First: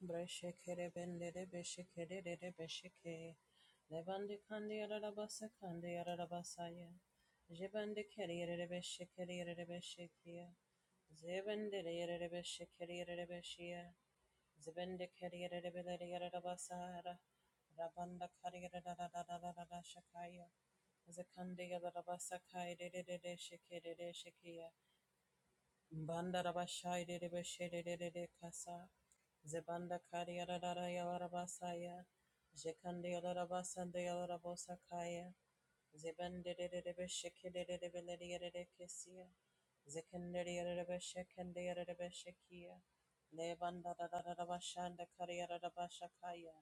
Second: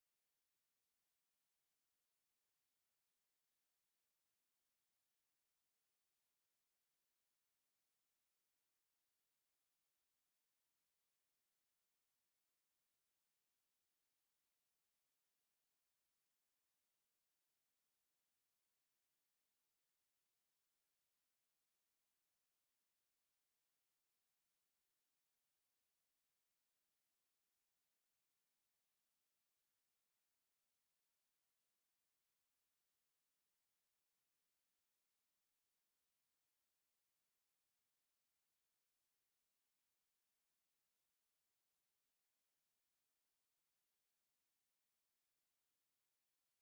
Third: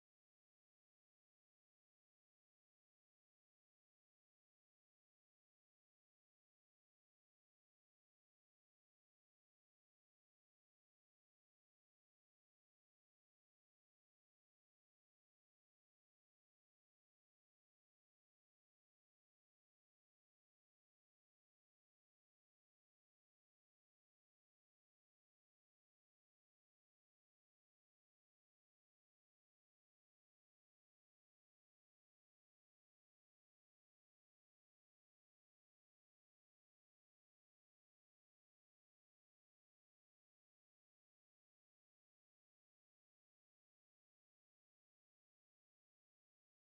Breshekere bendere beshekere rere besheke. Levande kandi yararabasa kandi yararabasaya. Jebande kere rere beshekere rere beshekia. Zebendere rere beshekere rere beshia. Zebende kere rere bendere yararabasara. Rabanda kari yarararararararashakaya. Zekande yararabasa kai rere rere shekere rere shekia. Bandarabashai de Beshede de de Kasa, Zebanda Kadiadara Yalarabasaya, Jekandi Alarabasa de Alarabosakaya, Zebende de Beshekede de Beledia de Kesia, Zekandaria de Beshekandia de Beshekia, Levanda Rabashanda Kadiada Bashakaya,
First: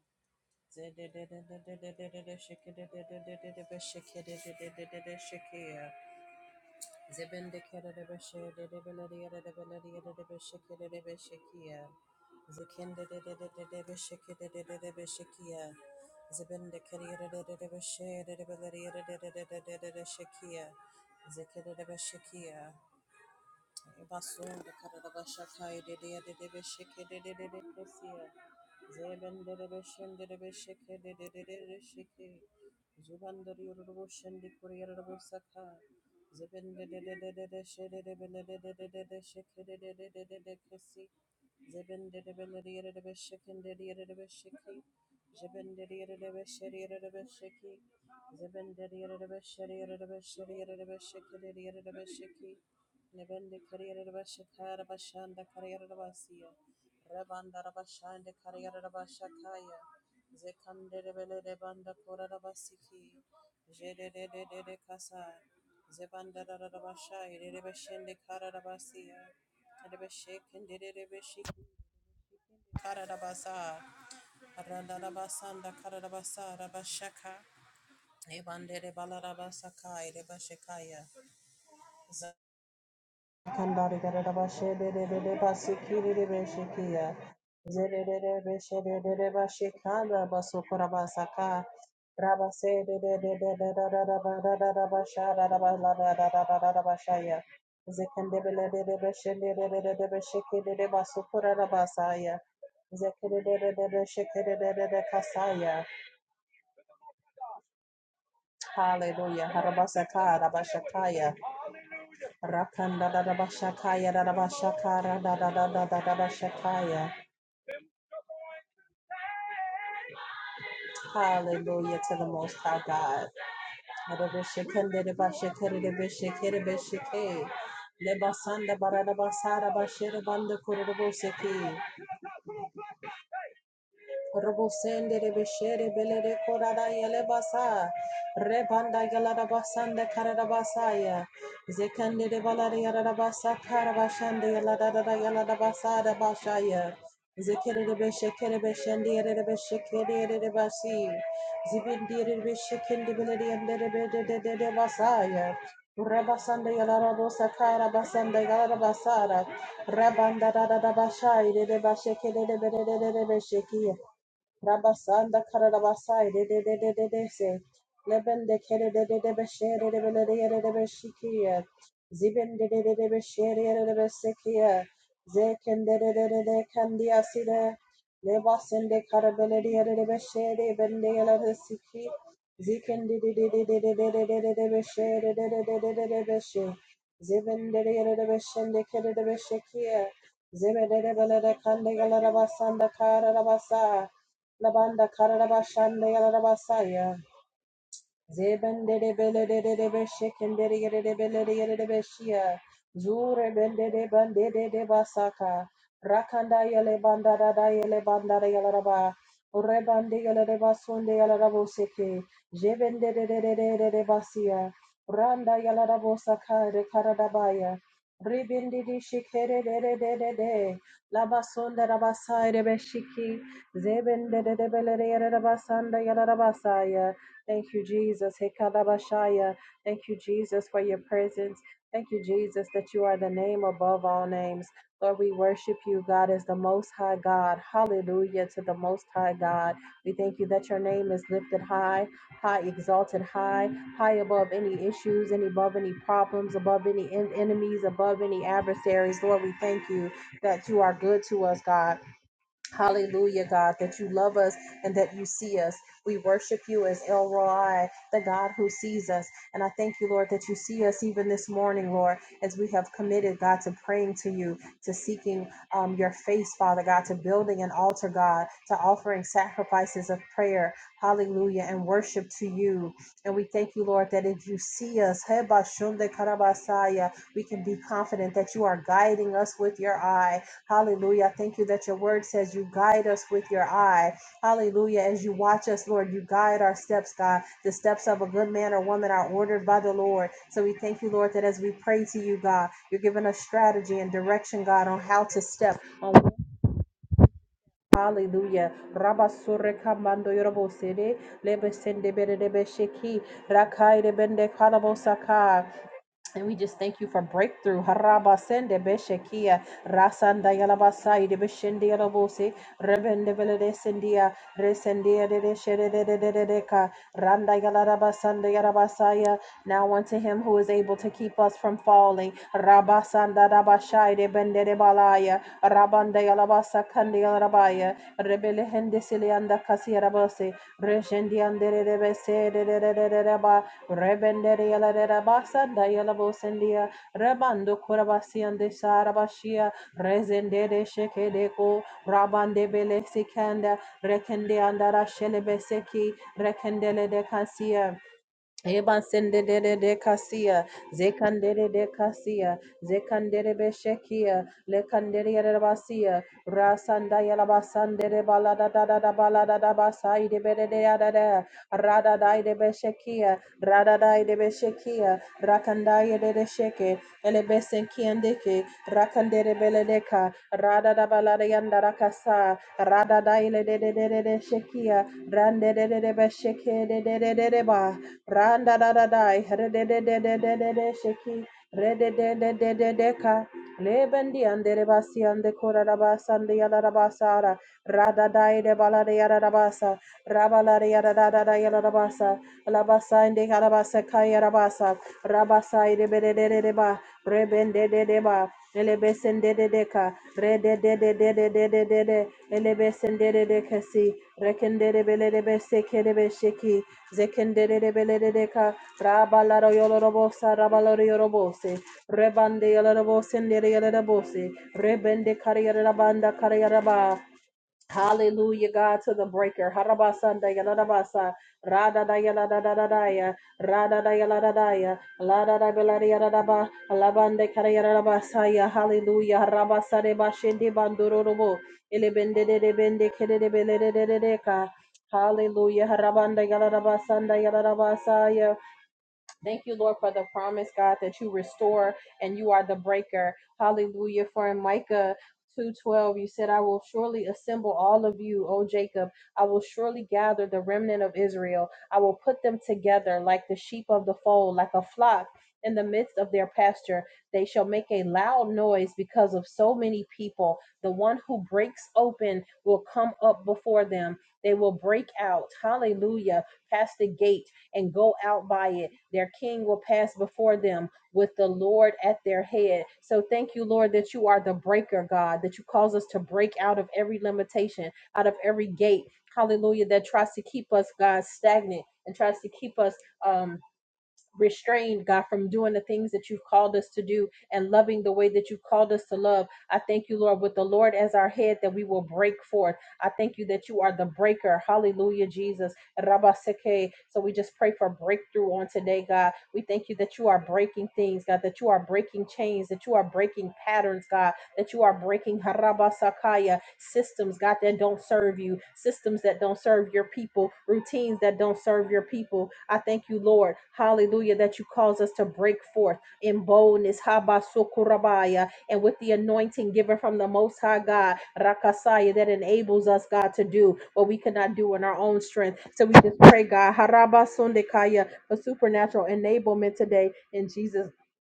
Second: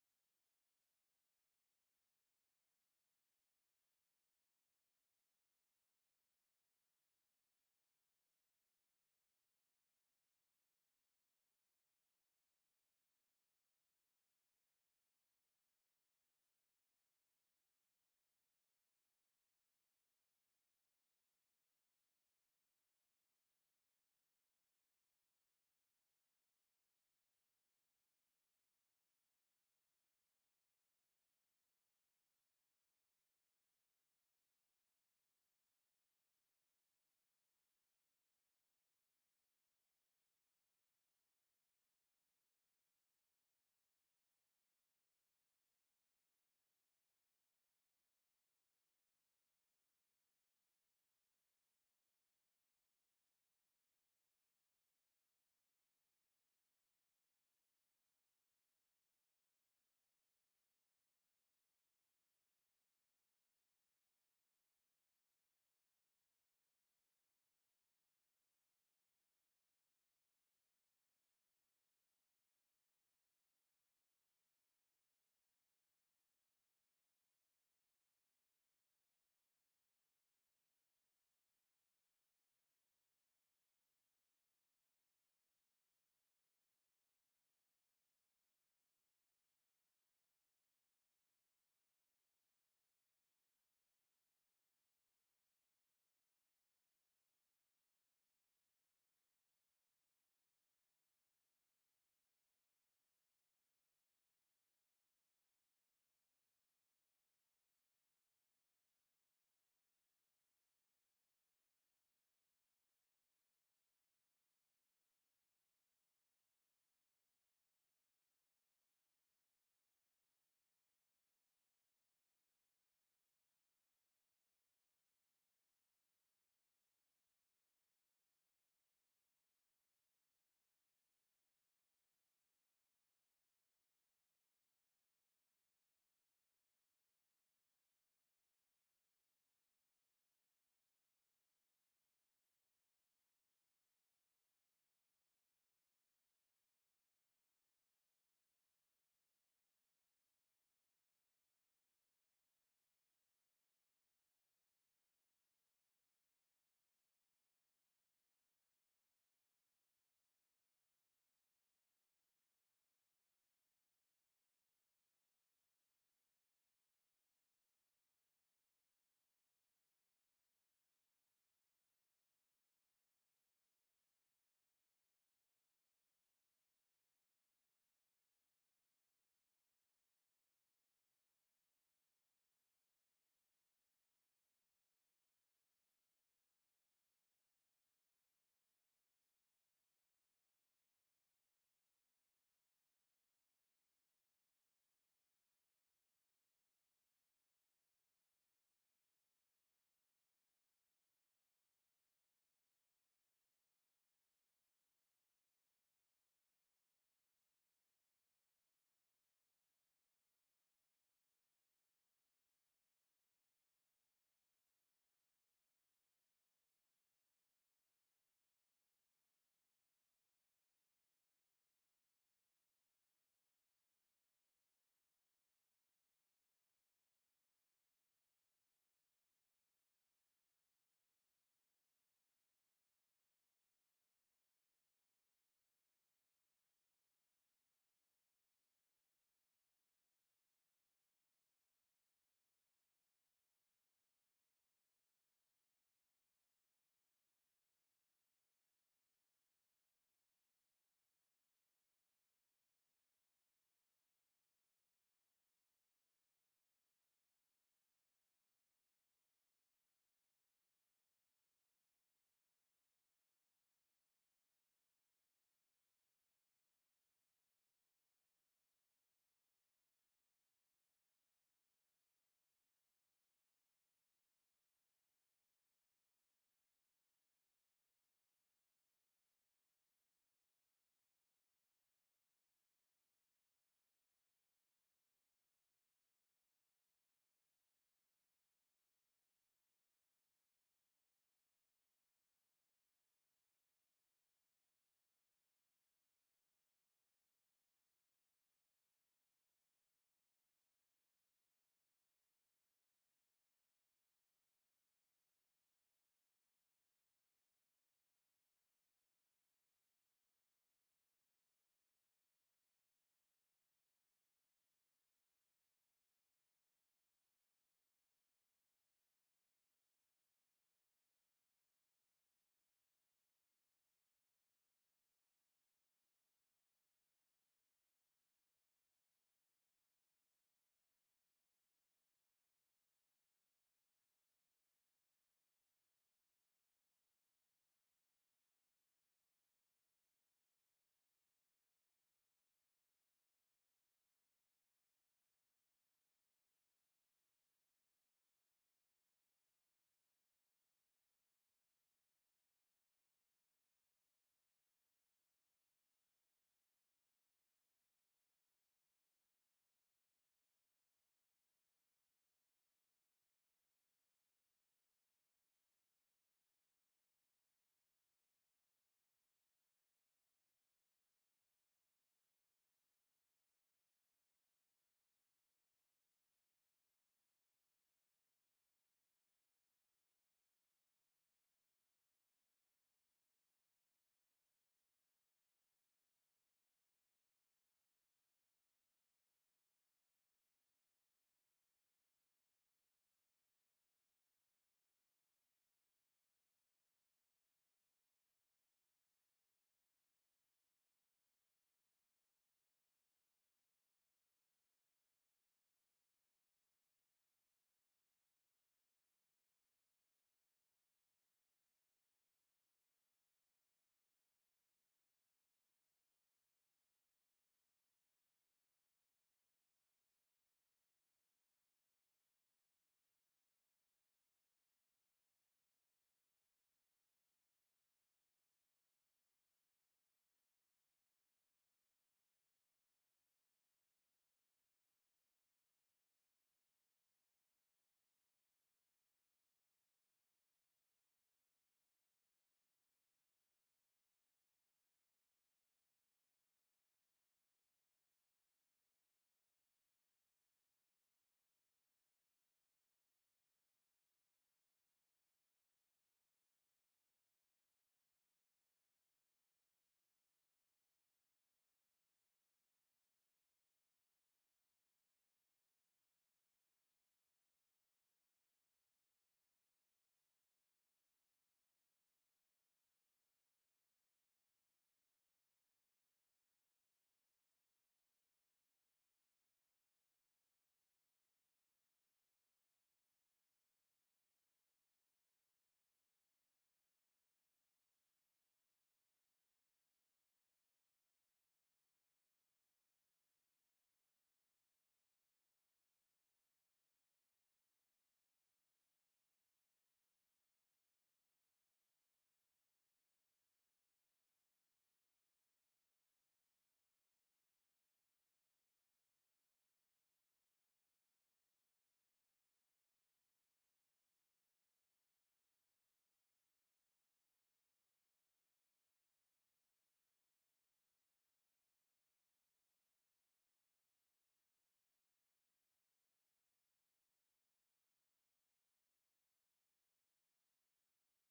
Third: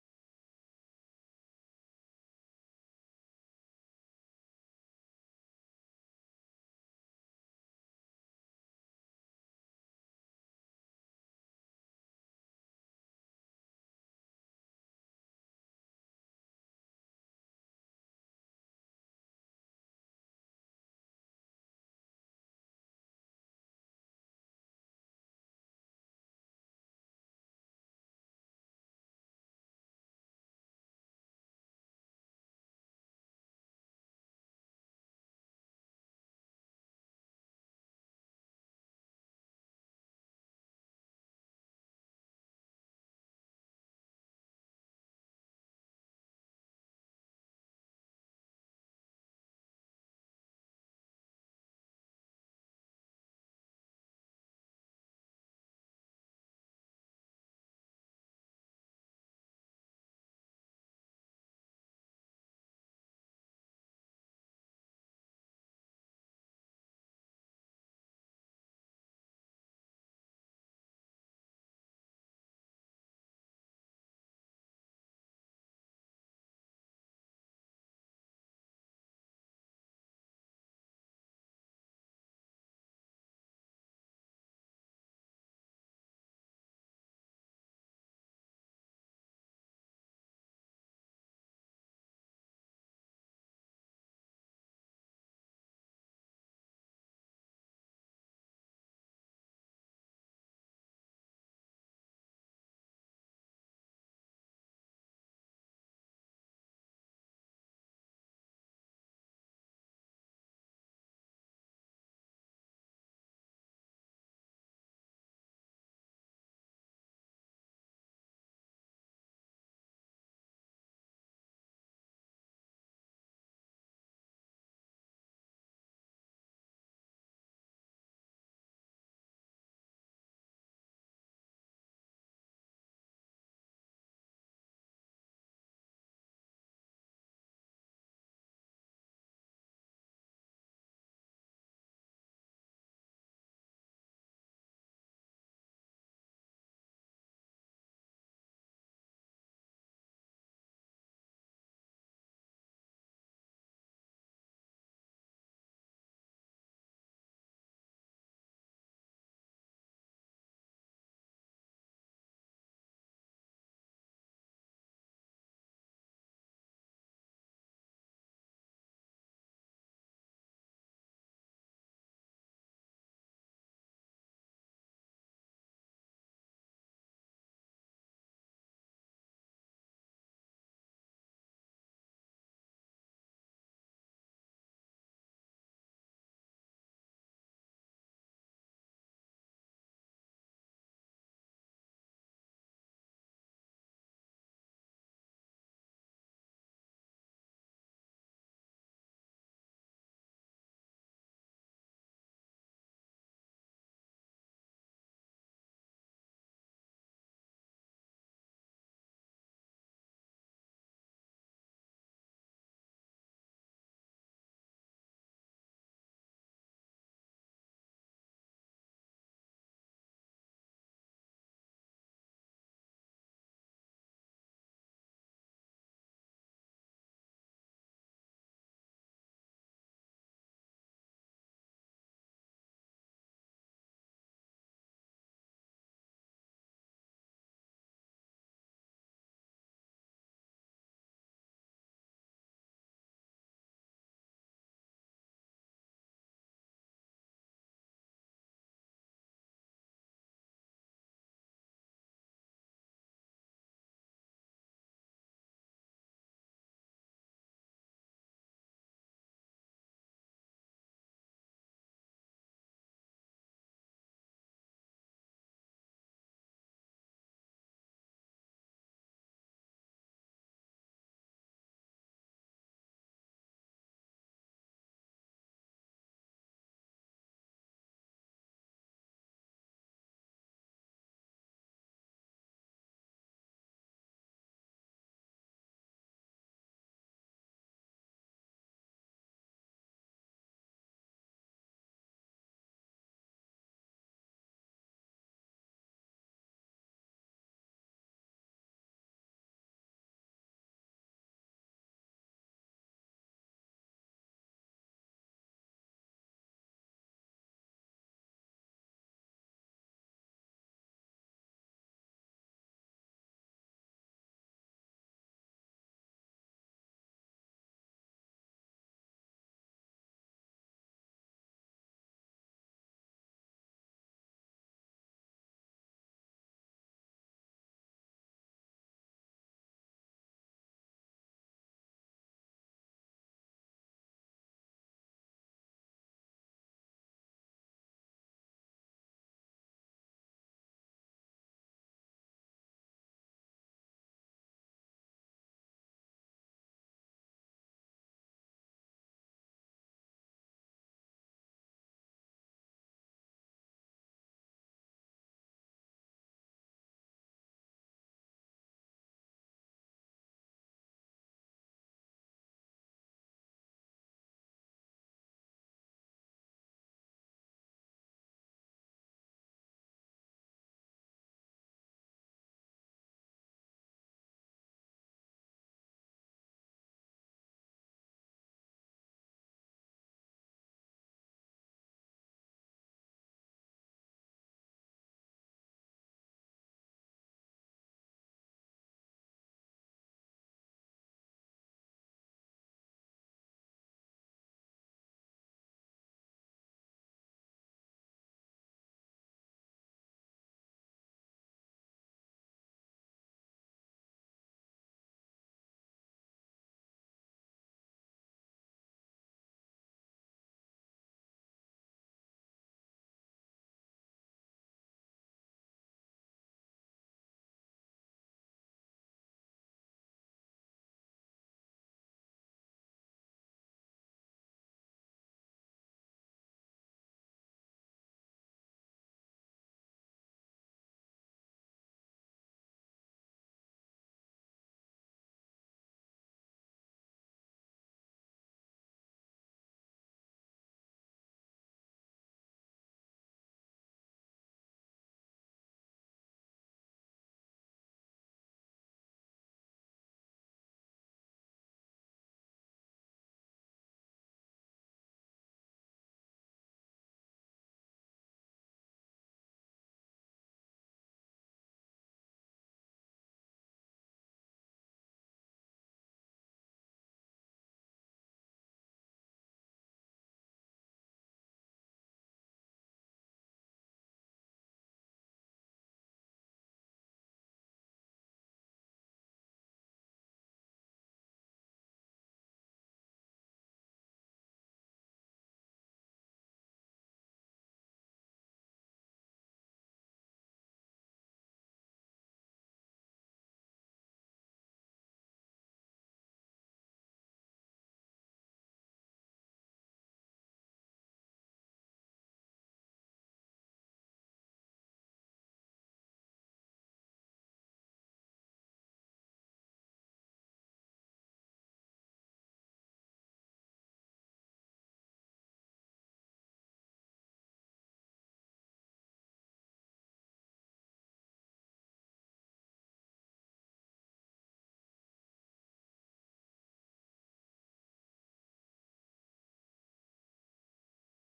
Zedede de de de de de de de Shekede de de de de Beshekede de de de de Shekia. Zebende kerere beshe de de beleri yere de beleri yere de beshe kerere beshe kiya. Zekende de de de de de beshe kere de de de beshe kiya. Zebende kerere de de de beshe de de beleri yere de de de de de de de shekiya. Zekere de beshe kiya. Basun de kerere beshe kaya de de de de beshe kere de de de de siya. Zebendebeshekere Zibindidibishiki. Jibindidibishiki. shanda Nibindi Kariyarabashikara Bashanda Kariyarabasiya. Rabanda of a shanda career of a shakaya, Zekan did ability banda Rabashanda Kariyarabashakaya. Zekandedebele Debanda Kurabasiki. Jedededede Kasa. Zebanda of a shai Rabashai Rebeshende Karabasiya. Karadabasa, Randarabasanda Karadabasa, Rabashaka, Ebandere Balarabasaka, Rebashekaya, Kandari gara ba she de de de de ba si ki de de be she ki ya. Ze de de de be she de de de ba she kanda ba so kora ba saka. Raba se de de de de de da da da ba da da da ba sha da da ba la da da da da da da ba sha ya. Ze de de be de de de de de de de ba so de de de de de de de de de Hallelujah. Harabasaka, Rabashakaya. Rakanda da da bashakaya Hallelujah to the Most High God. Adabashakanda da bashakara da bashakara bashake. Le basanda Robo sende de beshere bele de korada yele basa. Rebanda yalara basanda karada basaya. Zekende de balada yara basa karabashande yalada da yalada basada bashaya. Zekere de beşekere beşende yere de beşekere yere de basi. Zibindi yere de beşekende bele de yendere be de de de de basaya. Rabasanda yalara bosa kara basanda yalara basara. Rabanda da da da başa ile de başekere de bele de de de beşeki. Rabasanda Karabasai de de de de de de se Leben de Kere de de de Beshere de Belere de Beshikia Ziben de de de de Beshere de Besekia Zeken de de de de de Kandia Sida Lebasen de Karabele de Beshere Bende Yala de Siki Ziken de de de de de de de de de de Beshere de de de de de de Beshe Ziben de de de Beshen de Kere de Beshikia Zebe de de Belere Kandigala Rabasanda Karabasa Labanda Karabashanda Yarabasaya. Zebendere belere beşekendere yere belere beşiya. Zure bendere bandere de basaka. Rakanda yele bandara da yele bandara yalaraba. Rebande yelere basunde yalarabo seke. Jebendere de basiya. Randa yalarabo saka de karadabaya. Ribindi di şikere de de de de de. Labasunda rabasayre beşiki. Zebendere belere yere yalarabasaya. Thank you, Jesus. Hekalabashaya. Thank you, Jesus, for your presence. Thank you, Jesus, that you are the name above all names. Lord, we worship you, God, as the Most High God. Hallelujah to the Most High God. We thank you that your name is lifted high, high, exalted high, high above any issues, and above any problems, above any en- enemies, above any adversaries. Lord, we thank you that you are good to us, God. Hallelujah, God, that you love us and that you see us. We worship you as El Roi, the God who sees us. And I thank you, Lord, that you see us even this morning, Lord, as we have committed, God, to praying to you, to seeking um, your face, Father God, to building an altar, God, to offering sacrifices of prayer, hallelujah, and worship to you. And we thank you, Lord, that if you see us, Heba Shunde Karabasaya, we can be confident that you are guiding us with your eye Hallelujah. I Thank you that your word says you guide us with your eye. Hallelujah. As you watch us, Lord, you guide our steps, God. The steps of a good man or woman are ordered by the Lord. So we thank you, Lord, that as we pray to you, God, you're giving us strategy and direction, God, on how to step on Hallelujah. Rabba surreka mando yorobo sede lebe sende bere debe sheki rakai de bende kalabo saka. And we just thank you for breakthrough. Harabasende beshekia rasanda yalabasai de beshende yalabose rebende velede sendia resendia de de shede de de de de de ka randa yalarabasanda yarabasaya. Now unto him who is able to keep us from falling. Rabasanda rabashai de bende de balaya rabanda yalabasa kandi yalarabaya rebele hende silianda kasi yarabose reshendi andere de bese de de de de de ba Rebenderia la de Rabasanda Yalabosendia, Rabando Kurabasian de Sarabashia, Rezende de Shekedeko, Rabande Bele Sikanda, Rekende Andara Shelebeseki, Rekendele de Kasia. Eban sendere de de kasia, zekandere de kasia, zekandere beshekia, lekandere yarabasia, rasanda yarabasandere balada da da da balada da basai de bere de da da, rada dai de beshekia, rada dai de beshekia, rakandaya de de sheke, elebesenkiandeke, rakandere beledeka, rada da balada yanda rakasa, rada dai le de de de de de shekia, rande de de de besheke de de de de de ba. Randa da da da, re de de de de de de de sheki, re de de de de de de ka, le ande re ande kora da ande yala da ara, ra da da e de bala de yara da basa, de yara da da da yala da basa, la basa ande yala basa ka yara basa, ra basa e de be de de de de ba, re de de de ba, ele de de de ka, re de de de de de de de de de, ele de de de kasi, reken de de be de be se be sheki, Zekenderebeleka, Rabalaro Yolorobosa, Rabalaro Yorobose, Rebande Yolorobose, Nere Yolorobose, Rebende Kariarabanda ba. Hallelujah, God, to the breaker. Harabasanda yaladabasa. Rada da yaladadadaya. Rada da yaladadaya. Lada da beladiyadadaba. Alabande karayadadabasaya. Hallelujah. Harabasade bashindi bandururubu. Ilibende de de bende kede de belede de de de deka. Hallelujah. Harabanda yaladabasanda yaladabasaya. Thank you, Lord, for the promise, God, that you restore and you are the breaker. Hallelujah. For in Micah 2:12, you said, I will surely assemble all of you, O Jacob. I will surely gather the remnant of Israel. I will put them together like the sheep of the fold, like a flock in the midst of their pasture. They shall make a loud noise because of so many people. The one who breaks open will come up before them. They will break out, hallelujah, past the gate and go out by it. Their king will pass before them with the Lord at their head. So thank you, Lord, that you are the breaker, God, that you cause us to break out of every limitation, out of every gate. Hallelujah, that tries to keep us, God, stagnant and tries to keep us um restrained, God, from doing the things that you've called us to do and loving the way that you've called us to love. I thank you, Lord, with the Lord as our head that we will break forth. I thank you that you are the breaker. Hallelujah, Jesus. Rabaseke. So we just pray for breakthrough on today, God. We thank you that you are breaking things, God, that you are breaking chains, that you are breaking patterns, God, that you are breaking harabasakaya systems, God, that don't serve you, systems that don't serve your people, routines that don't serve your people. I thank you, Lord. Hallelujah, that you cause us to break forth in boldness, habasukurabaya, and with the anointing given from the Most High God, rakasaya, that enables us, God, to do what we cannot do in our own strength. So we just pray, God, harabasundekaya, for supernatural enablement today in Jesus.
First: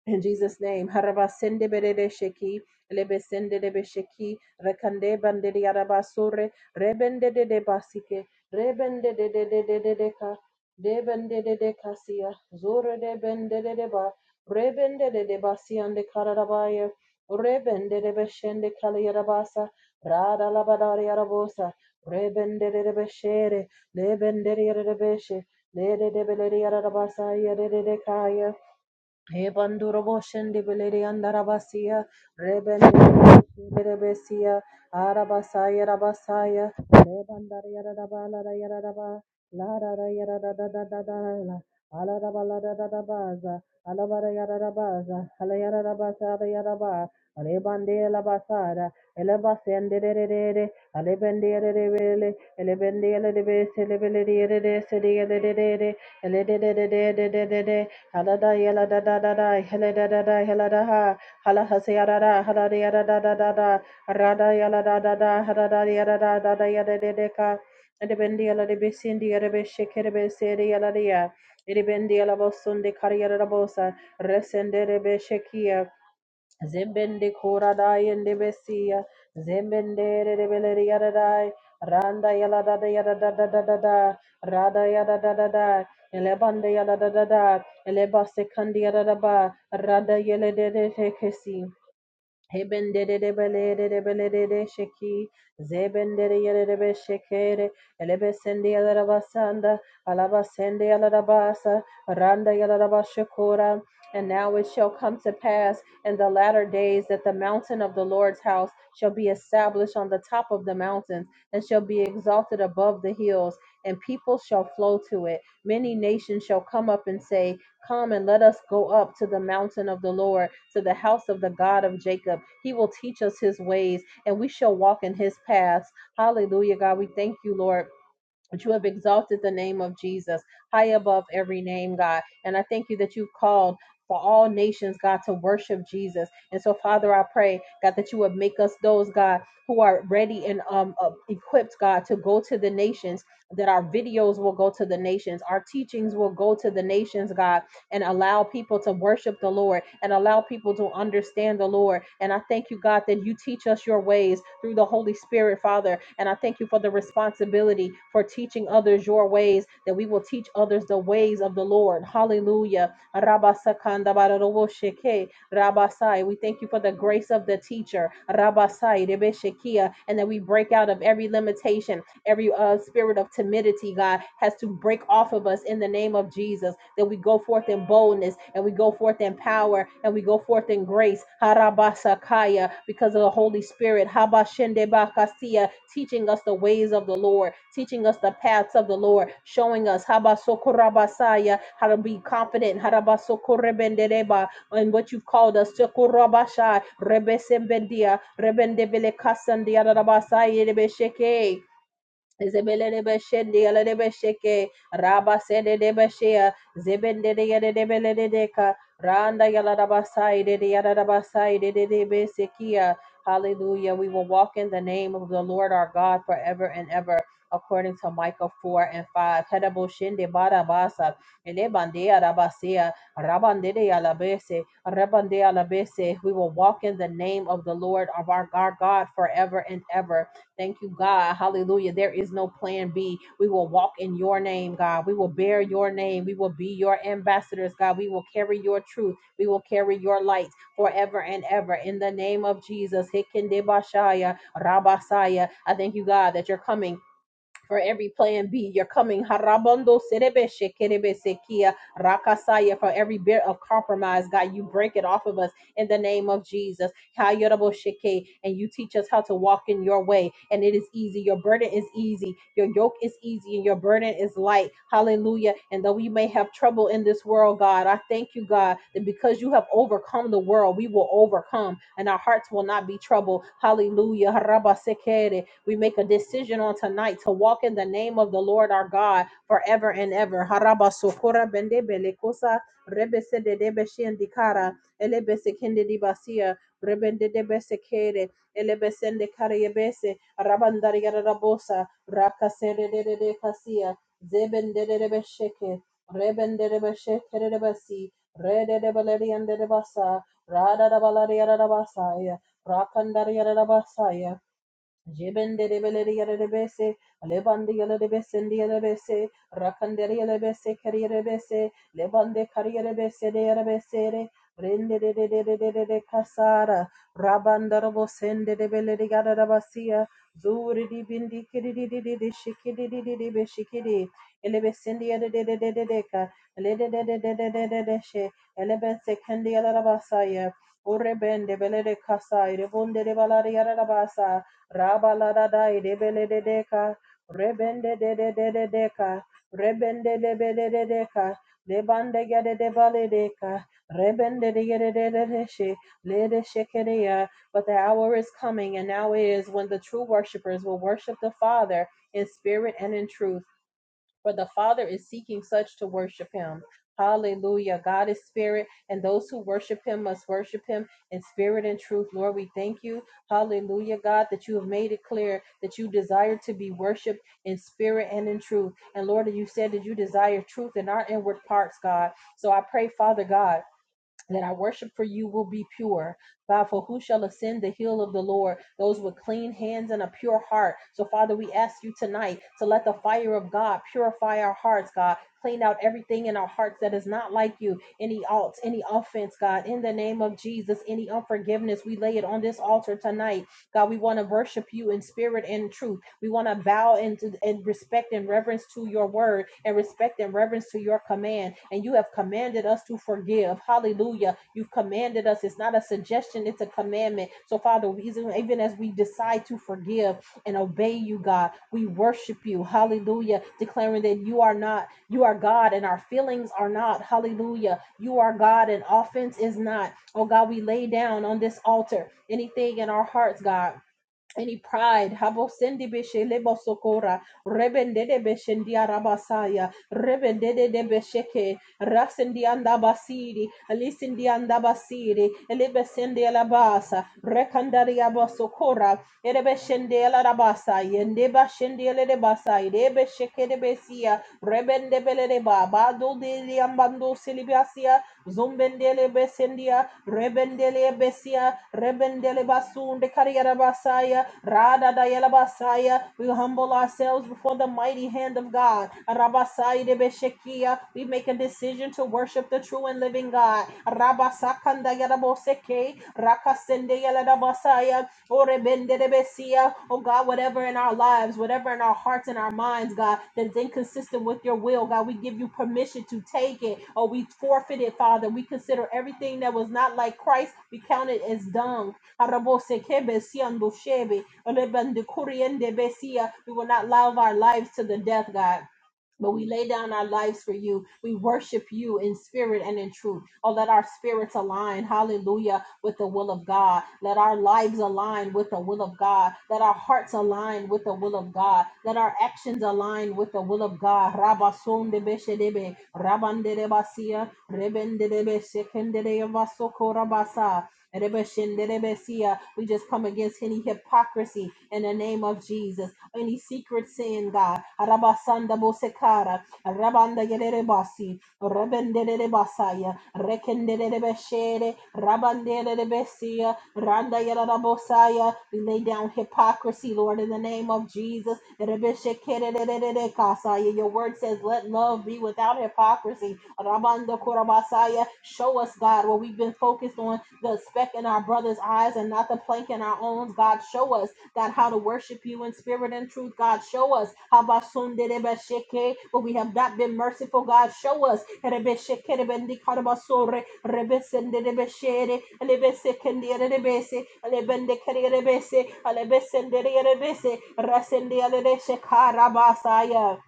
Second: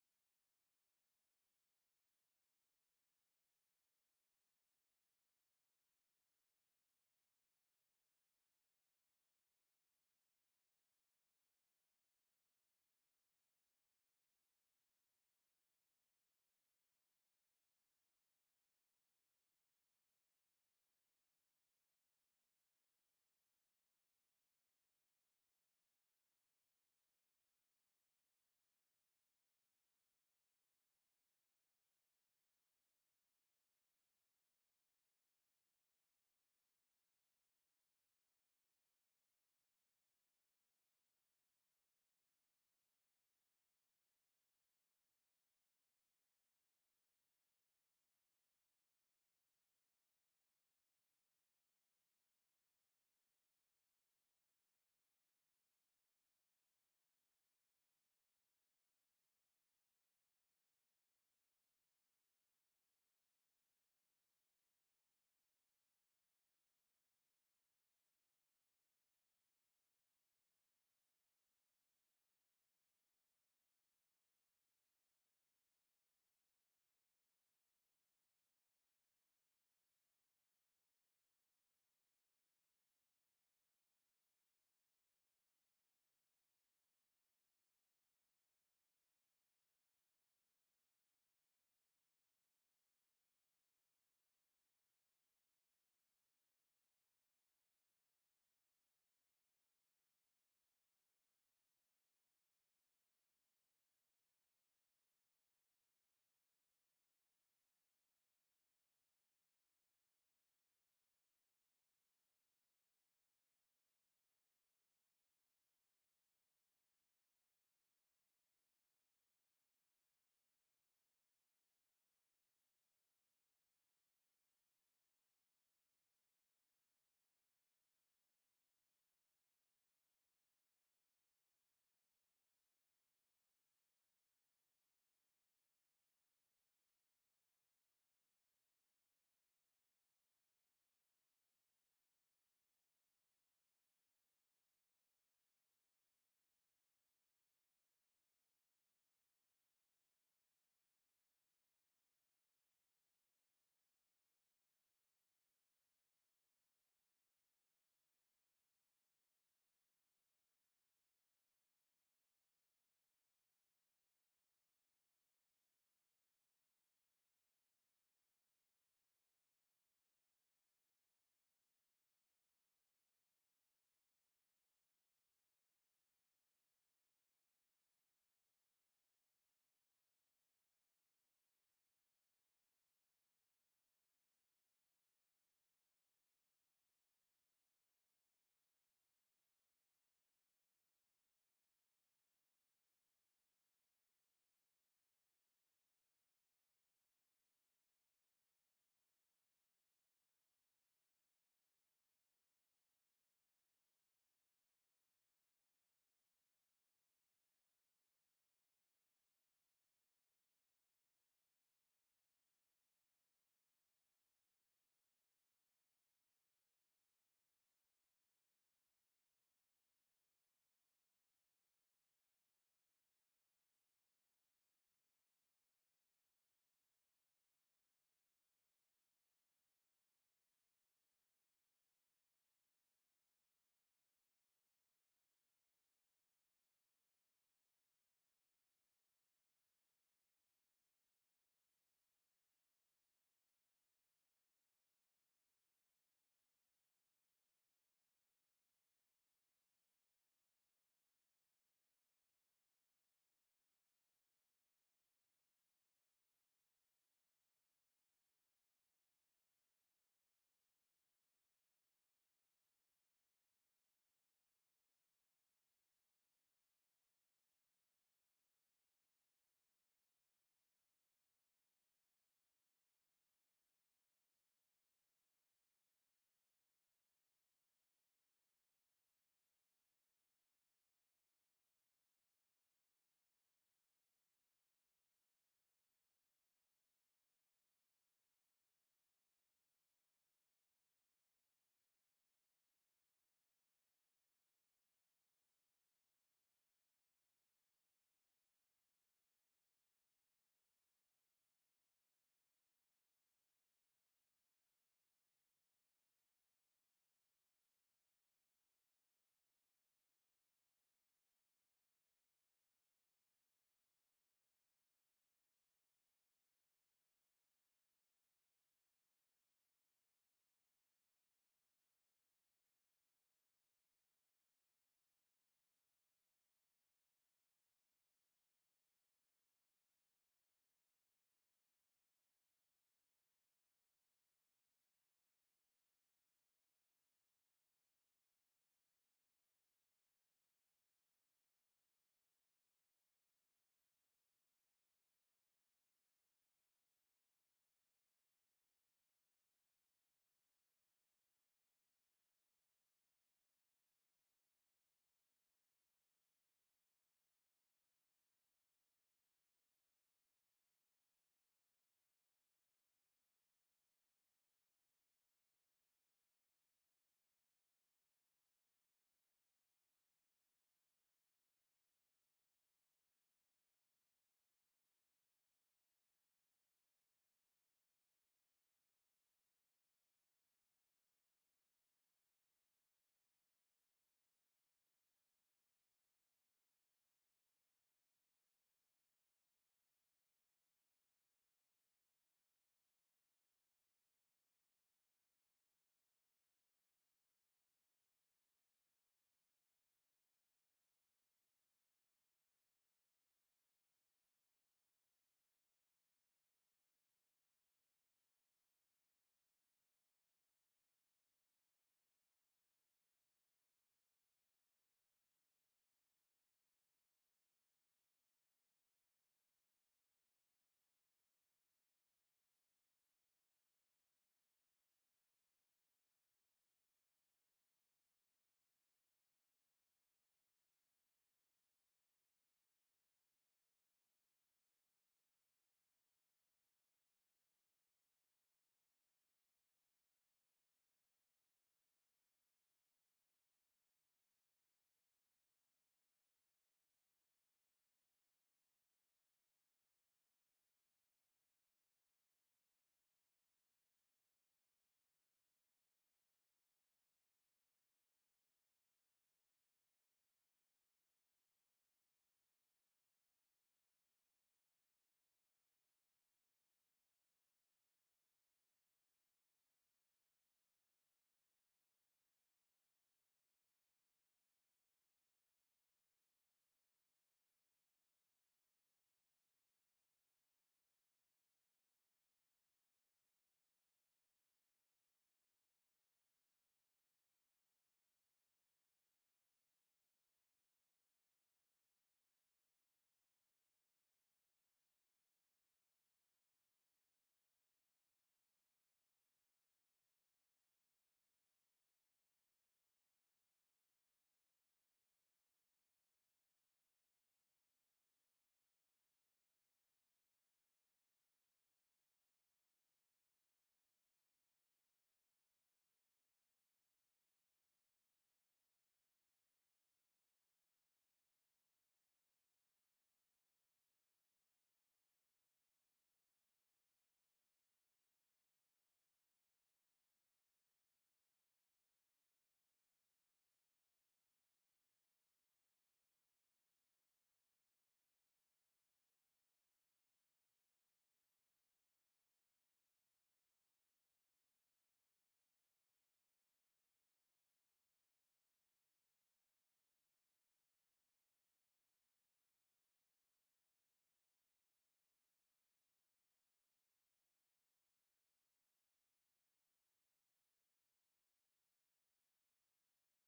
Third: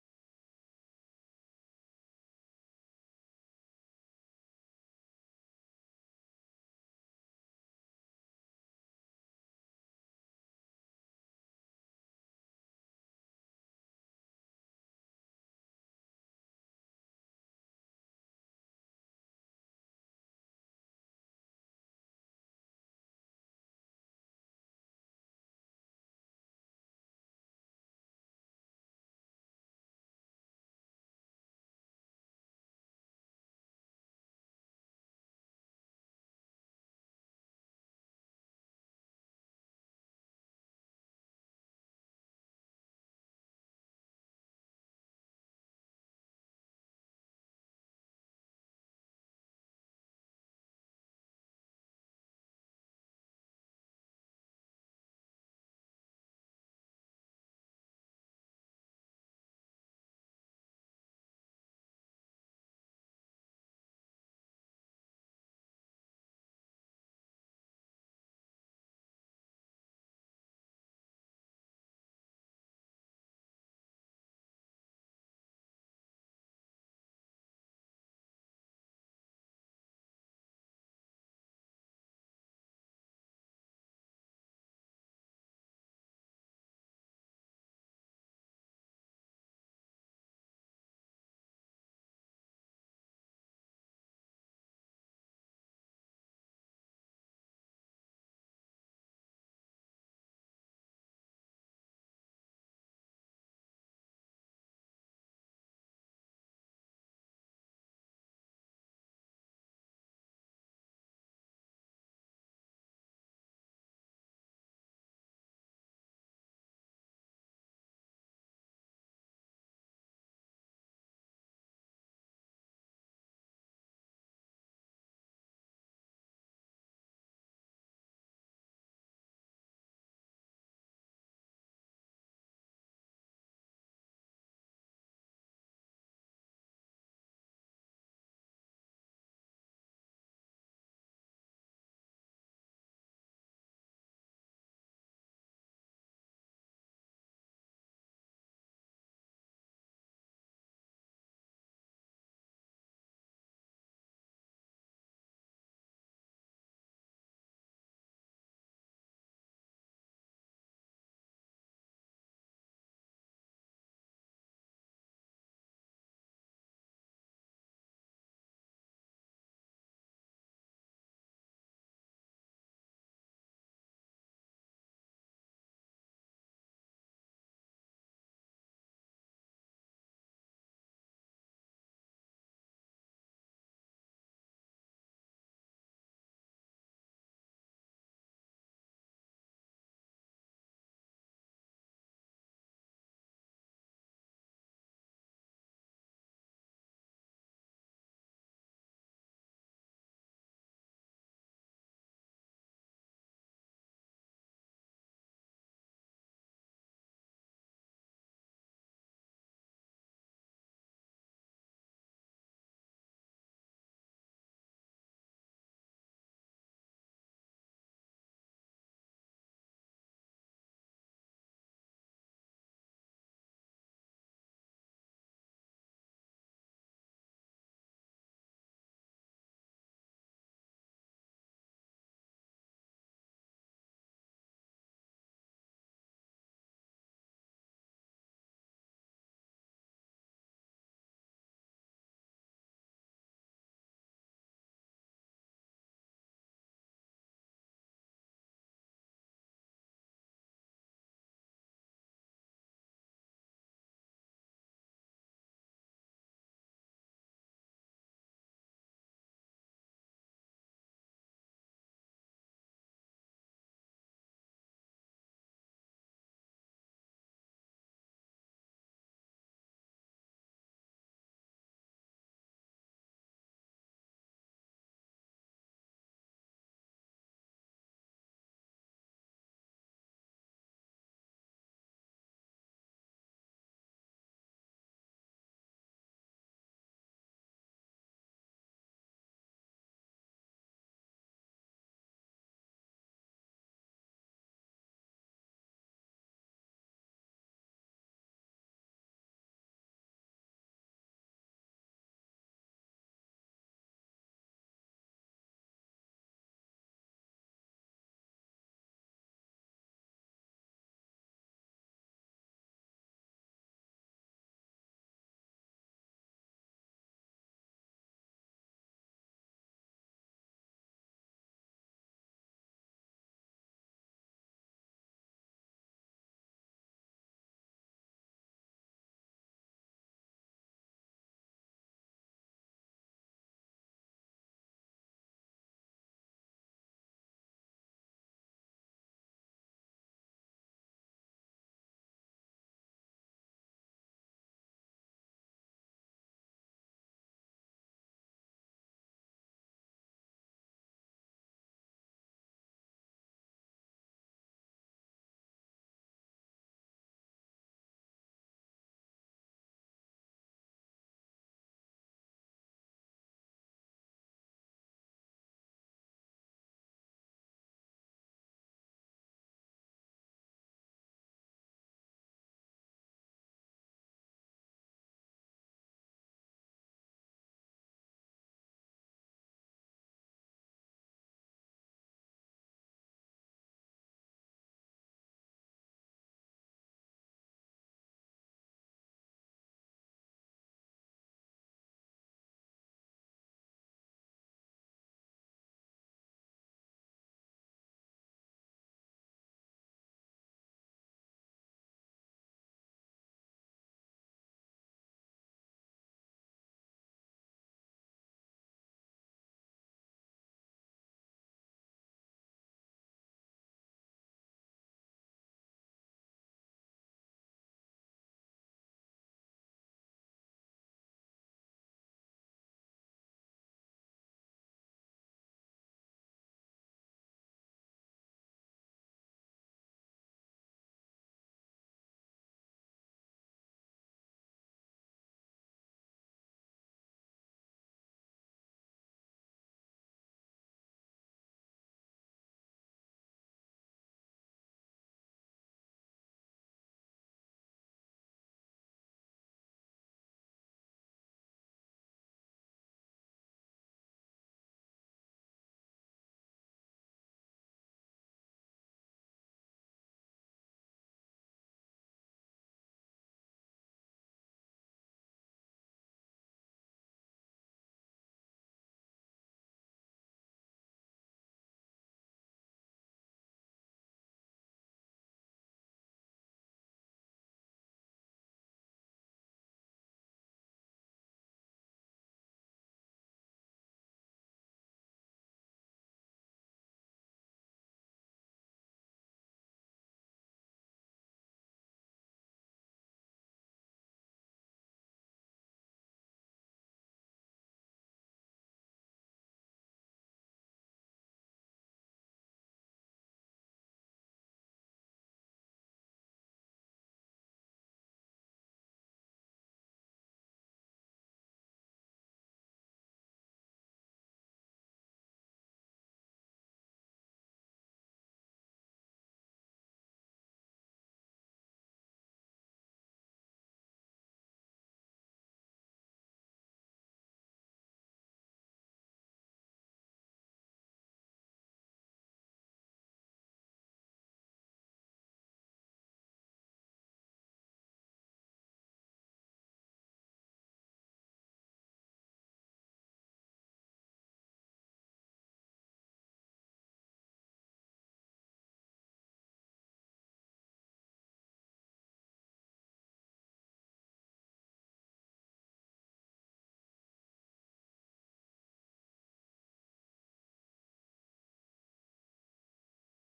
In Jesus' name, Harabasendebedesheki. Lebesende de Besheki, Rekande Bande de Arabasore, Rebende de de Basike, Rebende de de de de de Deca, Debende de de Cassia, Zore de Bende de Deba, Rebende de de Basian de Carabaya, Rebende de Beshende Caliarabasa, Rada Labadaria Rabosa, Rebende de Beshere, Lebende de Beshe, Lede de Beleria Rabasa, Yede de Kaya. Ebanduroboshendibiliri andarabasia, rebendirebesia, arabasaya rabasaya, rebandariyarabala rayaraba, lararayarabadadadadala, alarabaladadadabaza, alabarayarabaza, alayarabasa rayaraba, alebandelabasara, elebasendererere, alebendererebele, elebendelebeselebeleriyerereseriyerere, elededededededede, Halada yala da da da da, hele da da da, hele da ha, hala hase yada da, hala da yada da da da da, rada yala da da da, hada da yada da da da yada de de ka, ede bendi yala de besindi yada be şekeri be seri yala de ya, de bendi yala bosun de kari yada da bosa, resende de be şekiya, Zembende koradai ende besia. Zembende rebeleri yadadai. Randa yala da da yada da da da da da. Rada yada da da da. Elebande yada da da da. Eleba sekandi yada da ba. Rada yele de de te kesi. Hebendedebelede sheki, zebendede yedebe shekere, elebesende yalarabasanda, alabasende basa randa yalarabashakura. And now it shall come to pass in the latter days that the mountain of the Lord's house shall be established on the top of the mountains and shall be exalted above the hills, and people shall flow to it. Many nations shall come up and say, Come and let us go up to the mountain of the Lord, to the house of the God of Jacob. He will teach us his ways, and we shall walk in his paths. Hallelujah, God. We thank you, Lord. That you have exalted the name of Jesus high above every name, God. And I thank you that you've called for all nations, God, to worship Jesus. And so, Father, I pray, God, that you would make us those, God, who are ready and um uh, equipped, God, to go to the nations, that our videos will go to the nations, our teachings will go to the nations, God and allow people to worship the Lord and allow people to understand the Lord. And I thank you, God, that you teach us your ways through the Holy Spirit, Father. And I thank you for the responsibility for teaching others your ways, that we will teach others the ways of the Lord. Hallelujah. Rabasakandabaroroboshike, Rabasai. We thank you for the grace of the teacher, Rabasai, Rebeshekia, and that we break out of every limitation every uh, spirit of timidity, God, has to break off of us in the name of Jesus. That we go forth in boldness and we go forth in power and we go forth in grace. Harabasakaya, because of the Holy Spirit. Habashendebakasia, teaching us the ways of the Lord, teaching us the paths of the Lord, showing us habasokorabasaya, how to be confident. Harabasokorebendereba, in what you've called us. Sokorabasha, rebesembendia, rebendebelekasandia, rarabasaya, rebesheke. Zebele de beshendi ala de besheke de beshea zebende de yede de bele randa yala de de yada de de de besekia. Hallelujah. We will walk in the name of the Lord our God forever and ever. According to Micah 4 and 5. Hedabo Barabasa, bada basa. Rabande de ala Rabande ala We will walk in the name of the Lord of our our God forever and ever. Thank you, God. Hallelujah. There is no plan B. We will walk in your name, God. We will bear your name. We will be your ambassadors, God. We will carry your truth. We will carry your light forever and ever. In the name of Jesus. Hikindebashaya, Rabasaya. I thank you, God, that you're coming. For every plan B, you're coming. Harabondo serebe shekerebe sekia rakasaya. For every bit of compromise, God, you break it off of us in the name of Jesus. Hayorobo sheke, And you teach us how to walk in your way. And it is easy. Your burden is easy. Your yoke is easy and your burden is light. Hallelujah. And though we may have trouble in this world, God, I thank you, God, that because you have overcome the world, we will overcome and our hearts will not be troubled. Hallelujah. Haraba Harabasekere. We make a decision on tonight to walk in the name of the Lord our God forever and ever. Haraba sokora bende belekosa rebe sede debe shiendikara elebe sekende dibasia rebende debe sekere elebe sende yebese rabandari rabosa rakasere de de kasia zebende de debe rebende debe de debasi rede de baleri ande debasa rada da baleri rabasaya rakandari rabasaya Jibendere belere yere bese, lebande yere bese ndi yere bese, rakandere yere bese kere yere bese, lebande kare yere bese de yere bese re, brende de de de de de de de kasara, rabanda robo sende de belere yere rabasiya, zuri di bindi kiri di di di di shiki di di di di be shiki di, ele bese ndi yere de de de de de ka, le de de de de de de de de she, ele bese kendi yere rabasaya, Ore bende belere kasai, rebonde de balare yere rabasa, Rabaladada Edebeledeka, Rebende de de de de deca, Rebende de de de deca, Lebande gede de valideca, Rebende de gede de de she, Lede shekeria. But the hour is coming, and now is when the true worshipers will worship the Father in spirit and in truth for the Father is seeking such to worship him. Hallelujah. God is spirit, and those who worship him must worship him in spirit and truth. Lord, we thank you. Hallelujah, God, that you have made it clear that you desire to be worshiped in spirit and in truth. And Lord, you said that you desire truth in our inward parts, God. So I pray, Father God that our worship for you will be pure. God, for who shall ascend the hill of the Lord? Those with clean hands and a pure heart. So, Father, we ask you tonight to let the fire of God purify our hearts, God. Clean out everything in our hearts that is not like you. Any alt, any offense, God, in the name of Jesus, any unforgiveness, we lay it on this altar tonight. God, we want to worship you in spirit and in truth. We want to bow into and respect and reverence to your word and respect and reverence to your command. And you have commanded us to forgive. Hallelujah. You've commanded us. It's not a suggestion, it's a commandment. So, Father, even as we decide to forgive and obey you, God, we worship you. Hallelujah. Declaring that you are not, you are God and our feelings are not. Hallelujah. You are God and offense is not. Oh God, we lay down on this altar anything in our hearts, God. Any pride, habo beshe lebo sokora, rebende de beshendia rabasaya, rebende de besheke, rasendi anda basiri, alisendi anda basiri, elebesendi alabasa, rekandari abasokora, erebeshendi alabasa, yende bashendi alabasa, rebesheke de besia, rebende bele de ba, bado de liambando silibasia, Zumbendele besendia, rebendele besia, rebendele basunde kariera basaya, rada dayala basaya. We humble ourselves before the mighty hand of God. Rabasai de beshekia. We make a decision to worship the true and living God. Rabasakanda Yadaboseke, Rakasende Yadabasaya, Orebende de Besia. Oh God, whatever in our lives, whatever in our hearts and our minds, God, that is inconsistent with your will, God, we give you permission to take it or we forfeit it, Father. We consider everything that was not like Christ, we count it as dung. Araboseke Besian Boshebe, Orebende Kuriende Besia. We will not love our lives to the death, God. But we lay down our lives for you. We worship you in spirit and in truth. Oh, let our spirits align, hallelujah, with the will of God. Let our lives align with the will of God. Let our hearts align with the will of God. Let our actions align with the will of God. Rabasondebeshedebe, rabanderebasia, rebenderebeshekenderebasokorabasa. Erebeshenderebesia. We just come against any hypocrisy in the name of Jesus. Any secret sin, God. Arabasanda bosekara. Arabanda yererebasi. Rebendererebasaya. Rekendererebeshere. Rabandererebesia. Randa yerarabosaya. We lay down hypocrisy, Lord, in the name of Jesus. Erebeshekerererekasaya. Your word says, let love be without hypocrisy. Mando Korabasaya. Show us, God, where we've been focused on the speck in our brother's eyes and not the plank in our own. God, show us, God, how to worship you in spirit and truth. God, show us Habasunderebesheke, where we have not been merciful. God, show us Erebeshekerebendikadabasore, Rebesenderebeshere, Elebesekenderebese, Elebendekerebese, Elebesenderebese, Rasenderebeshekarabasaya.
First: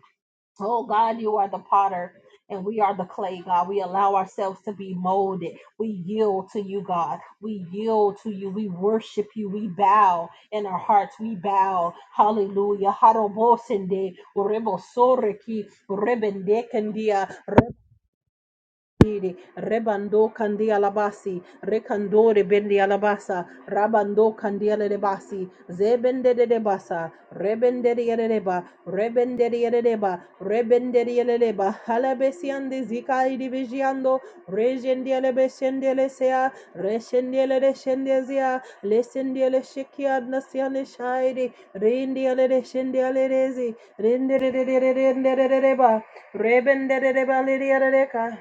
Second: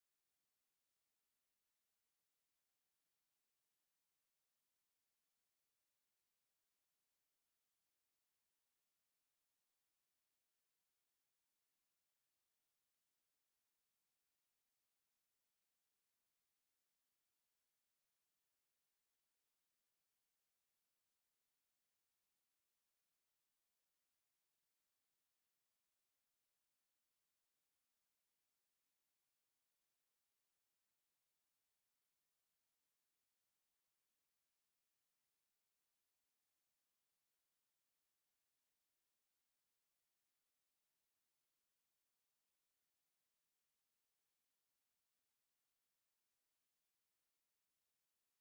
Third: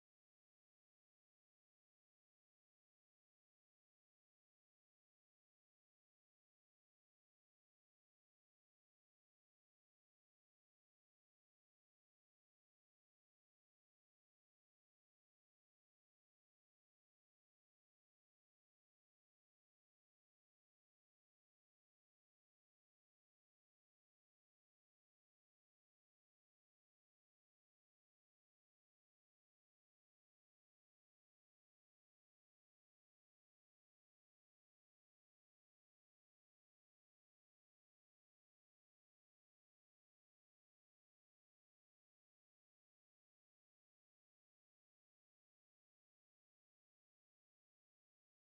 Oh God, you are the potter and we are the clay, God. We allow ourselves to be molded. We yield to you, God. We yield to you. We worship you. We bow in our hearts. We bow. Hallelujah. Harobosende, urebosoreki, urebendekendia, Bandidi, Rebando kandi alabasi. Rekandore bendi alabasa. Rabando kandi alabasi. Zebende de debasa. Rebende de yereba. Rebende de yereba. Rebende de yereba. Halabesiande zika idivigiando. Rejendiele beshendiele sea. Reshendiele reshendezia. Lesendiele shekia nasiane shaidi. Rindiele reshendiele rezi. Rindere de de de de de de de ba. Rebende de de ba lidiere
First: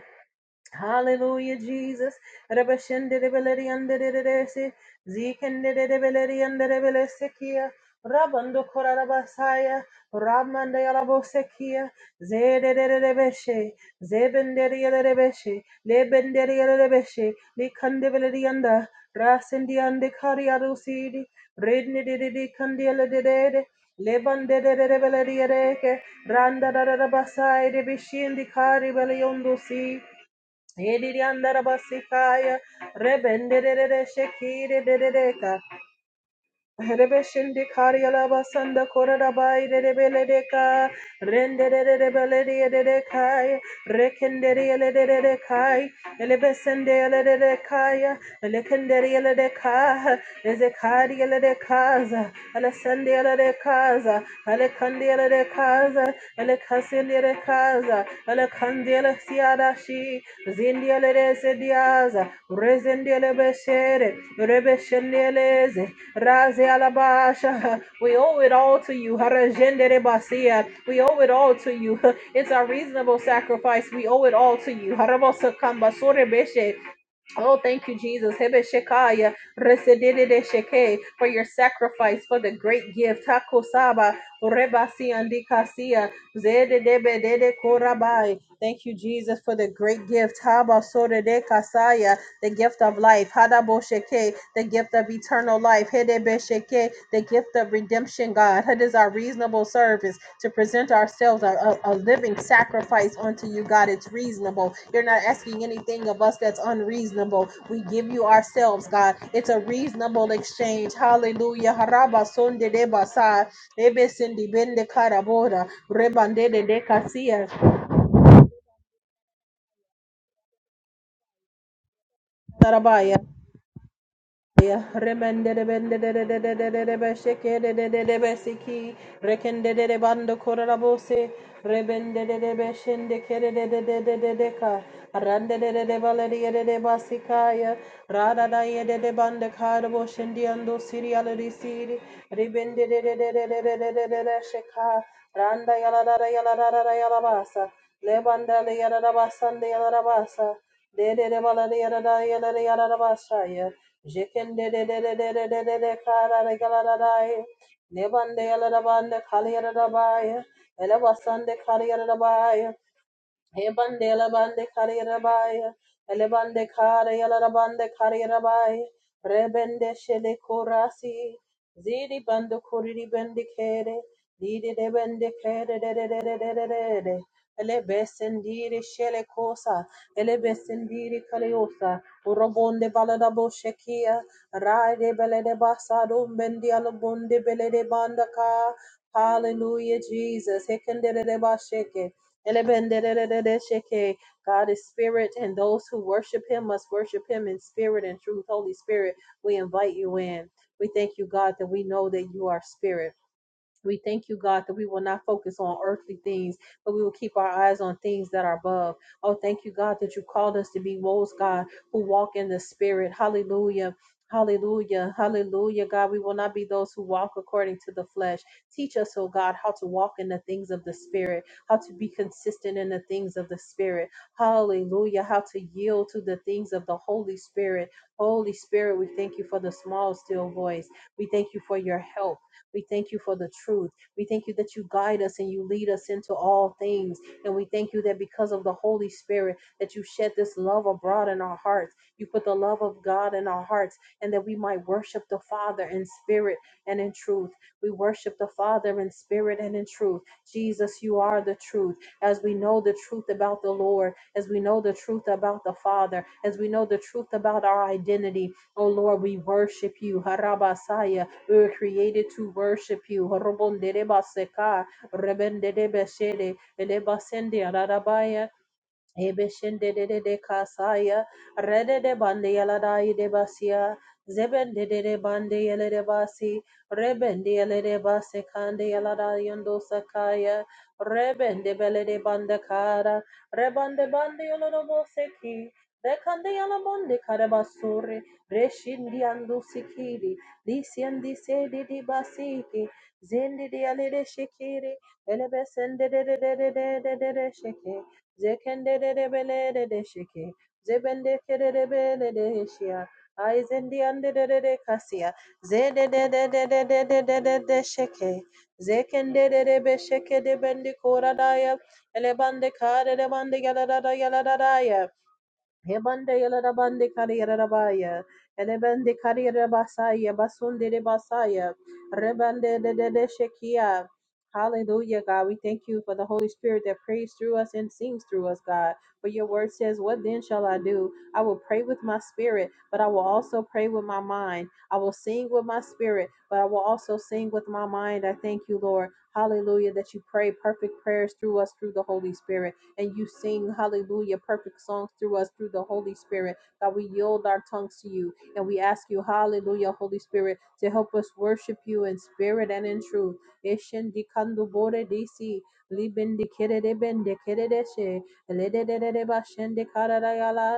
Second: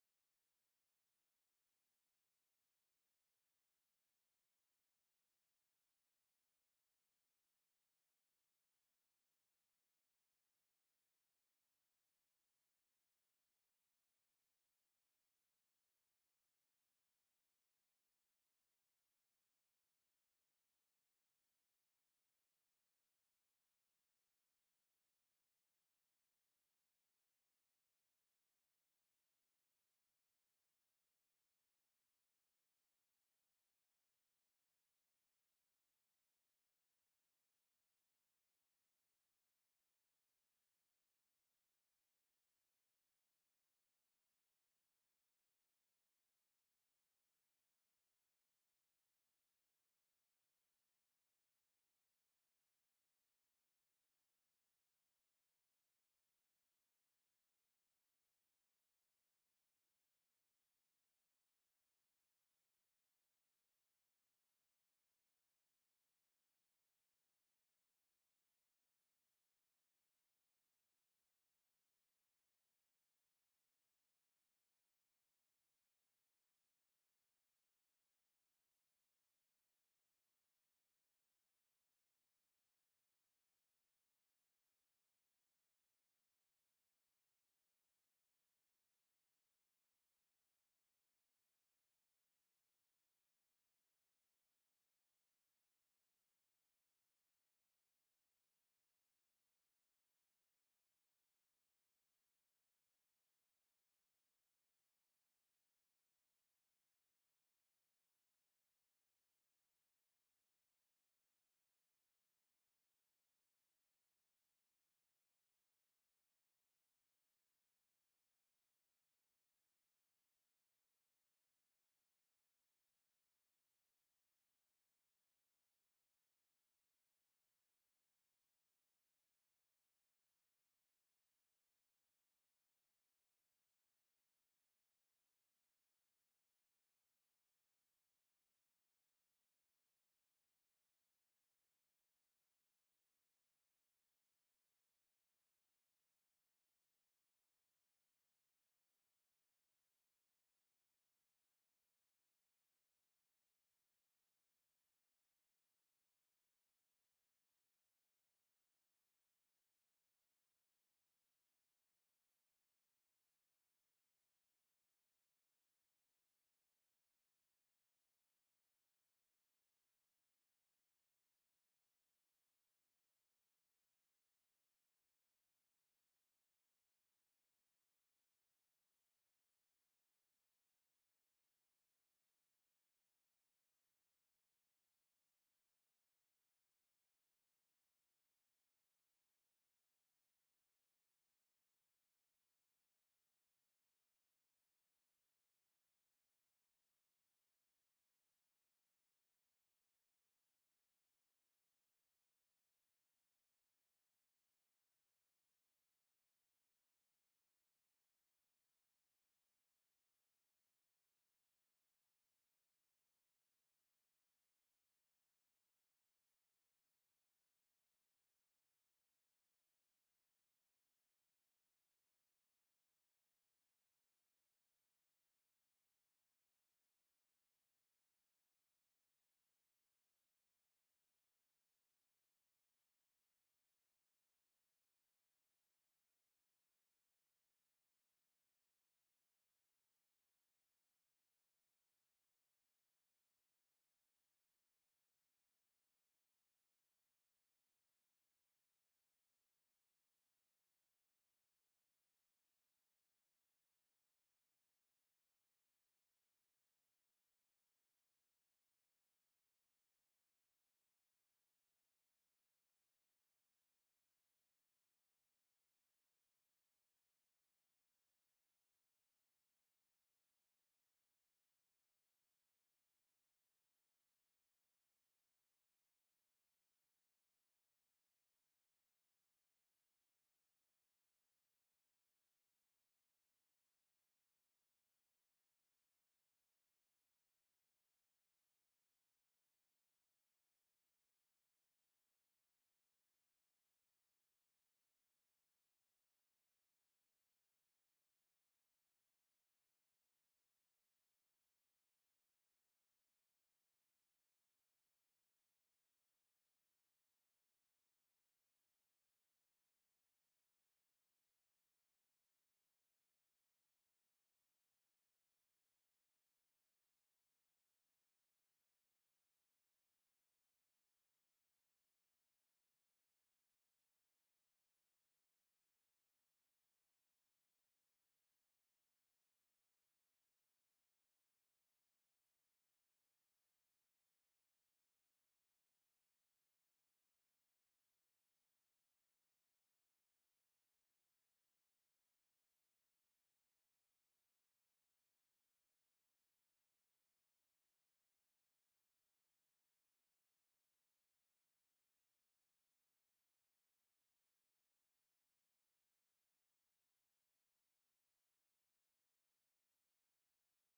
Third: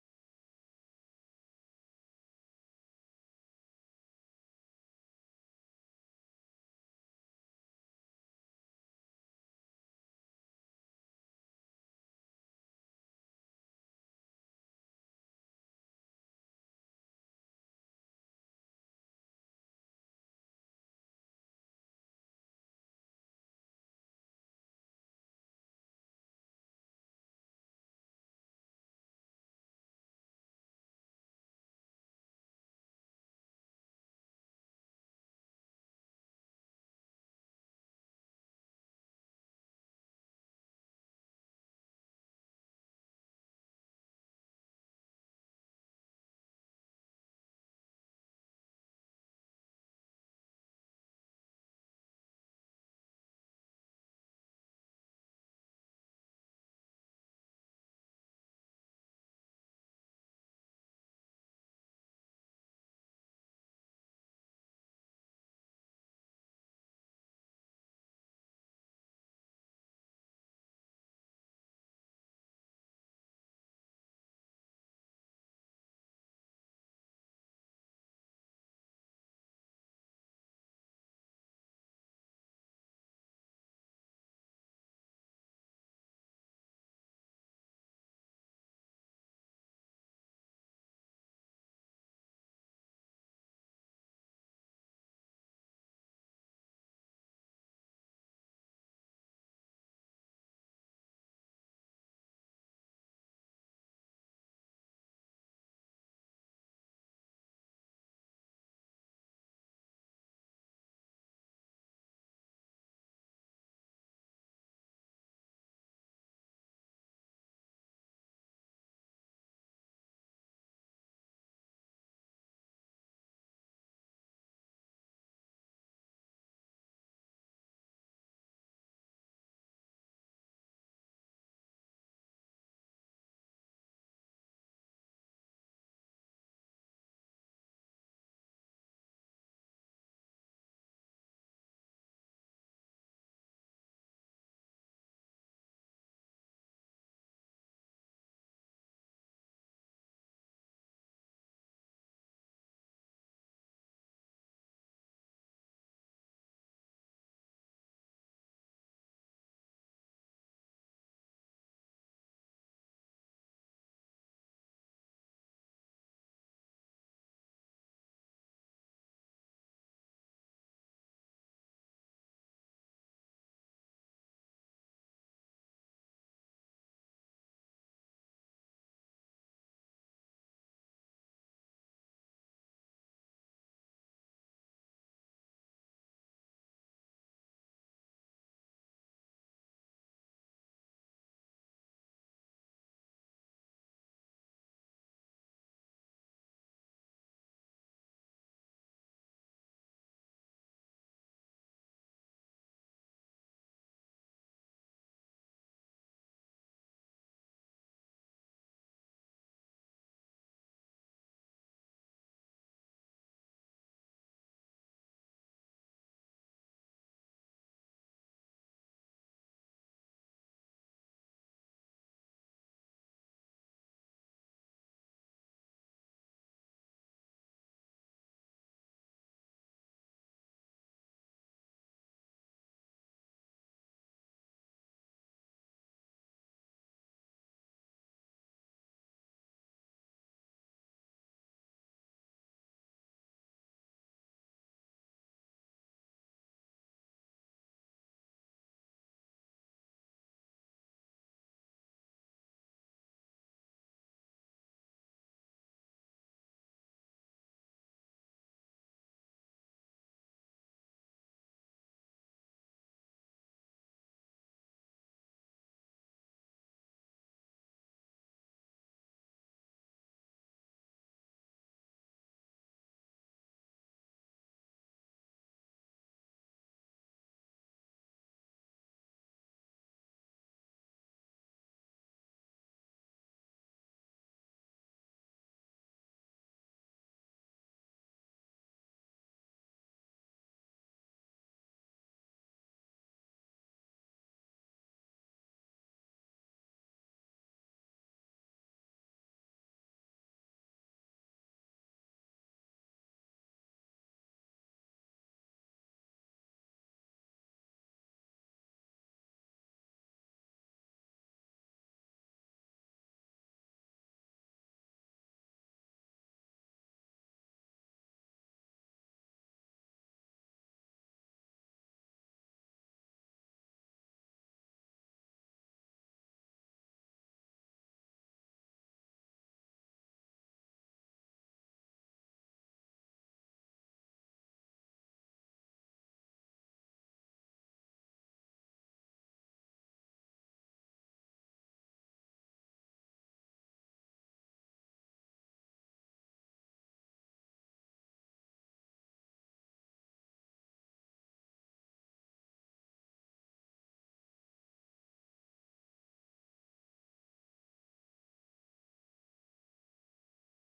Hallelujah, Jesus. Rabashendedebeledi andedededesi. Zikendedebeledi andedebelesekia. Rabando korarabasaya. Ramandayalabosekia. Zedededebeshe. Zebendediyelebeshe. Lebendediyelebeshe. Likandebeledi anda. Rasindi ande kariarusidi. Rednedededi kandiyelededede. Lebandededebeledi edeke. Randa da da da basai de bishindi kari beliondo Yedidiyandarabasikaya, rebendedede shekidedededeka, Rebeshinde Kariala Basanda Korabai de Rebeledeka, Rendere de Rebeledia de Kai, Rekenderia de Kai, Elebesendea de Kaya, Elekenderia de Ka, Ezekaria de Kaza, Alessandia de Kaza, Alecandia de Kaza, Alecasindia de Kaza, Alecandela Siada Shi, Zindia de Sediaza, Rezendia Beshere, Rebeshendeleze. Razi alabasha. We owe it all to you. Harajendere basia. We owe it all to you. It's a reasonable sacrifice. We owe it all to you. Harabosakamba sorebeshe. Oh, thank you, Jesus. Hebeshekaya. Resedededesheke. For your sacrifice, for the great gift. Hakosaba. Orebasiandikasia. Zededebedede korabai. Thank you, Jesus, for the great gift. Habasoredekasaya the gift of life, Hadaboshake, the gift of eternal life, Hedebeshake, the gift of redemption, God. It is our reasonable service to present ourselves a, a, a living sacrifice unto you, God. It's reasonable. You're not asking anything of us that's unreasonable. We give you ourselves, God. It's a reasonable exchange. Hallelujah. Harabasondedebasa, Ebesindibendekaraboda, Rebandededekasia, Sarabaya. Rebende rebende bande ka rande de de de valerie de de basikaya rada da ye de de bande karbo shendi ando sirial risiri rebende de de de de de de de de de de sheka Randa yalara yalara yalabasa, lebanda yalara basanda yalara basa, de yala da basa de de yalara yalara basa ya. Jekende de de de de de de de de kara de galadai. Nebande Kaliyarabaya, Elevasande Kaliyarabaya, he bande Ebande labande kare rabaya. Elebande kare yalarabande kare rabaya. Rebende shele korasi. Zidi bando kuriri bende kere. Didi de bende kere de de de de de de de de. Elebesendiri shele kosa. Elebesendiri kaleosa. Urobonde baladabo shekia. Raide belede basadum bendi alabonde belede bandaka. Hallelujah, Jesus. Hekendere de basheke. Elebendeleleleleshake. God is spirit, and those who worship him must worship him in spirit and truth. Holy Spirit, we invite you in. We thank you, God, that we know that you are spirit. We thank you, God, that we will not focus on earthly things, but we will keep our eyes on things that are above. Oh, thank you, God, that you called us to be those, God, who walk in the Spirit. Hallelujah. Hallelujah. Hallelujah, God. We will not be those who walk according to the flesh. Teach us, oh God, how to walk in the things of the Spirit, how to be consistent in the things of the Spirit. Hallelujah. How to yield to the things of the Holy Spirit. Holy Spirit, we thank you for the small, still voice. We thank you for your help. We thank you for the truth. We thank you that you guide us and you lead us into all things. And we thank you that because of the Holy Spirit, that you shed this love abroad in our hearts. You put the love of God in our hearts and that we might worship the Father in spirit and in truth. We worship the Father in spirit and in truth. Jesus, you are the truth. As we know the truth about the Lord, as we know the truth about the Father, as we know the truth about our identity, oh Lord, we worship you. Harabasaya. We were created to worship you. Horobonderebaseka, rebendedebeshede, elebasende, Ebeshende de de de kasaya, rede de bande yaladai de basia, zebende de de bande yele de basi, rebende yele de base kande yalada yondo sakaya, rebende bele de bande kara, rebande bande yolodo boseki, rekande yalamonde karabasuri, reshindi andu sikiri, disi andi sedi di basiki, zendi di yale de shikiri, elebesende de de de de de de de de sheke. Zekende de de bele de de shiki. Zebende kere de bele de hishia. Aizendi ande de de de kasia. Zede de de de de de de de de de sheke. Zekende de de be sheke de bendi kora daya. Elebande kare de bande yala da da yala da daya. Hebande yala bande kari yala baya. Elebande kari yala basaya. Basunde de basaya. Rebande de de de shekia. Hallelujah, God. We thank you for the Holy Spirit that prays through us and sings through us, God. For your word says, What then shall I do? I will pray with my spirit, but I will also pray with my mind. I will sing with my spirit, but I will also sing with my mind. I thank you, Lord. Hallelujah, that you pray perfect prayers through us through the Holy Spirit and you sing, hallelujah, perfect songs through us through the Holy Spirit. God, we yield our tongues to you and we ask you, hallelujah, Holy Spirit, to help us worship you in spirit and in truth. Eshen di kandu bore di si, liben di kere de ben de kere de she, le de de de de ba shen de kara da ya la.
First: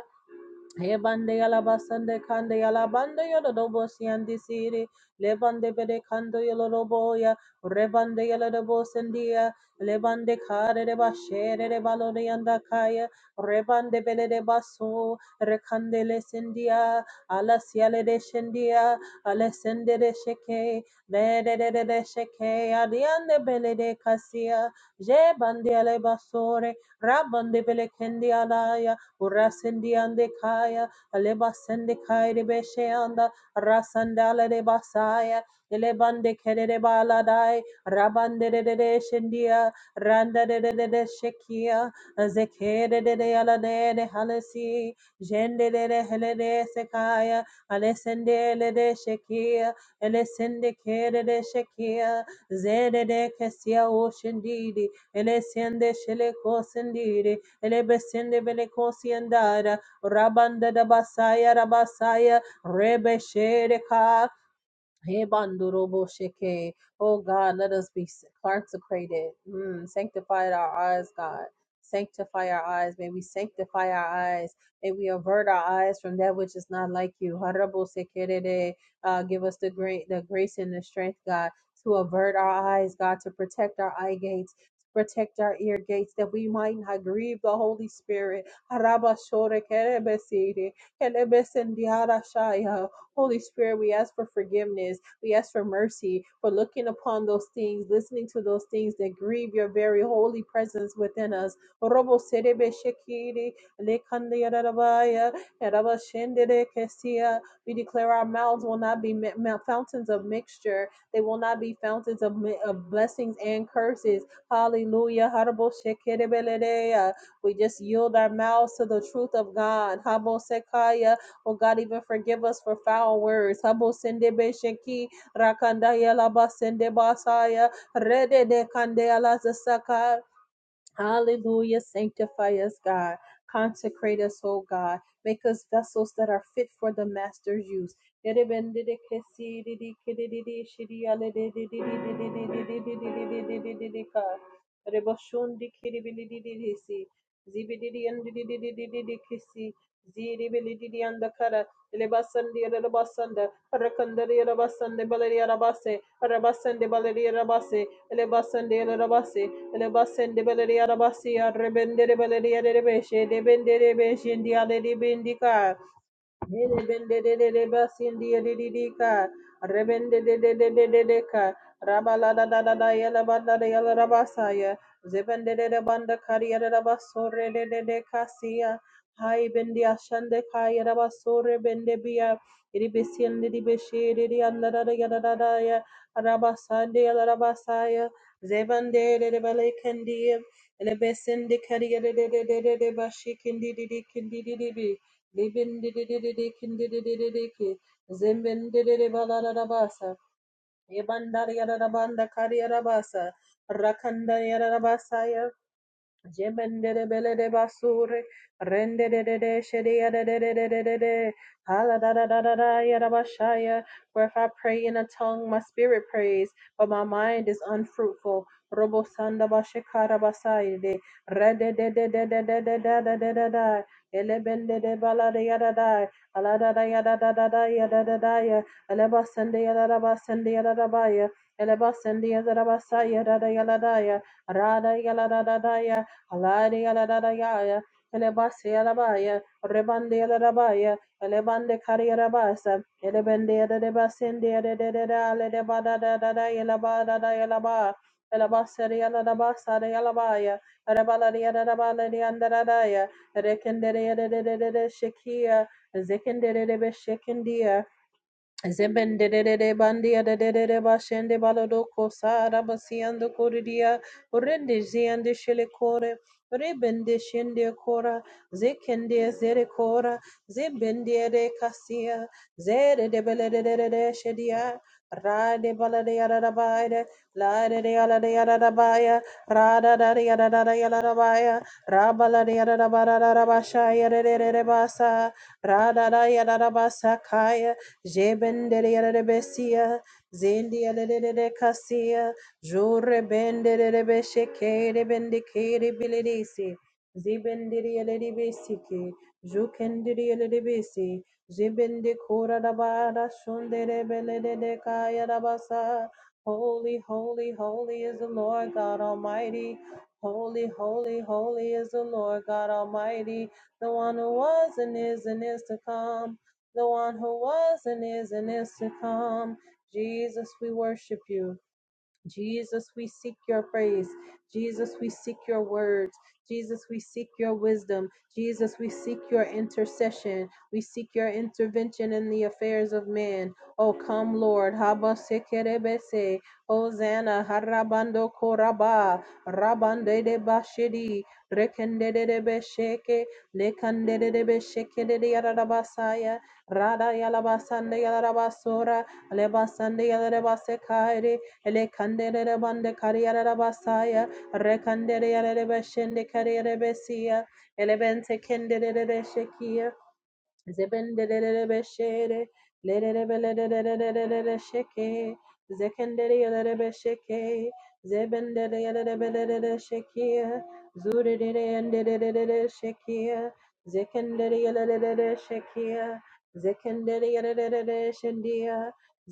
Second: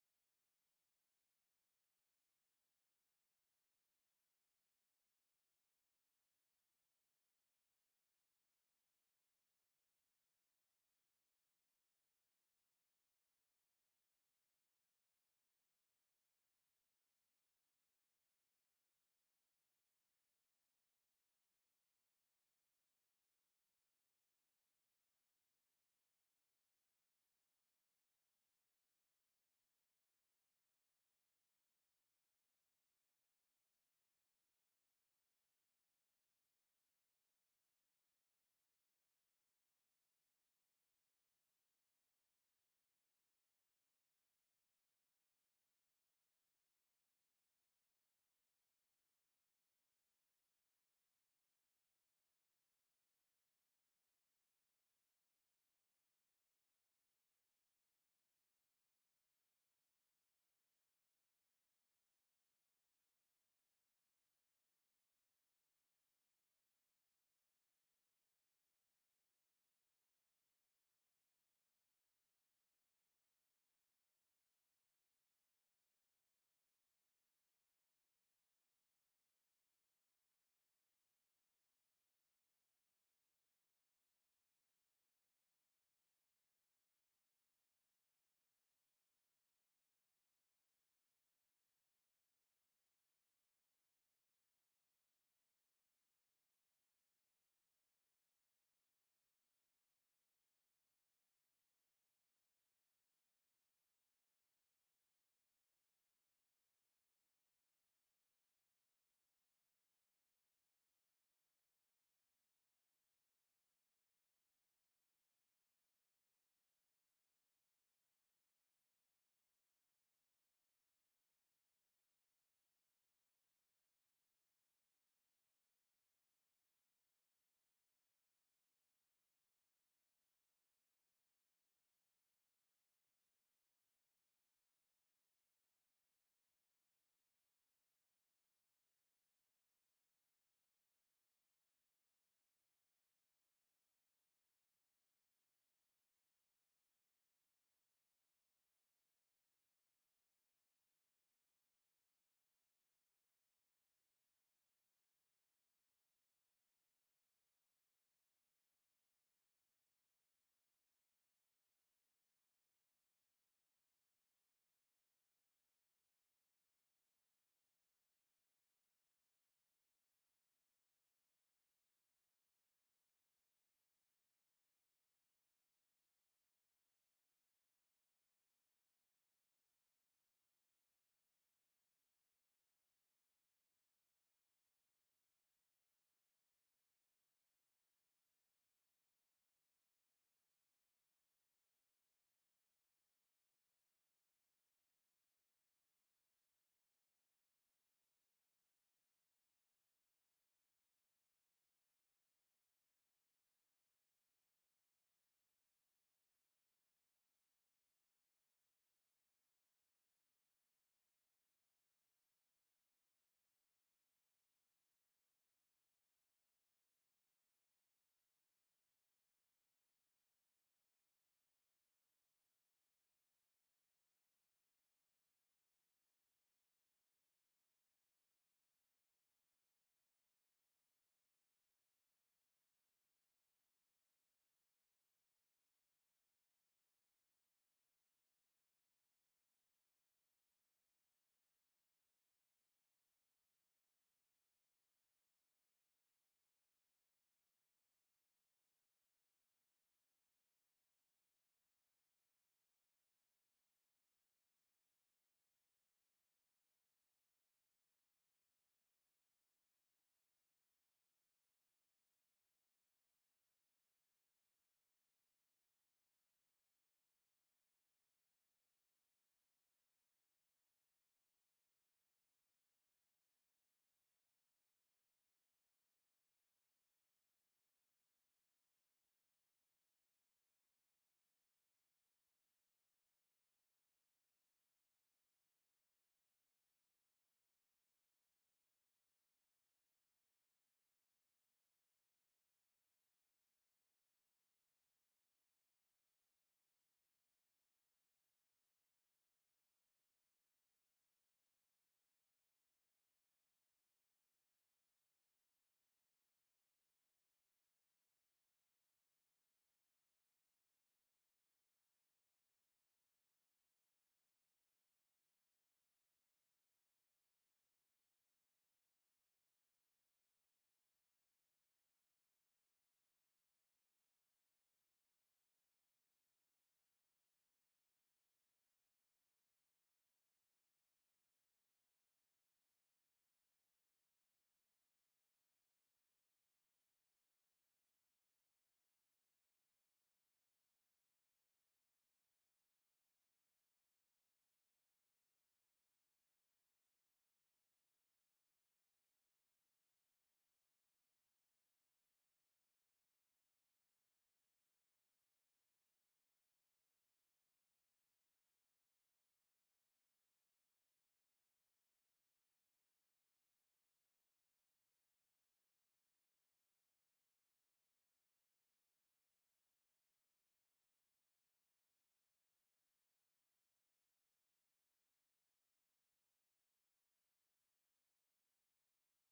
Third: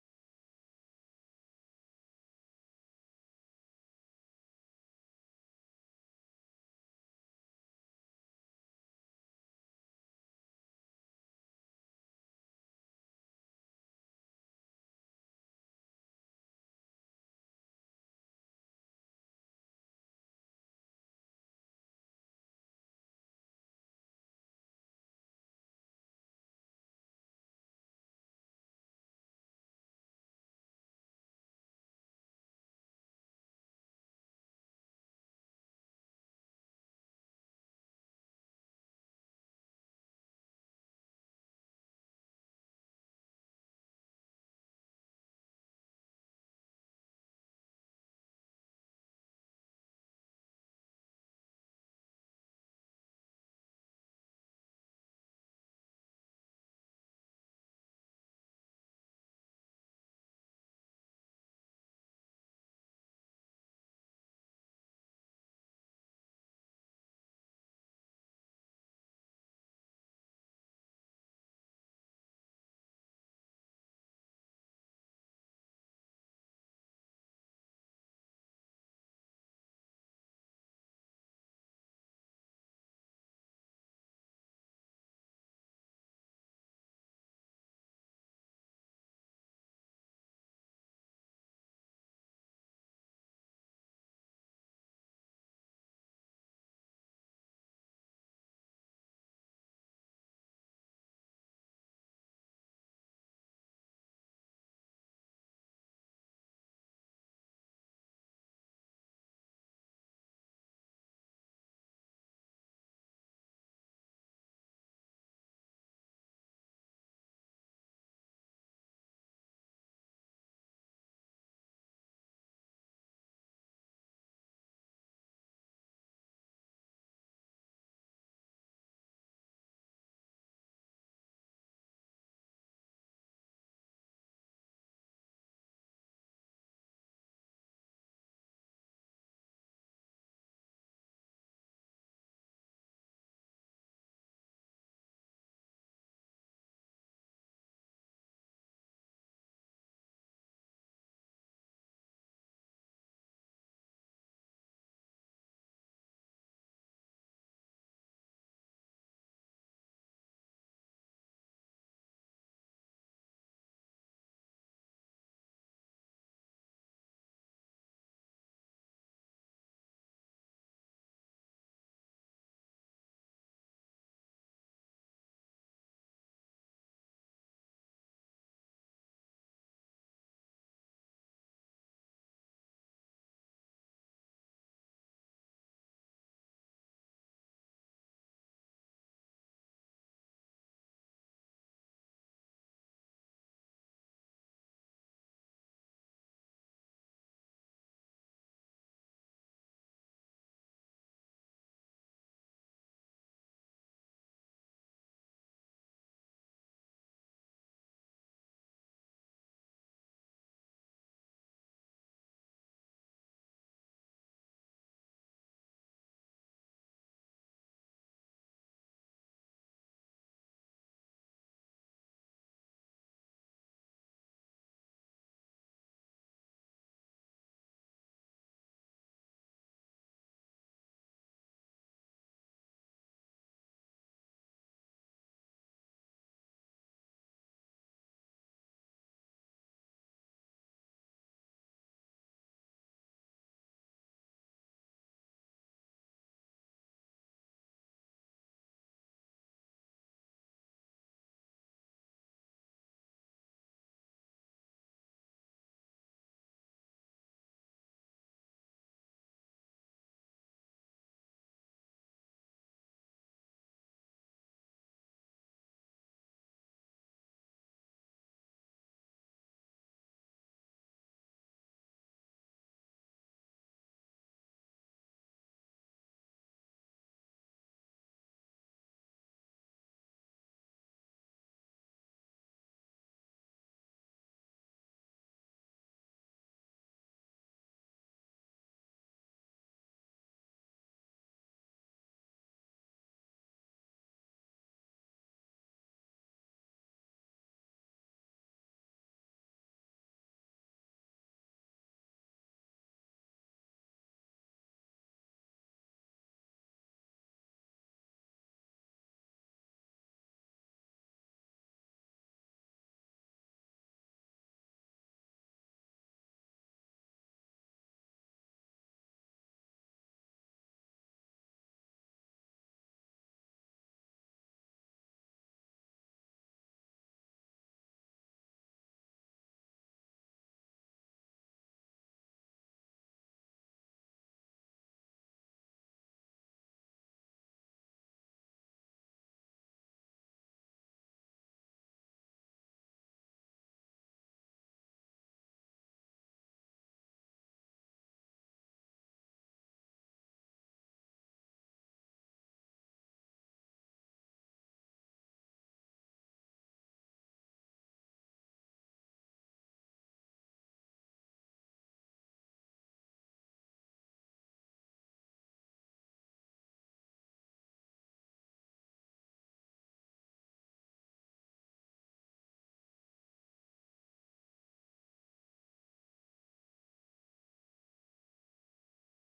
Hebande yala basande kande yala yalabando yolodobo siandi siri lebande bede kando yolodobo ya rebande yala yolodobo sendia lebande kare de bashere de balode yanda kaya rebande bele de baso rekande le sendia ala siale de shendia ala sende de sheke de de de de de sheke adiande bele de kasia je bande ale basore rabande bele kendi alaya Urasendi ande kaya. Aleba sende kaya de beshe anda. Rasandala de basaya. Elebande kere de baladai. Rabande de de de shendia. Randa de de de shekia. Zekere de de ala de de halesi. Jende de de hele de sekaya. Alesende le de shekia. Elesende kere de shekia. Zede de kesia oshindidi. Elesende shele kosindidi elebe sende bele kosiandara rabanda da basaya rabasaya rebe shere ka Hey, Bandorobo Sheke. Oh God, let us be consecrated. Mm, sanctify our eyes, God. Sanctify our eyes. May we sanctify our eyes. May we avert our eyes from that which is not like you. Harabo Sekerede. Uh, give us the great the grace and the strength, God, to avert our eyes, God, to protect our eye gates. to Protect our ear gates that we might not grieve the Holy Spirit. Haraba shore kerebesiri, kerebesendiara shaya. Holy Spirit, we ask for forgiveness. We ask for mercy for looking upon those things, listening to those things that grieve your very holy presence within us. Robo serebe shekiri, lekande yararabaya, yaraba shendere kesia. We declare our mouths will not be ma- ma- fountains of mixture. They will not be fountains of, mi- of blessings and curses. Hallelujah. Harabo shekerebeledeya. We just yield our mouths to the truth of God. Habo sekaya, Oh God, even forgive us for foul words. Habo sende be sheki rakanda yala ba basaya rede de kande ala zasaka Hallelujah. Sanctify us, God. Consecrate us, O God. Make us vessels that are fit for the Master's use. Elebasende beleri arabasi arrebendere beleri arabeshe debendere beşindi aleri bindika. Rebende de de de basindi de de de ka. Rebende de de de de de de ka. Yelebendedededebasindiyedididika. Rebendedededededeka. Rabaladadadada yelabadada yelarabasaya. Zebendededebandakariyerebasoredededekasiya. Hai bendi ashande kaya rabasore bende biya. Ribisindi di beshi de de anda da da yala da da ya. bendiyashandekayerebasorebendebiya. Iribisindidibishiririyandaradayadadadaya. Arabasandeyelarabasaya. Zebendededebalekendiye. Elebesindikariyerededededebashikindididikindididi. Libindididididikindididididiki. Zimbindididibalarabasa. Yebandariarabanda kariarabasa. Rakandariarabasa Jemendere bele de basuri, rende de de de shede de de de de de de de. Hala da da da da da ya For if I pray in a tongue, my spirit prays, but my mind is unfruitful. Robo sanda bashikara basai de. de de de de de de da da da da da. Ele de bala de ya da Ala da da ya da da da da da da ya. Ele basende ya da da basende ya da ba ya. Ele basende ya da da basaya da da ya da ya. Ra da da da da ya. Alari alararaya, elebasi alabaya, rebande alarabaya, elebande kariyarabasa, elebende yadadebasende yadadadada, aledebadadadada, elabadada, elaba, elabasari alarabasari alabaya, erebalari yadadabalari andaradaya, erekendere yadadadadada, shekiya, zekendere debe shekindiya, Zebendere bandia de de de bashende balodoko sara basiando koridia rende ziande shele kore rebende shende kora zekende zere kora zebende de kasia zere de bele de de de shedia rade balade yada da baide lade de yada de yada da baya rada da de yada da da yada da baya rabala de yada da ba da da da basha yada de de de basa rada da yada da basa kaya Jebendere Besia, Zendia de Cassia, Jure Bendere Beshekere Bendicere Bilidisi, Zibendiri Besiki, Jukendiri Besi, Jibendicura Dabada Shundere Belede de Kaya Dabasa. Holy, holy, holy is the Lord God Almighty. Holy, holy, holy is the Lord God Almighty, the one who was and is and is to come the one who was and is and is to come. Jesus, we worship you. Jesus, we seek your praise. Jesus, we seek your words. Jesus, we seek your wisdom. Jesus, we seek your intercession. We seek your intervention in the affairs of man. Oh, come, Lord. Haba sekerebese. Hosanna. Harabando koraba. Rabande de bashidi. Rekende de besheke. Lekande de besheke de yarabasaya. Rada yalabasande yarabasora. Lebasande yalabasekare ele kandere bande kariyara basaya rekandere yare beshende kariyara besia ele bente kendere Zebendelelebeshere, lelelebelelelelelelelesheke, zekendelelelebesheke, zebendeleleleleleleleshekia, zuredeleleleleleleleshekia, zekendeleleleleleleshekia, zekendeleleleleleleshendia,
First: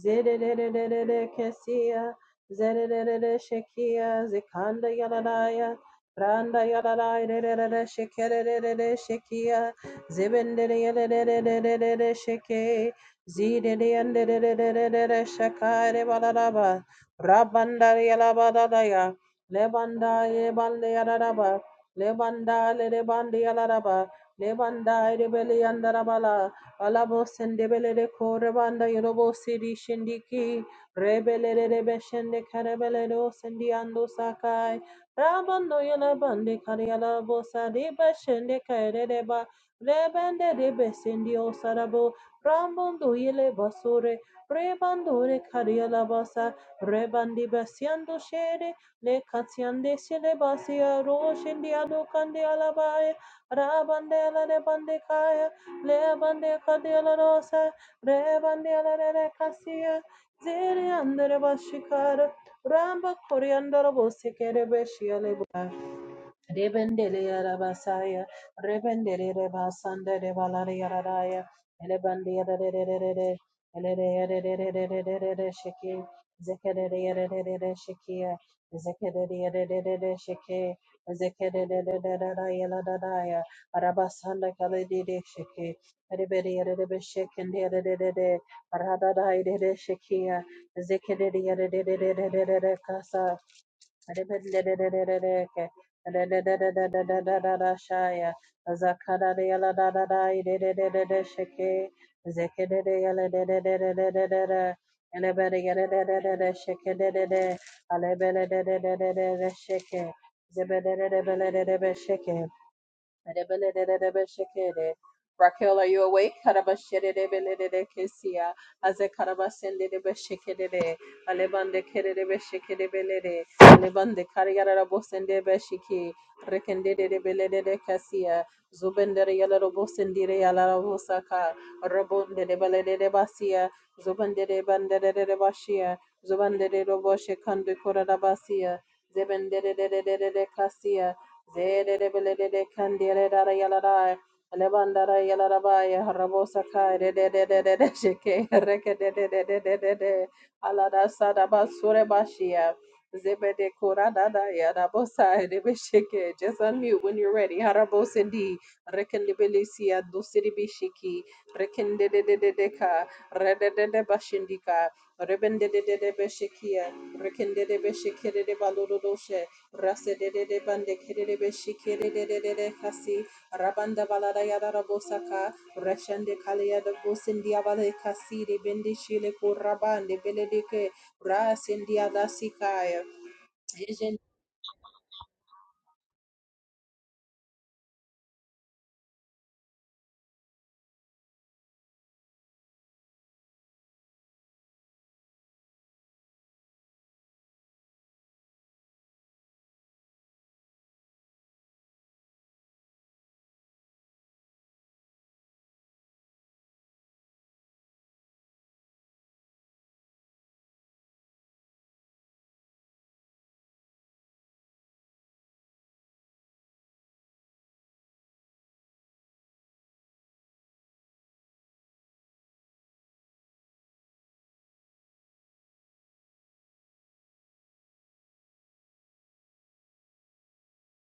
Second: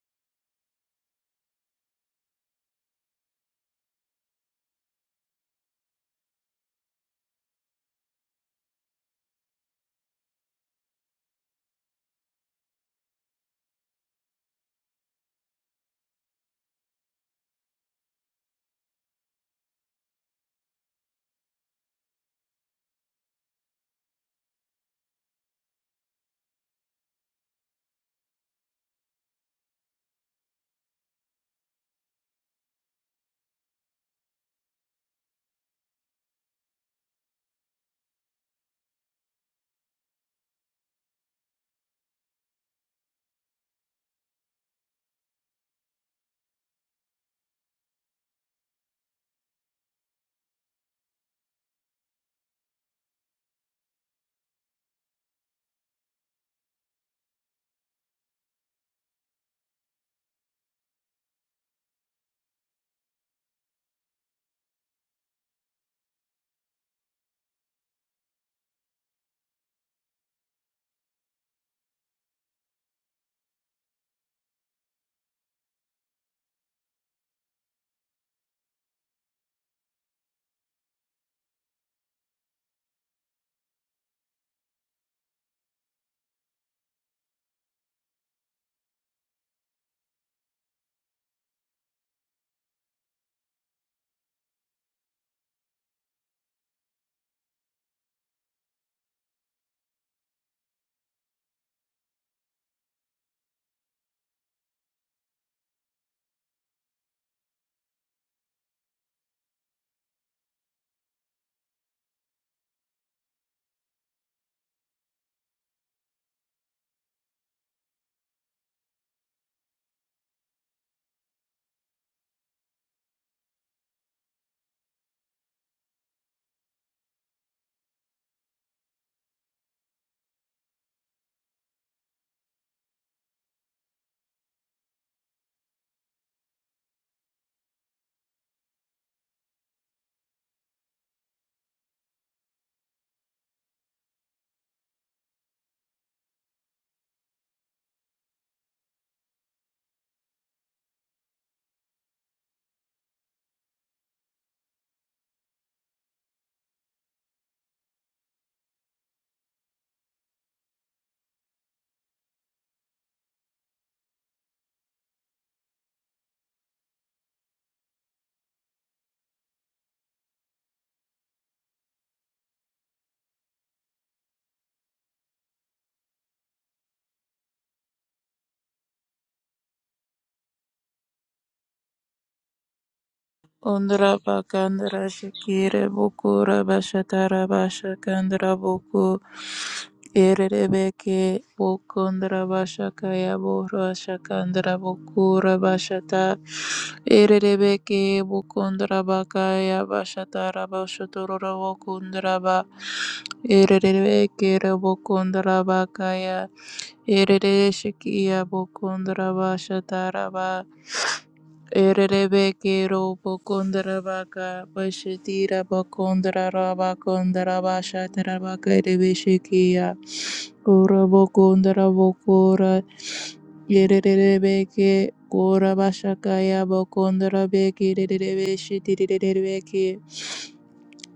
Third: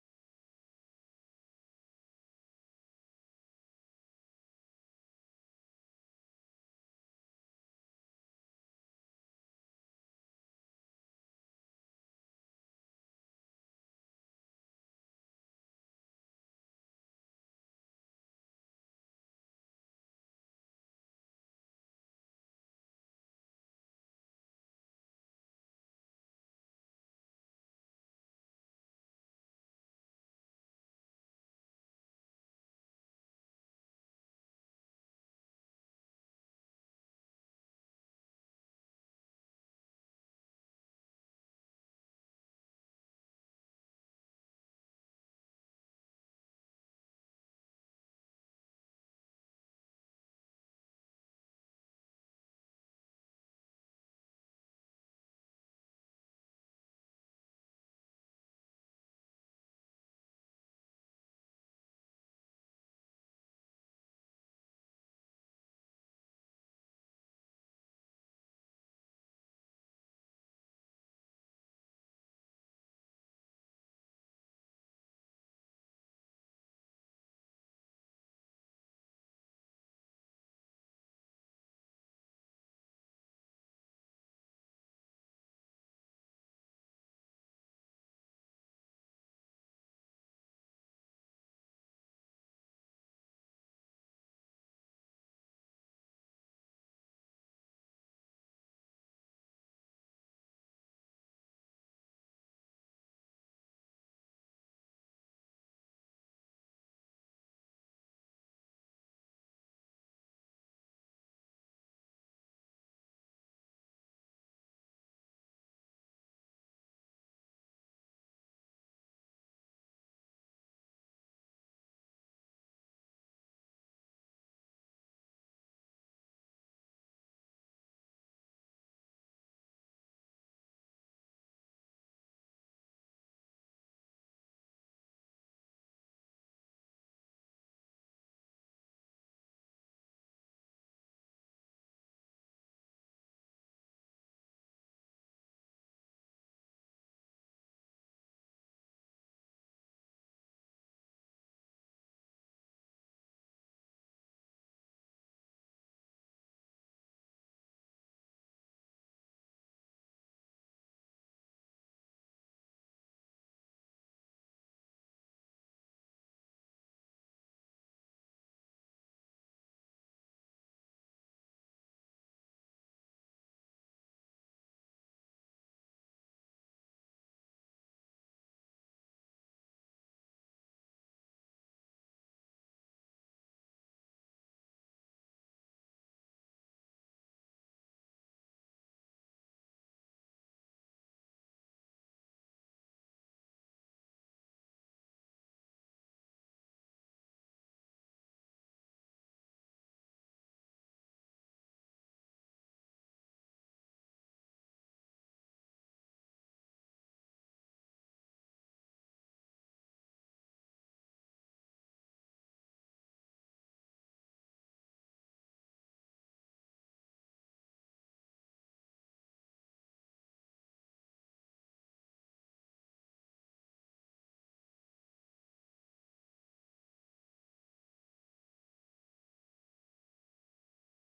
zedelelelelelekesia, zedeleleleleshekia, zekandayalalaya, brandayalalaya, leleleleleshekeleleleleshekia, Zebendere sheke, zidere yandere shakare balaraba, rabandare yalabadadaya, lebanda yebande yalaraba, lebanda lerebande yalaraba, lebanda rebele yandarabala, alabos and debele korebanda yorobo siri shindiki, rebele rebeshende karebele dos and diando sakai, rabando yalabande karialabos adibashende Kereba. Rebende rebesendio sarabo, rambonduile basore, rebandore cariala basa, rebandi basiando shere, le caziande sile basia roshendiado candiala bae, rabandela rebande caia, le bande cadiala rosa, rebandela re casia, zere andere bashikara, ramba coriandolo bose che rebescia le Rebendele yarabasaya, rebendele rebasanda rebalare yararaya, elebande yararererere, elere yararerererere sheke, zekerere yararerere shekiya, zekerere yararerere sheke, zekererererere yaladadaya, arabasanda kaledede sheke, rebere yararebe shekende yararerere, aradadai dede shekiya, zekerere yararererere kasa, Shaya Zakarayala Dadadai de Sheke Zekedeyala de Elebede Sheke de Alebele de Sheke Zebede Adebelelelelebeshekere. Raquel, are you awake? Karabashedebelelekesia. Aze karabasendebeshekerere. Alebande kerebeshekerebelere. Alebande kariyarabosendebeshiki. Rekendedebelelelekasia. Zubendere yalarabosendire yalarabosaka. Rabondedebelelebasia. Zubenderebanderebashia. Zubandere roboshekandekoradabasia. Zebendedebelelekasia. Zedebelede Candida Yaladai, Alebandara Yalabai, Rabosakai, Dedede Sheke, Rekedede, Alada Sadaba Surebashia, Zebede Kurada Yadabosa, de Debesheke. Just unmute when you're ready. Harabosindi, Rekendebelisia, Dusidibishiki, Rekendedeka, de de de deca, Rede de de Bashindika, Rebendede Beshikia, Rekendede Beshikede Balodoshe. Rasedede bande kerede beshi kerede de de de de kasi rabanda balada yada rabosaka rashande kalaya de bosindi abale kasi de bendi shile kurabande beledike rasindi ada sikaya Dejen- Ondra bakandra shikire bukura bashatara bashakandra buku irerebeke bukundra bashakaya bura shakandra bukura bashata irerebeke bukundra bakaya bashatara bashaturura bukundra ba irerebeke bukundra bakaya Erere shikia bokondra ba shatara ba. Erere bekero bokondra ba ka bashatira bokondra ra ba kondra ba shatara ba kerebe shikia. Ora bokondra bokora. erebe ke kora ba shakaya bokondra beke erere be shitirere beke.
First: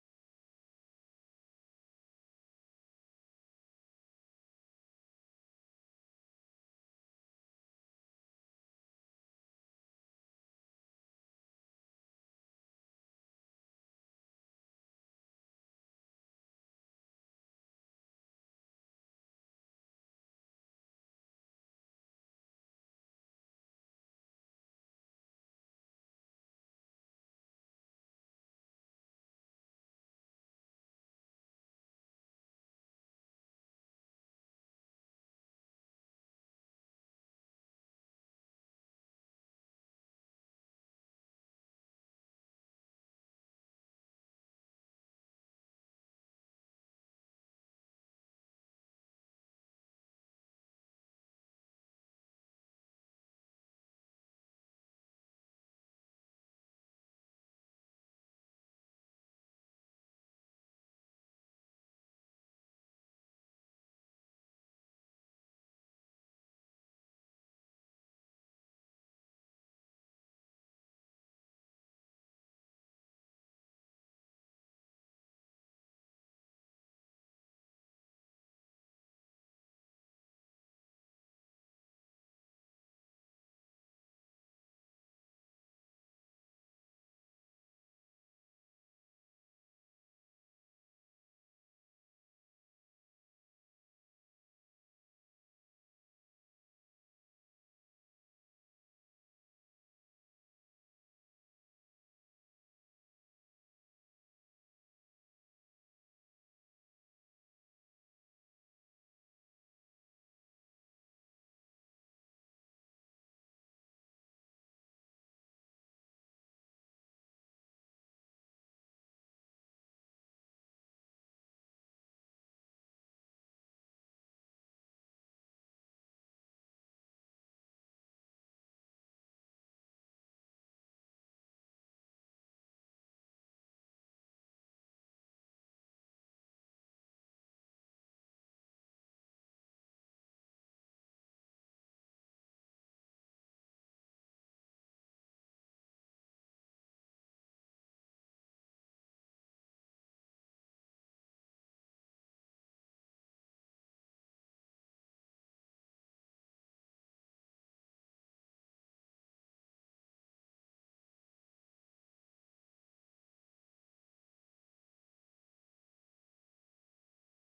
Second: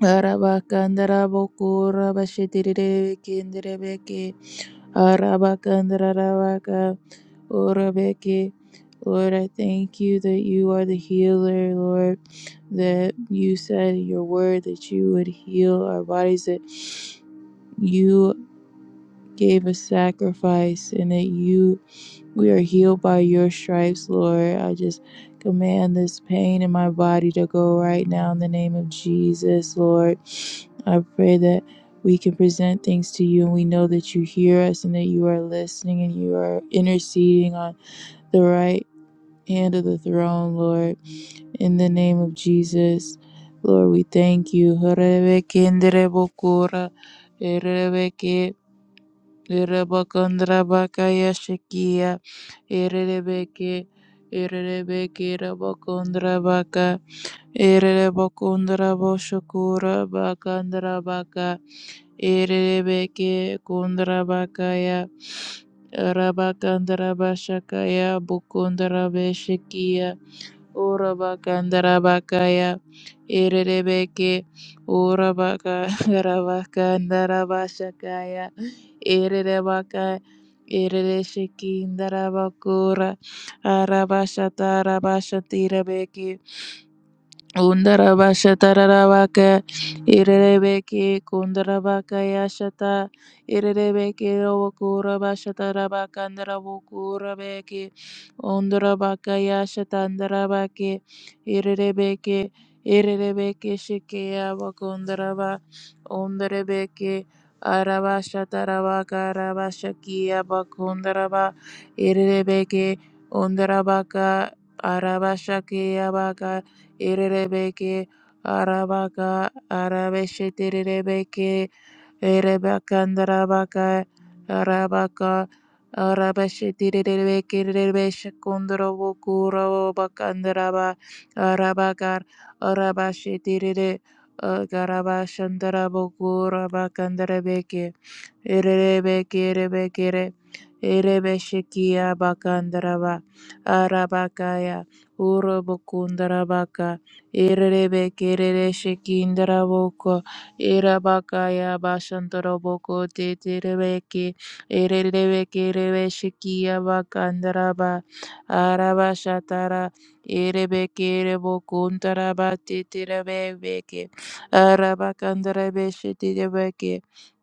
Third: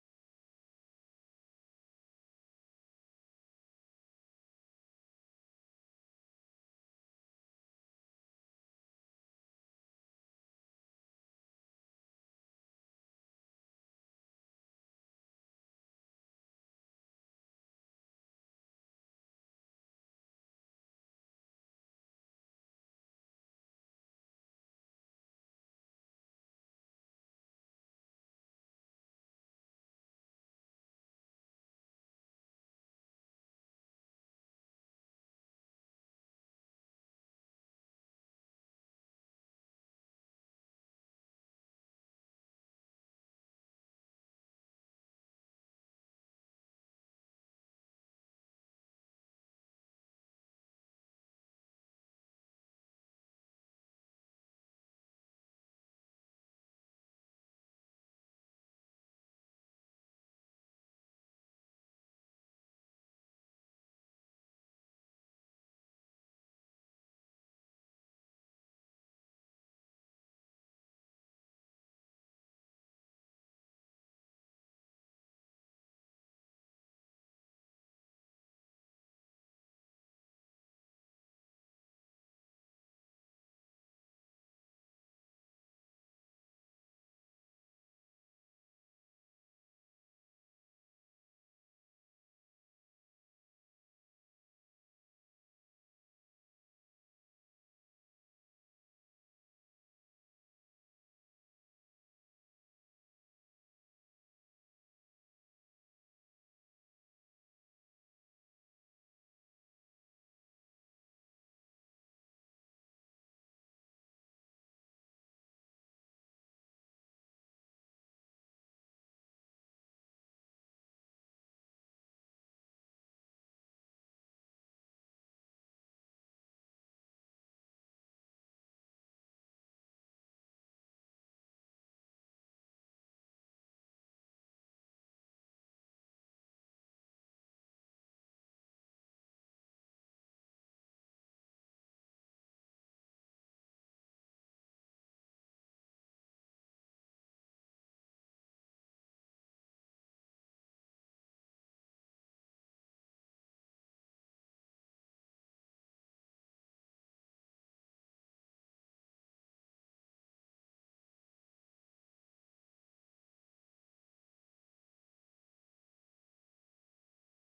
Arabakandara bokora bashitirere beke Arabakandarabaka, Orabeke. Lord, I thank you that you are the healer, Lord, that you said in your word that you would heal our bodies, that you gave a sacrifice and that you we are healed by your stripes, Lord. I just command this pain in my body to go right now in the name of Jesus, Lord. I pray that we can present things to you and we know that you hear us and that you are listening and you are interceding on the right hand of the throne, Lord. In the name of Jesus, Lord, we thank you. Irabakandra bakaya shakia. Irebeke. Irebeke rabakundra baka. Irebakundra boshakura bakandra baka. Irebeke kundra bakaya. Rabakandra bashakaya bukundra beshikia. Urabakandarabakaya Erebeke Urabakandarabashandarabaşakaya Erebaka Erereşekindarabakura Arabaşatarabashatirebeke Undarabashatararabaka Irerebeke Kundarabaka Yashata Irerebeke Rokura Bashatarabaka Ndarabukurabeke Undarabaka Yashata Ndarabake Irerebeke Irerebeke Shikea Bakundaraba Undarebeke Arabashatarabaka Rabashakia Bakundaraba Irerebeke Undarabaka Arabashakia Baka, Erebeke arabaka arabesheterebeke erebakandarabaka arabaka arabesheterebeke rebeshekondorobokurobakandaraba arabakar arabashetere garabashandarabokurabakandarabeker Erebe kerebe kere. Erebe shekia bakandaraba. Arabakaya. Urobokundarabaka. Erebe kerere shekindaraboko. Erabakaya bashantaraboko teterebeki. Erebe kerebe shekia bakandaraba. Arabashatara. Erebe kerebokuntaraba teterebeki. Arabakandarabe shetirebe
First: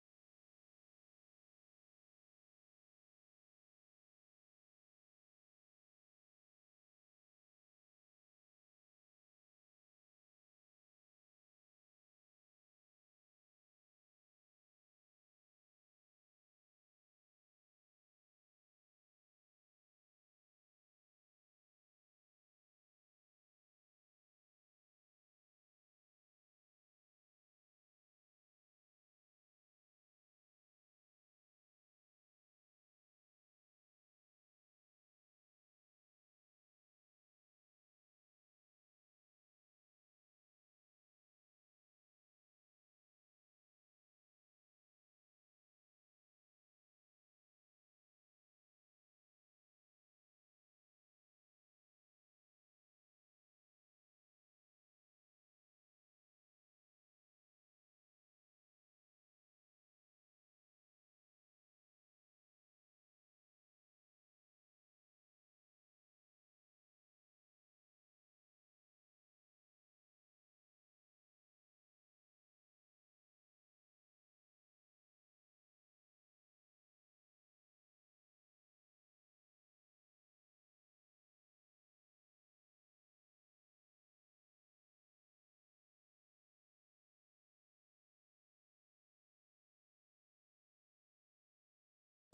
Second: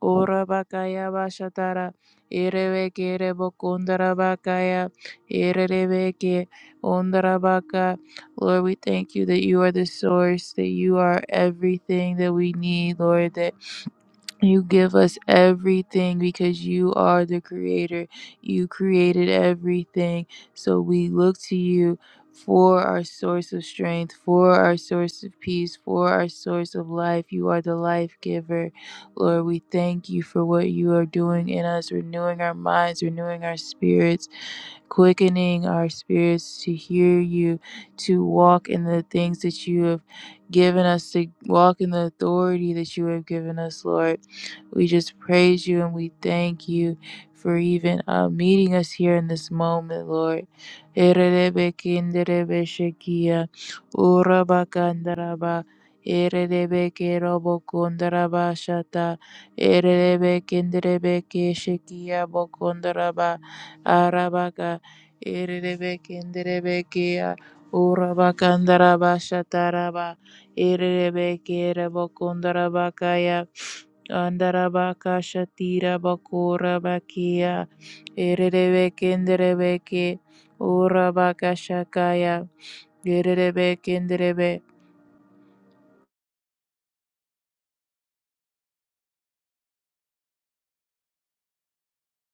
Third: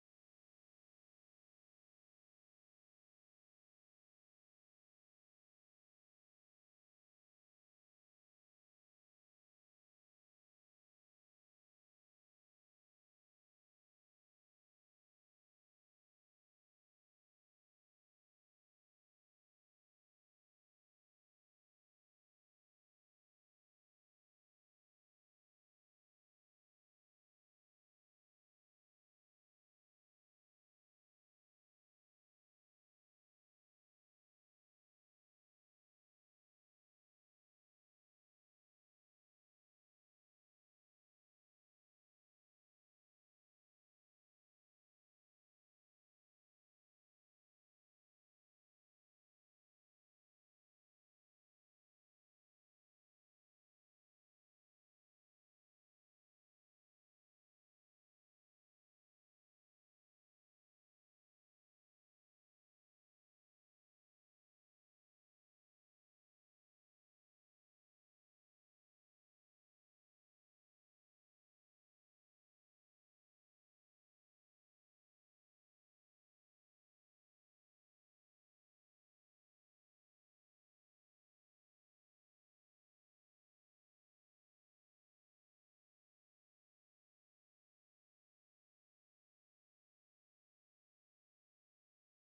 Ora bakaya bashatara ireveke rebokundara bakaya ireveke ondara baka. Lord, we thank you that you are the source, that you are everything that we need, Lord, that you give us everything because you are the creator. You created everything. So we look to you for our source of strength, for our source of peace, for our source of life. You are the life giver. Lord, we thank you for what you are doing in us, renewing our minds, renewing our spirits quickening our spirits to hear you, to walk in the things that you have given us, to walk in the authority that you have given us, Lord. We just praise you and we thank you for even uh, meeting us here in this moment, Lord. Ererebe kinderebe shekia, uraba kandaraba, ererebe kerobo kondaraba shata, ererebe kinderebe keshekia bokondaraba, arabaka. Erebeke nderebekea urabakandarabashataraba erebeke rebokundarabakaya andarabaka shatira bakurabakia erebeke nderebeke urabakashakaya erebeke nderebe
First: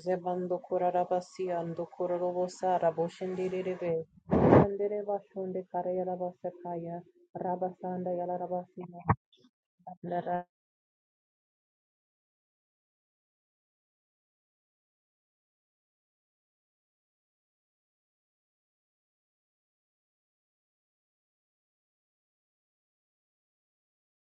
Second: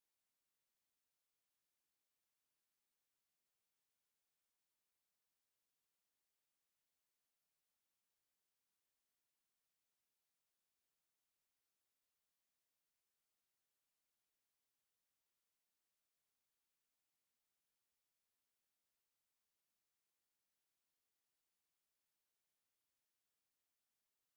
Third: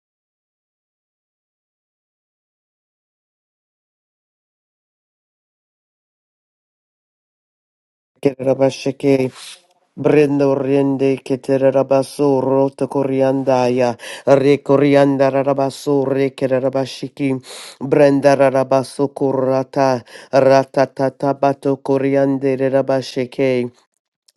zebando kurarabasi ando kurorobosa raboshindi rebe sandere bashonde karaya rabasakaya rabasanda yala rabasi Kerabasheke, Brendo Rende, Keterabaso, Roto Coriandaya, Recorianda Rabaso, Rekerabashiki, Brenda Rabaso Corata, Ratatata Bato Coriande Rabasheke,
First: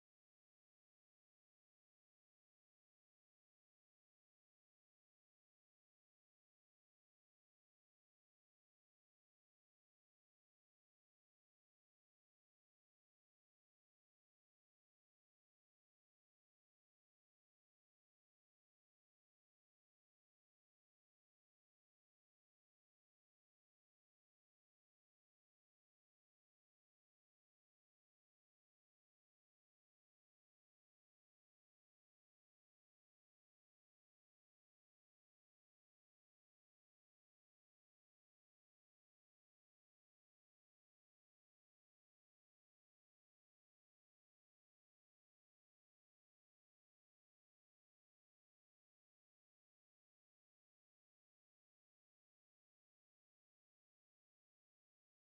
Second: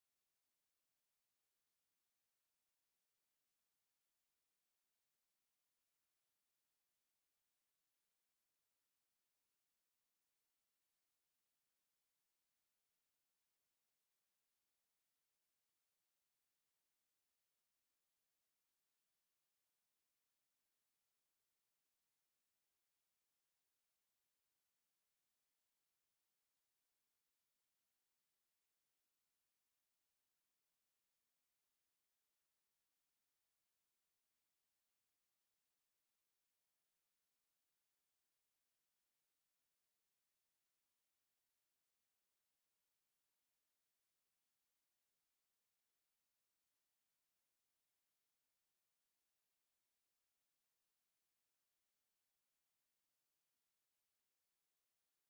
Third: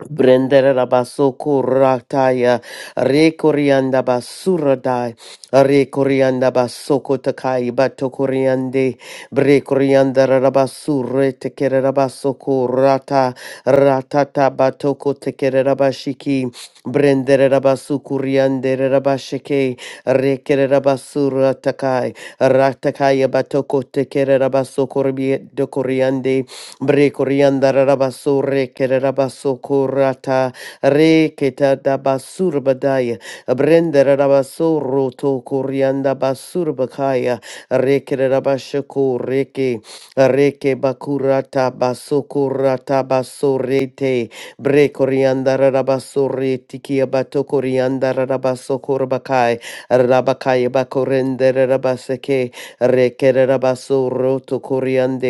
Brendere rabasoko rataya rekorianda basuradai rekorianda basoko takai batokoriande brekorianda rabasure tekere rabasoko rata ratata batoko tekere rabashiki brendere rabasukuriande rabashike rekere rabasura takai ratakaya batoko tekere rabasoko dokoriande Bre corianda rabaso re kererabaso korata re keta da basur badaya brendera rabaso roto corianda basur bakaya re kererabashako reke reke bakurata baso korata baso rete bre corianda rabaso re tikia bato corianda rabaso korbakai rabakai bakorendera rabaseke re kererabaso roto coriande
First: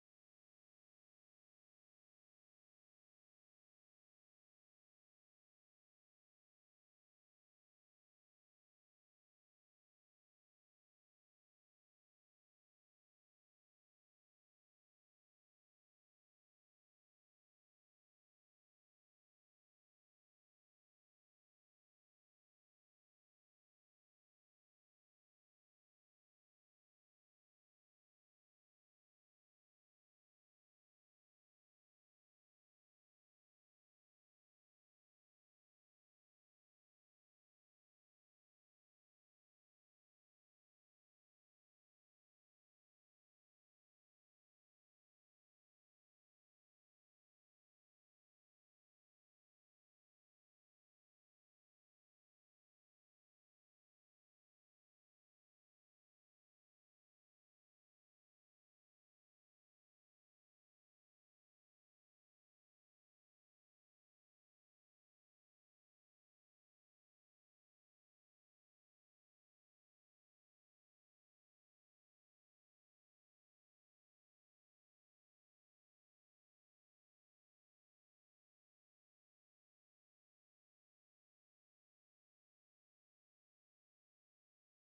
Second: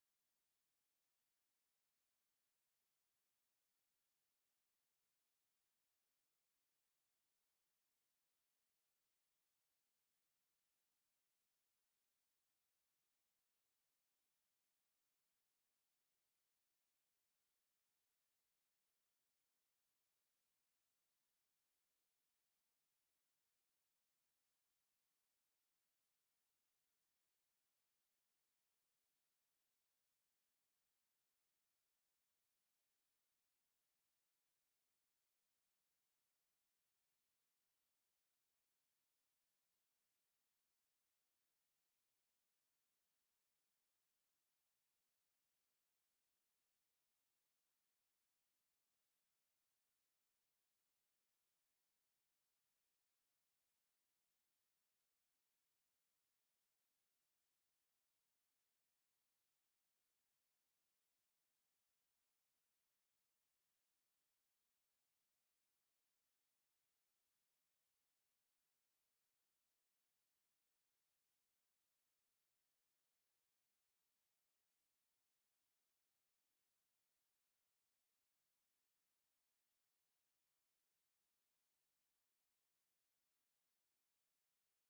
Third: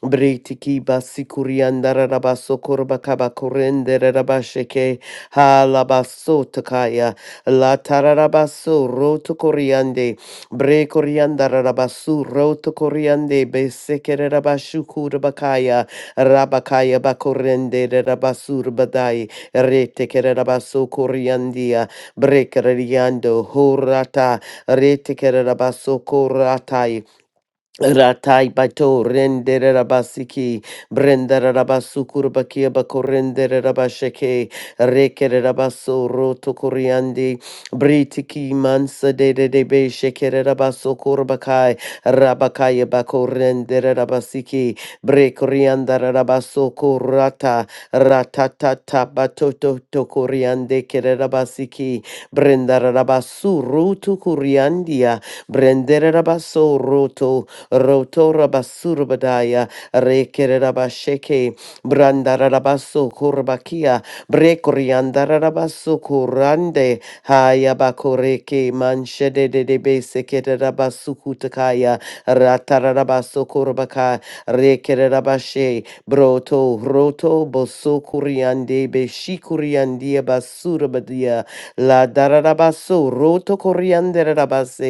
Britiki basikuriandara rabaso korbakaba korendere rabasheke halabaso takaya la tararabaso roto koriande bre koriandara rabasu roto koriande besekere rabashu kurbakaya rabakaya bakorendere rabasur badai retekere rabaso koriandia brekere riando horata retekere rabaso korata Ratai bato rendere rabasiki brendere rabasukur bakia bakorendere rabasheke rekere rabaso roto koriandi britiki mansa de de de be shekere rabaso korbakai rabakaya bakorendere rabasiki brekorianda rabaso korata ratatata batoto to koriande kere rabasiki brendere rabasu roto koriandia brendere rabaso roto rotora basurbadaya rekerabasheke brandarabasu kurbakia brekoriandarabasu kurande hayabakoreke manshede de besekerabasu kutakaya ratarabasu kurbaka rekerabashe broto roto boso kuriande beshikuriandia basurbadia la darabasu roto koriandarabase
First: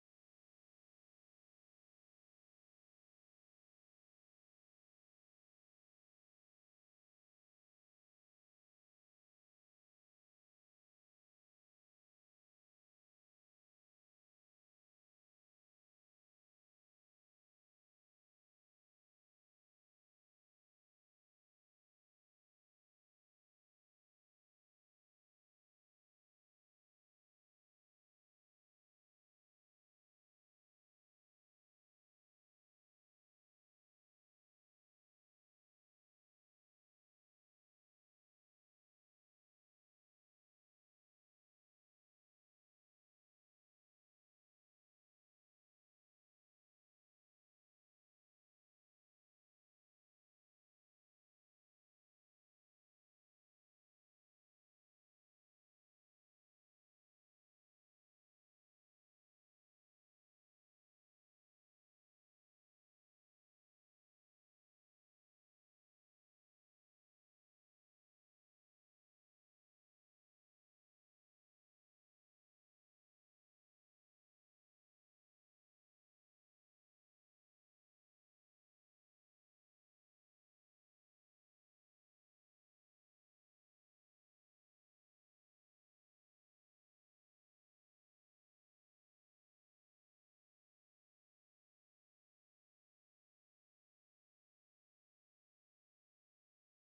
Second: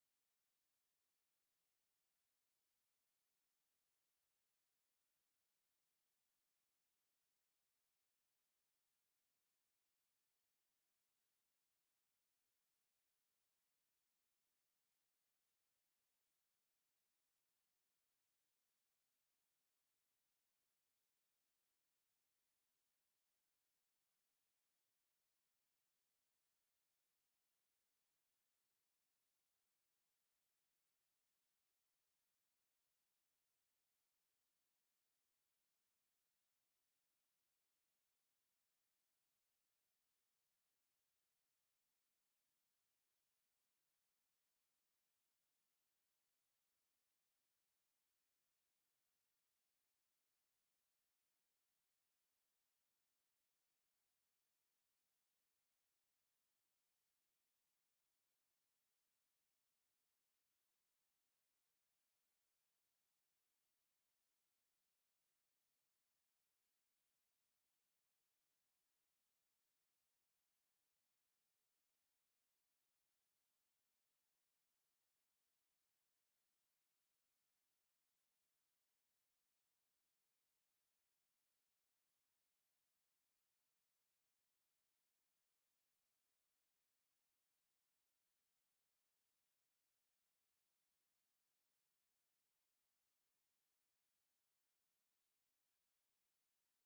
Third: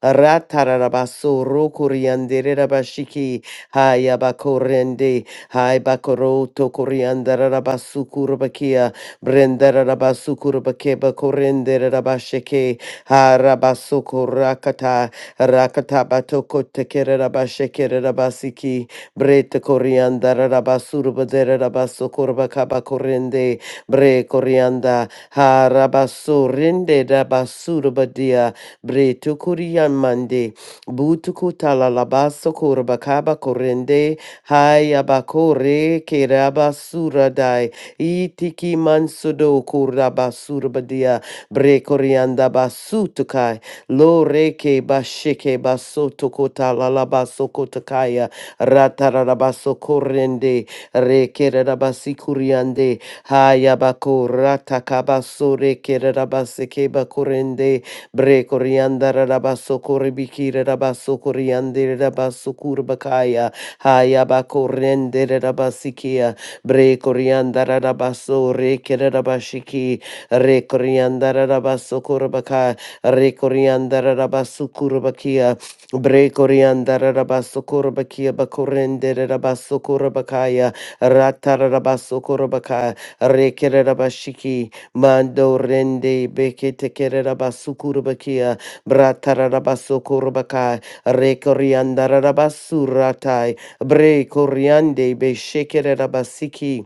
Ratarabaso rokoriandere rabashiki. Haya bakorende. Hai bakoroto koriandara rabasukurubakia kurabakia. Brendara rabasu kurabake bakorendere rabashike. Harabaso korakata. Rakata batoko tekere rabashekere rabasiki. Brete koriandara rabasurubadere rabaso kurabakaba korende. Bre korianda. Harabaso rende rabasurubadia. Bre tukurian mande. Butukutala labaso korabakaba korende. Hayabakore kerabasurada. Itiki mansudo kurabasurbadia. Bre korianda basutukai. Loreke bashike basotokotala labasokotakaya. Ratarabaso korende. Rekerabasi kuriande. Hayabako ratakabaso rekerabase keba korende. Bre coriandara rabasso corribicire rabasso coriandere rabasso curbacaia. Haya bacorrendere rabasikia. Bre coriandara rabasso recere rabashiki. Re coriandara rabasso corbaca. Re coriandara rabasso curbakia. Bre coriandara rabasso corbakia bacorrendere rabasso corbacaya. Ratara rabasso corbaca. Recere rabashiki. Mando rende bekete kerera basukurabakia. Bratararabaso kurbakai. Rekoriandarabasuratai. Bre koriande beshekerera basiki.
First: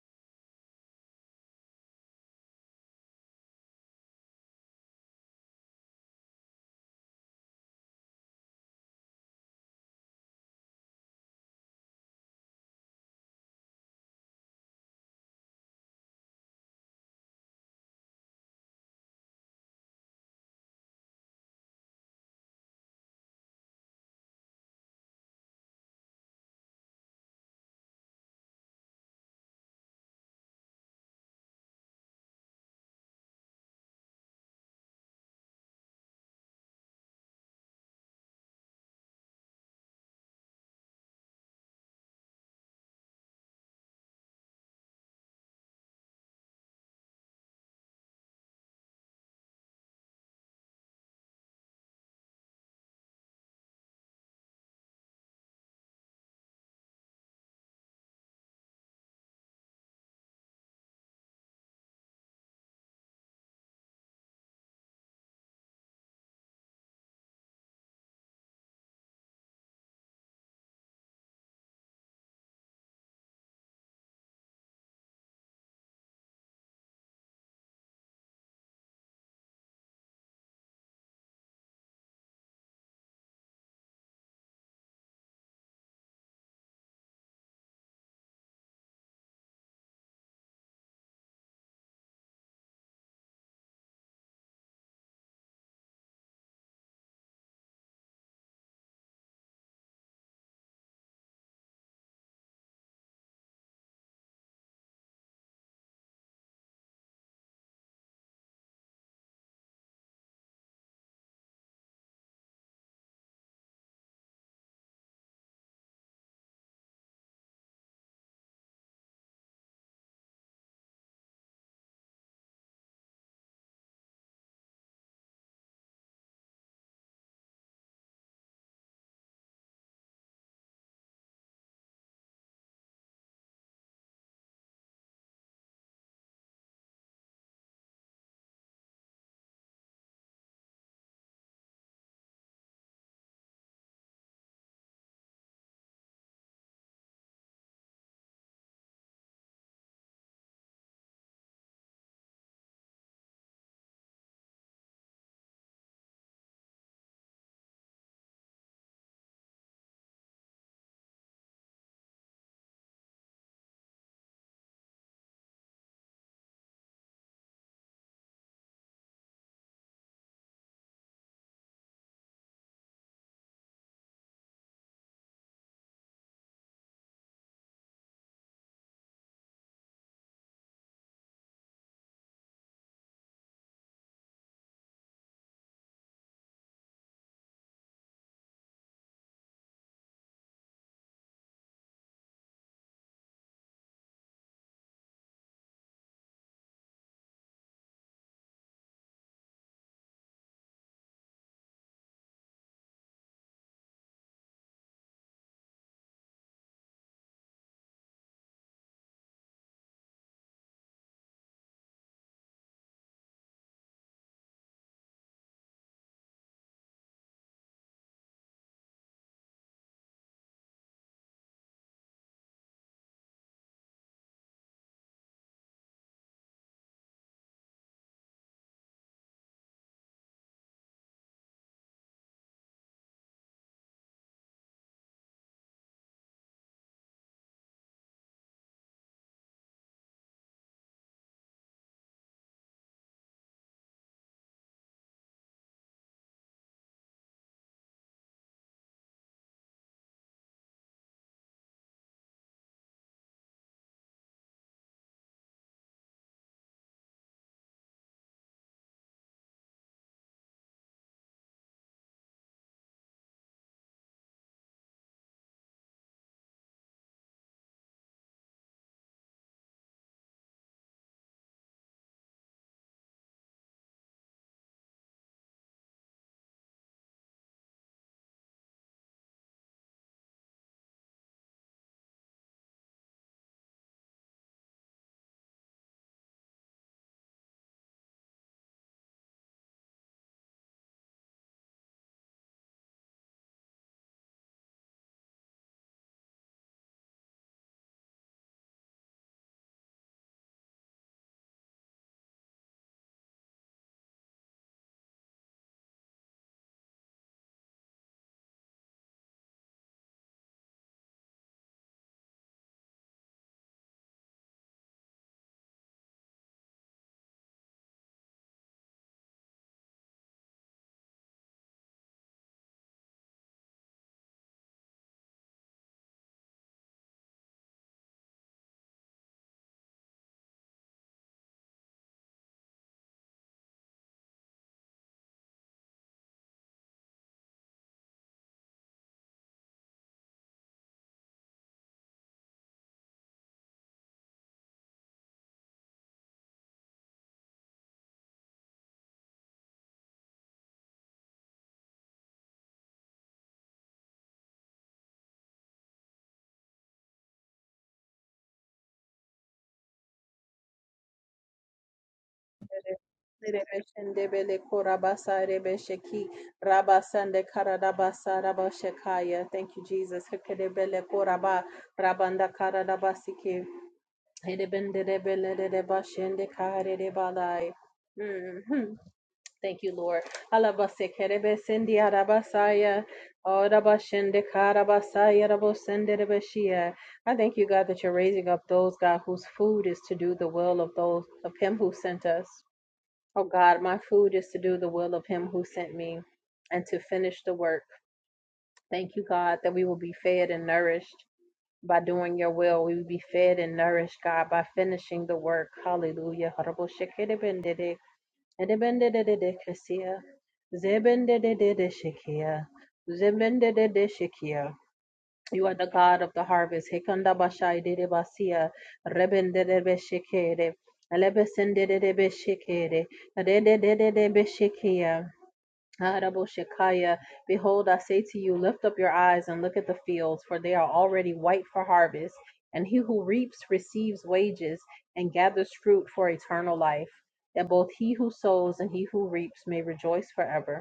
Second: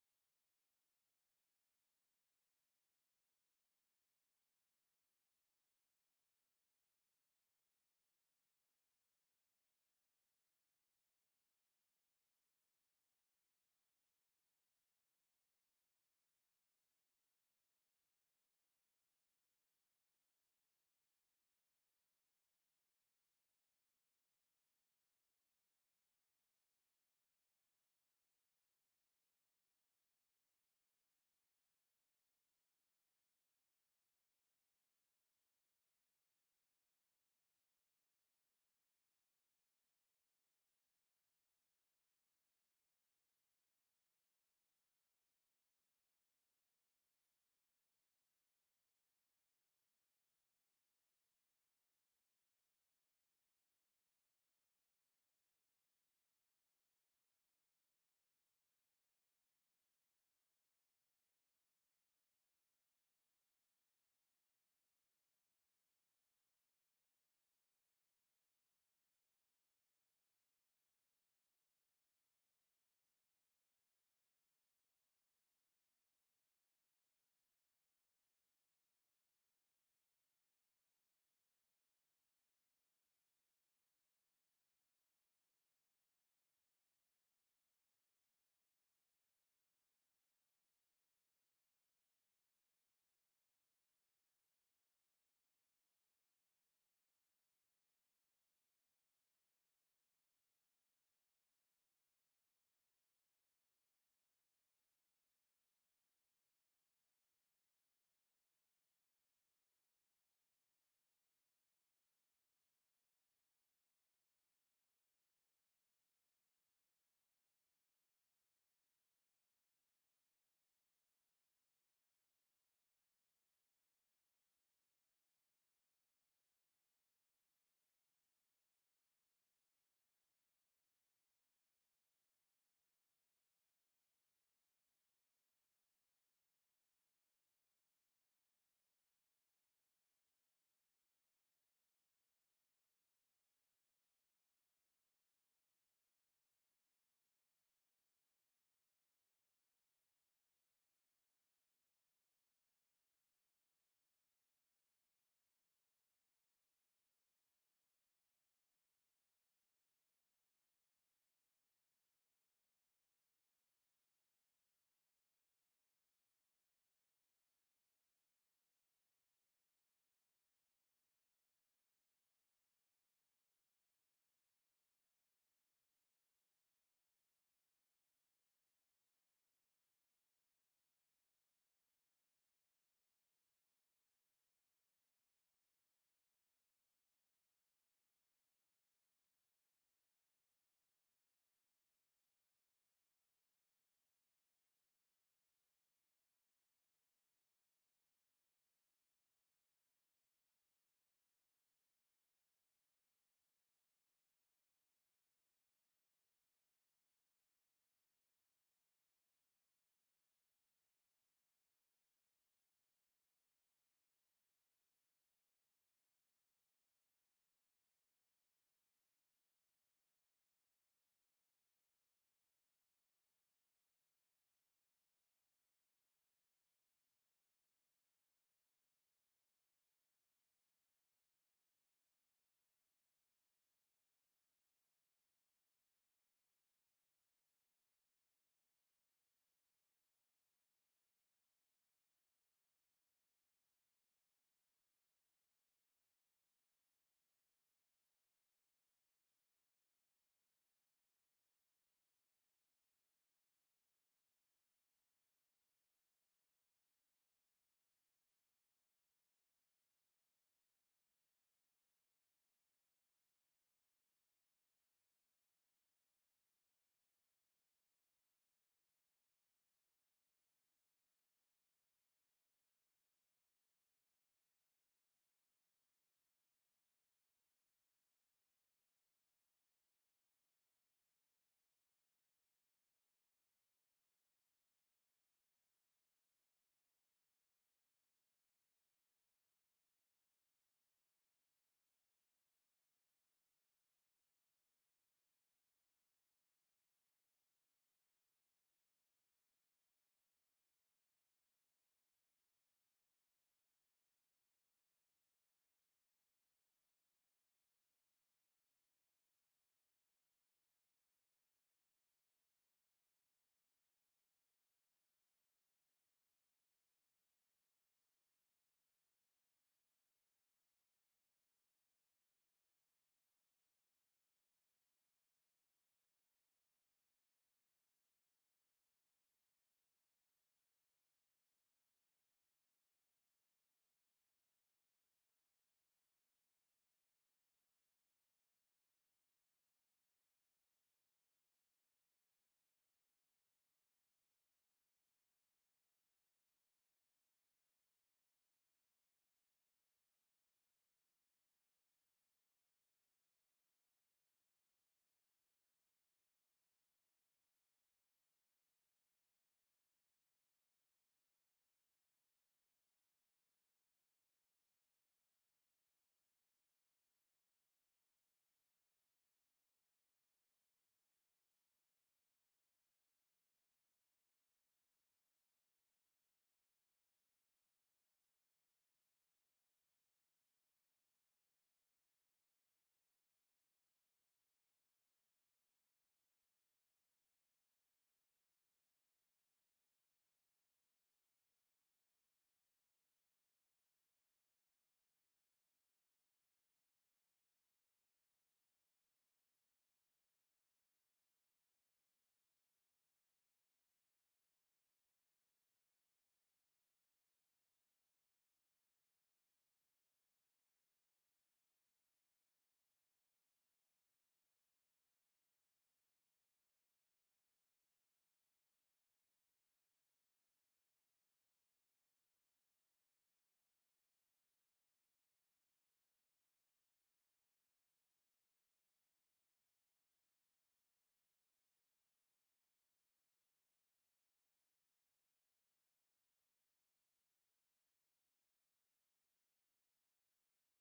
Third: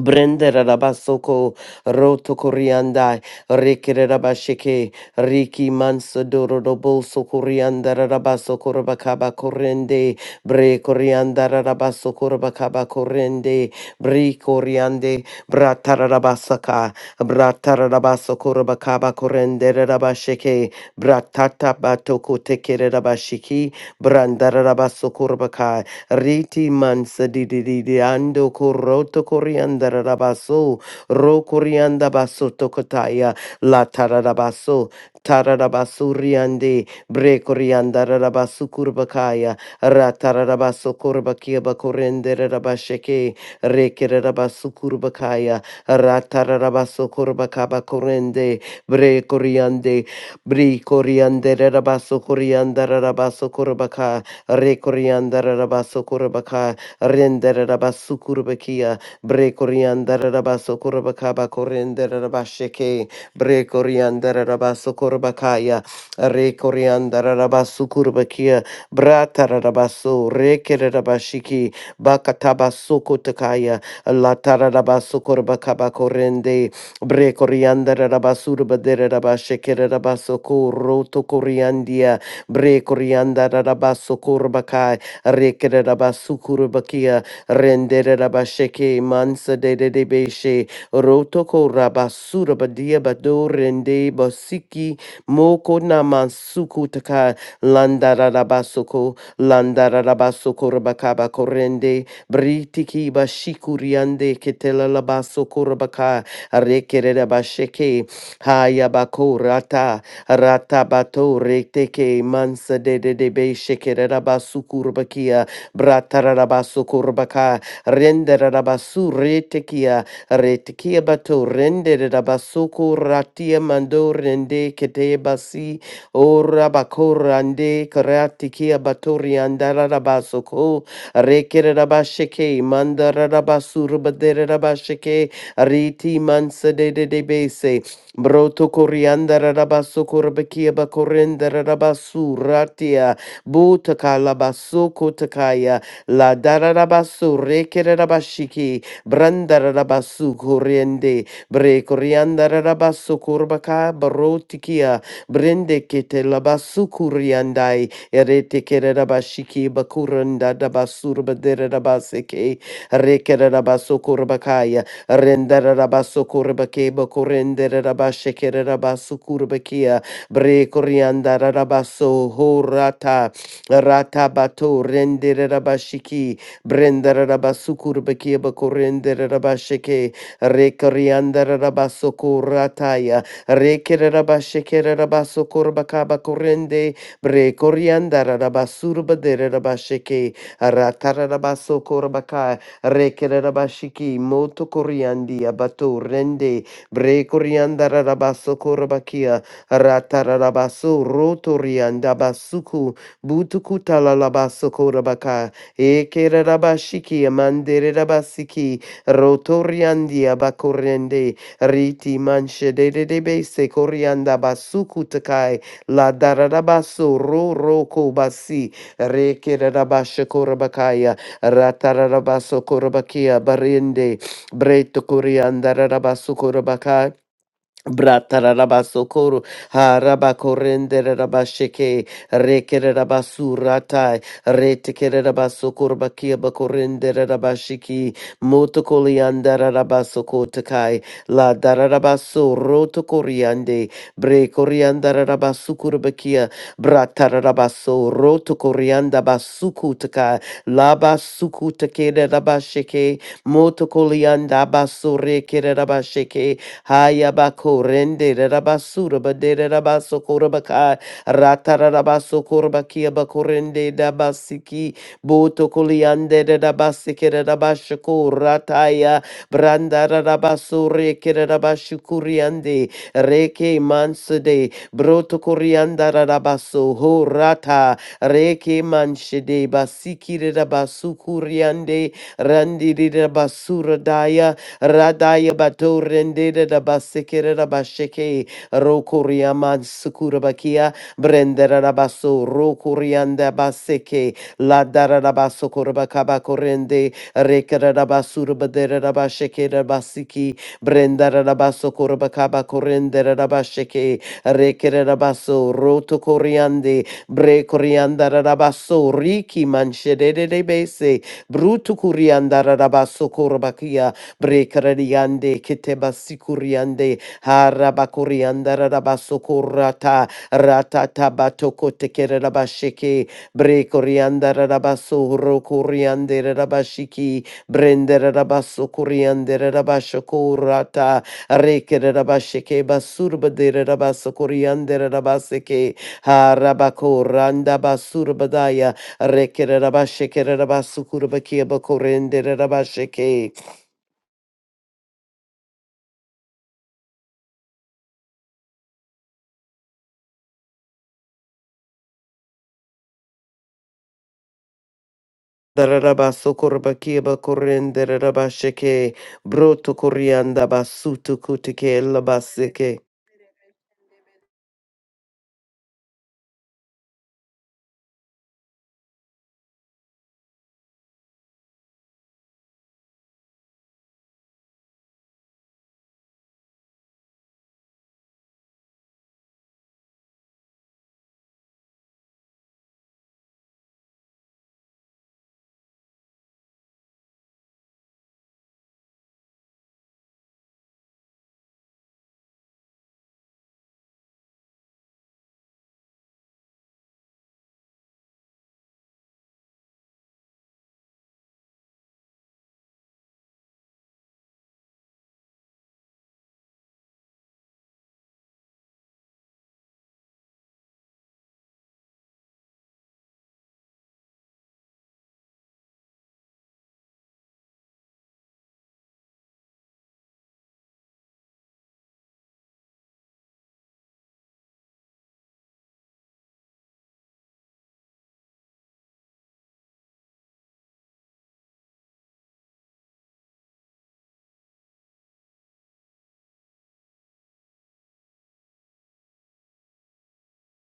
Brenda Rabasoko Roto Corianda Rekere Rabasheke Riki Mansadoro Roboso Corianda Rabaso Corabacaba Corrende Bre Corianda Rabaso Corabacaba Corrende Bre Coriande Bratarabasaka Bratarabaso Corabacaba Corrende Rabasheke Bratata Batoko Tekere Rabashiki Brandarabaso Corabacai Riti mansa di di di di ando coroto corianda rabaso, ro corianda basso tocotaya, la tararabaso, tararabaso riande, bre corianda rabasu curbacaya, ratarabaso corbaciaba corrende rabasheke, rekere rabasu curbacaya, ratarabaso corbacaba corrende, bre coriande, bri coriande rabaso corianda rabaso corbaca. Rekoriandara Rabasokurabaka, Rendera Rabasukurabakia, Brekoriandara Rabasokurabaka, Bakorendera Rabasheke, Brekoriandara Rabasokurabakaya, Rekoriandara Rabasukurabakia, Bratara Rabaso, Rekere Rabashiki, Bakatabasukutakaya, Latara Rabasukurabaka, Bakorende, Brekoriandara Rabasurabadera Rabashekere Rabasoku, Roto Coriandia, Bre Corianda Rabasokurabakai, rendere Renderabasheke, Mansa de de de Beshe, Rotoko Rabasurabadia Bado Rende Basiki, Moko Namansuku Taka, Landarabasoko, Landarabasokurabakai, Korende, Britiki Bashikuriande, Ketela Labasokurabaka, Rekerabasheke, Hayabako rata, Ratabato reteke mansa de de de be shekererabasu kurbakia. Bratarabasu kurbaka. Renderabasu retekia. Retekia bato renderabasu kuratia mando rende kete basi. Ora bakorande karatikia batori andarabasu ko. Rekerabasheke mandarabasu rubaderabasheke. Riti mansa de de de be Broto corianda rabasso corbekia bacorenda rabasso ratia butaka labasso kotakaya la darabasso rekere rabashiki branda rabasso coriende bre corianda rabasso corbaka barotikia brende kete labasso coriandai erete kere rabashiki bakuranda rabasso rabaseke rekere rabasso corbakaya Rendera rabasso curbeke boco rendere rabasce che rabasso curbekia bre corianda rabasso horata ratabato rendera rabashiki brendere rabasso curbekia boco rendere rabasce che re corianda rabasso curataya re che rabasce che rabasso curbacaba corrende bre corianda rabasso rabasce che ratarabasso Rekerabashiki moto koriandi abato rende bre korianda rabaso korabakia ratarabaso roto rianda basuku butuku talalabaso korabaka ekerabashiki amandere rabasiki roto riandi abakorende riti manche de de de base korianda basuku takai la darabaso ro roko basi rekerabasha korabakaya ratarabasokorobakia barinde breto kuriandarabasukorobakai Bratara Bratarabasokoro, Harabakorendere rabasheke Rekere Rabasuratai, Retekere rabasokoro bakia Bakorendere Rabashiki, Motokoliandara Rabasokotakai, La Dararabaso, Rotokoriande, Brekoriandara Rabasukurbakia, Bratarabaso, Rotokorianda Basukutaka, Labasukutakere Rabasheke, Motokolianda Basorekere Rabasheke, Hayabako rende rabasura badere rabaso korabaka ratarabaso korabakia bakorende dabasiki boto koliande rabasike rabashako rataya branda rabaso reke rabashukuriande reke mansede broto korianda rabaso ho rata reke manshede basiki rabasukuriande randi rabasura daya Radaya Bato Rendeda da Basekere da Basheke Rokuriaman Sukurabakia Brendera da Baso Rokurianda Baseke La Dara da Baso Kurabakaba Korende Rekara da Basura Badera da Basheke da Basiki Brendera da Baso Kurabakaba Korendera da Basheke Rekere da Baso Roto Koriande Bre Korianda da Baso Riki Manshede de Bese Brutu Kurianda Rabaso Brekaradiande Ketebasikuriande Harabakurianda Rabasokurata Ratata Batoko Tekerabasheke Brekorianda Rabaso Rokuriande Rabashiki Brendera Rabaso Kuriande Rabashokurata Rekerabasheke Basurbadere Rabasokuriande Rabaseke Harabakoranda Basurbadaya Rekerabasheke Rabasukurbakia Bakorende Rabasheke Dararaba sokorbaki bakorin deraraba sheke broto korianda basutu kutike labaseke Rebeshendebele korabasa rebesheki rabasande karadabasa rabashekaya. Thank you, Jesus. Hekedebele koraba rabanda karadabasiki. Hedebenderebele rebashende karerebalai. Mhm. Thank you, Lord. Alabase kerebesendi arabasaya. Oh, rabashende karabasaya rabosende rebeshia. I thank you, God, that you're raising up those, God, whose food is to do the will of those of Him who sent us. Oh God, my food is to do the will of Him who sent me and to finish the work. Thank you, God, that we will be fed and nourished by doing your will. We will be fed and nourished, God, by finishing the work. Hallelujah. You are the God of the harvest. Hekanda bashai dede basia, rebende de beshekere, elebesende de de beshekere, rede de de beshekia. Arabo Behold, I say to you, lift up your eyes and look at the fields, for they are already white for harvest. And he who reaps receives wages and gathers fruit for eternal life, that both he who sows and he who reaps may rejoice forever.